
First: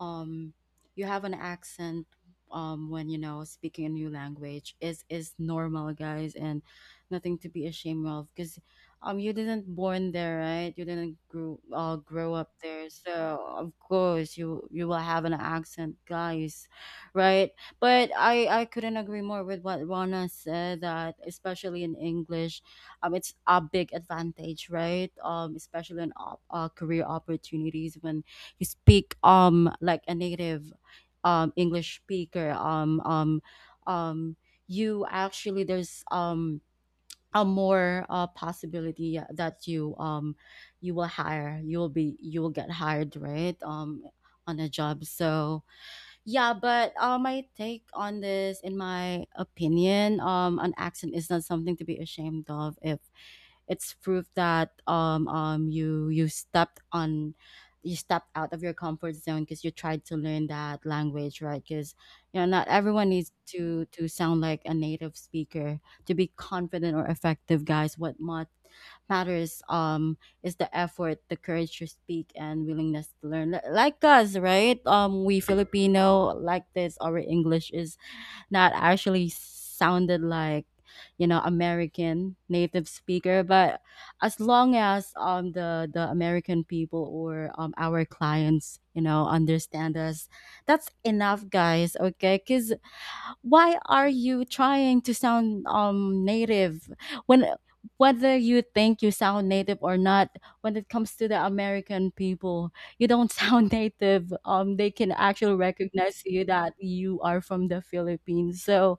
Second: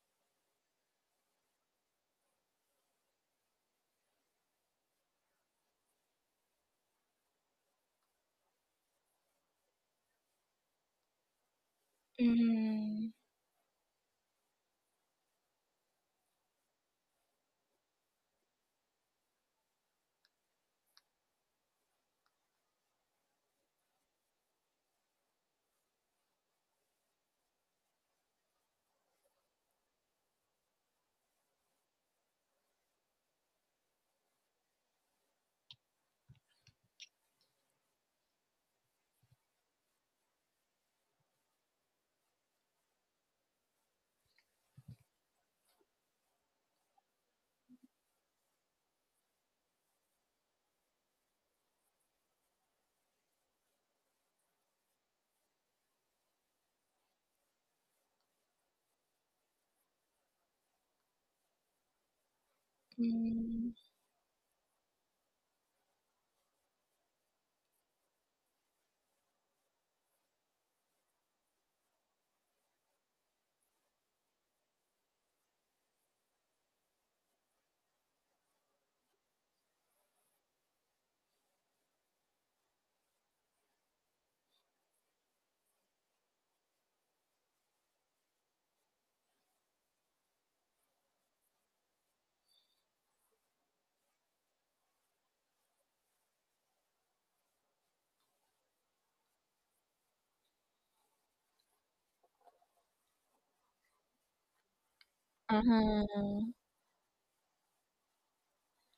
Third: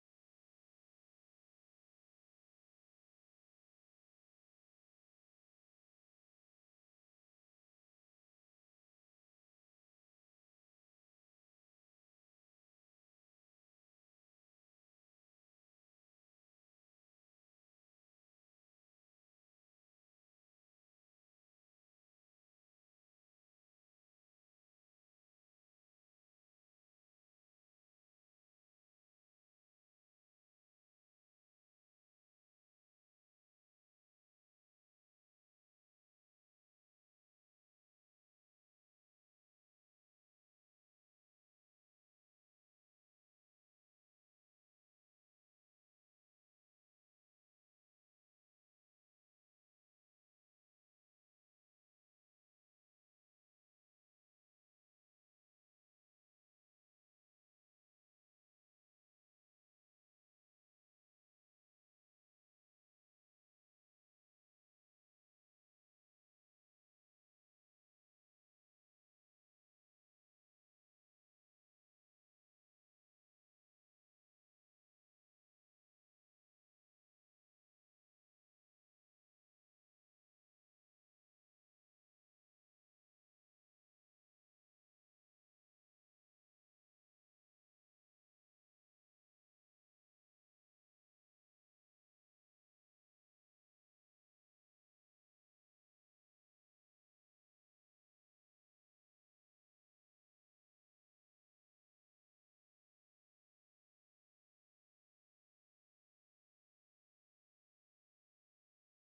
A: um you have an accent when, you know, speaking a new language is normal, guys, and nothing to be ashamed of, because you didn't born there, right? You didn't grow up there, so
B: Mhm.
A: of course you will have an accent, guys, right? But I couldn't agree more with what Rana said, that especially in English, it's a big advantage, right? Especially in career opportunities, when speak like a native English speaker. Um you actually, there's a more possibility that you you will hire, you will be, you will get hired, right? On a job. So yeah, but my take on this, in my opinion, an accent is not something to be ashamed of. If it's proof that you you stepped on, you stepped out of your comfort zone because you tried to learn that language, right? Because you know, not everyone needs
B: Mhm.
A: to sound like a native speaker to be confident or effective, guys. What matters, is the effort, the courage to speak, and willingness to learn. Like us, right? We Filipino, like this, our English is that actually sounded like, you know, American native speaker. But as long as the American people or our clients, you know, understand us, that's enough, guys. Okay, because why are you trying to sound native, when— whether you think you sound native or not, when it comes to the American people, you don't sound native. They can actually recognize you,
B: Uh-huh.
A: that you are from the Philippines. So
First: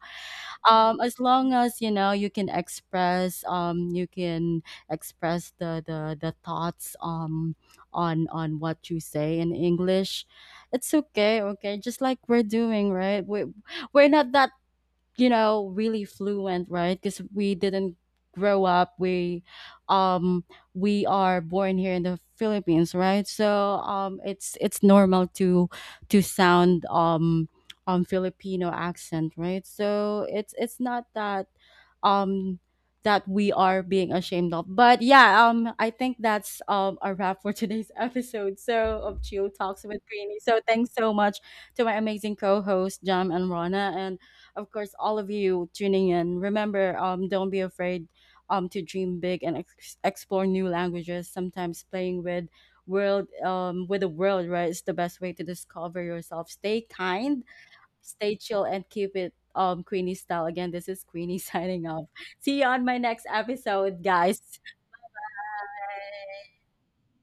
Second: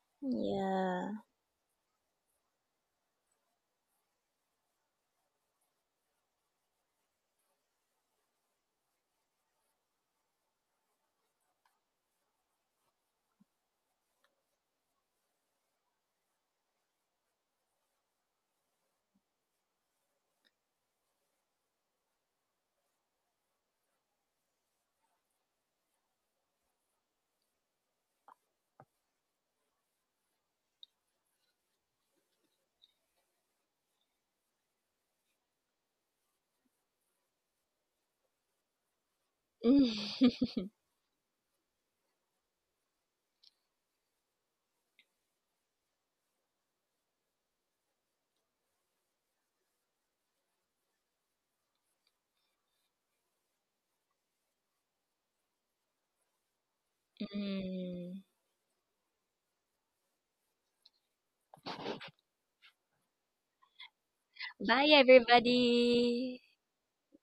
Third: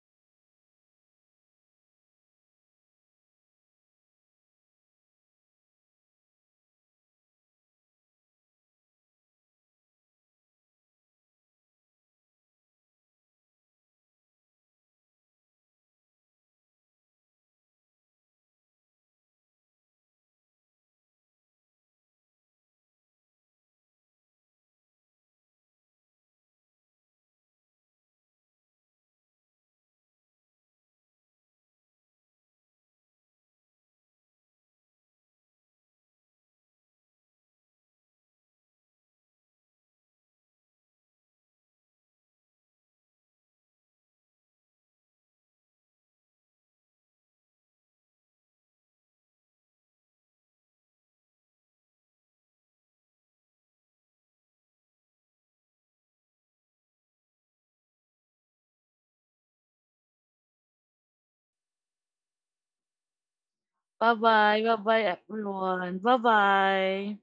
B: Yeah.
A: as long as, you know, you can express, you can express the thoughts, on what you say in English, it's okay. Okay, just like we're doing, right? We we're not that, you know, really fluent, right? Because we didn't grow up, um we are born here in the Philippines, right? So it's normal to sound Filipino accent, right? So it's not that um that we are being ashamed of. But yeah, I think that's a wrap for today's episode so of Chill Talks with Greenie. So thanks so much to my amazing co-host Jam and Rana, and of course, all of you tuning in. Remember, don't be afraid to dream big and explore new languages. Sometimes playing with world with the world, right, is the best way to discover yourself. Stay kind, stay chill, and keep it Queenie style. Again, this is Queenie signing off. See you on my next episode, guys.
C: Bye-bye.
B: Bye,
C: Bye-bye, everyone.
B: everybody.
C: Bye-bye.